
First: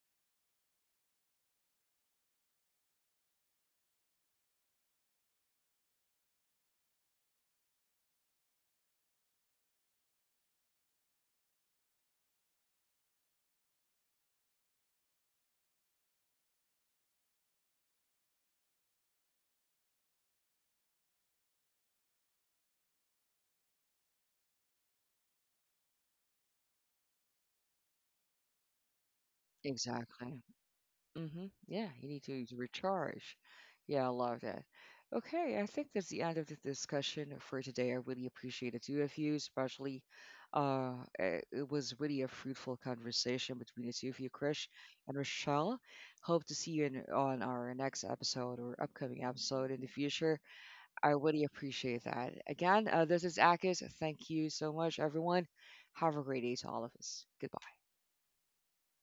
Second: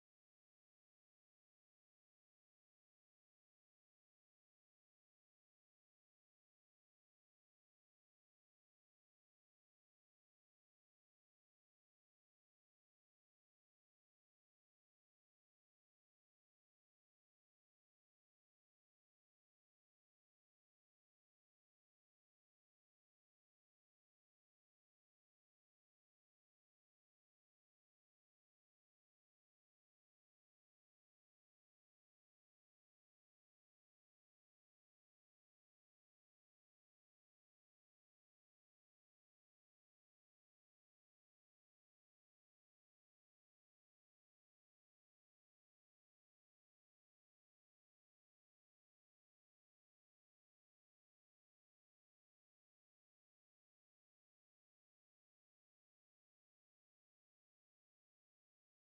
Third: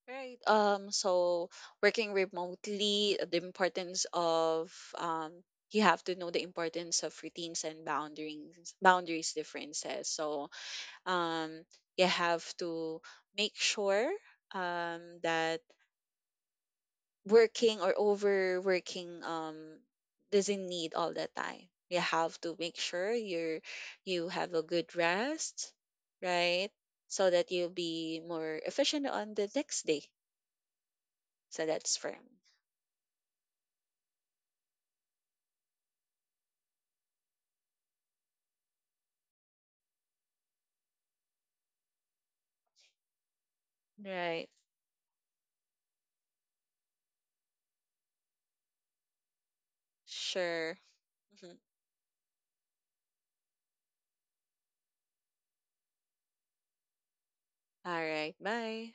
Right. So working remotely, the importance of, um you have to know the importance of routines and boundaries differences. So, um you have to make sure, that working or overworking doesn't need all the time. You have to make sure you have a good rest, right? So that you'll be more efficient on the next day.
Exactly. Mm-hmm.
So
Yeah,
that's
you need
firm.
to recharge. Yeah, I love that. Okay, I think that's the end of the discussion for today. I really appreciate the two of you, especially. Uh, it was really a fruitful conversation between the two of you,
Right.
Krish and Rochelle. Hope to see you on our next episode or upcoming episode in the future.
Sure.
I really
Mhm.
appreciate that. Again, this is Akis. Thank you so much, everyone. Have a great day to all of us. Goodbye.
All right. Bye.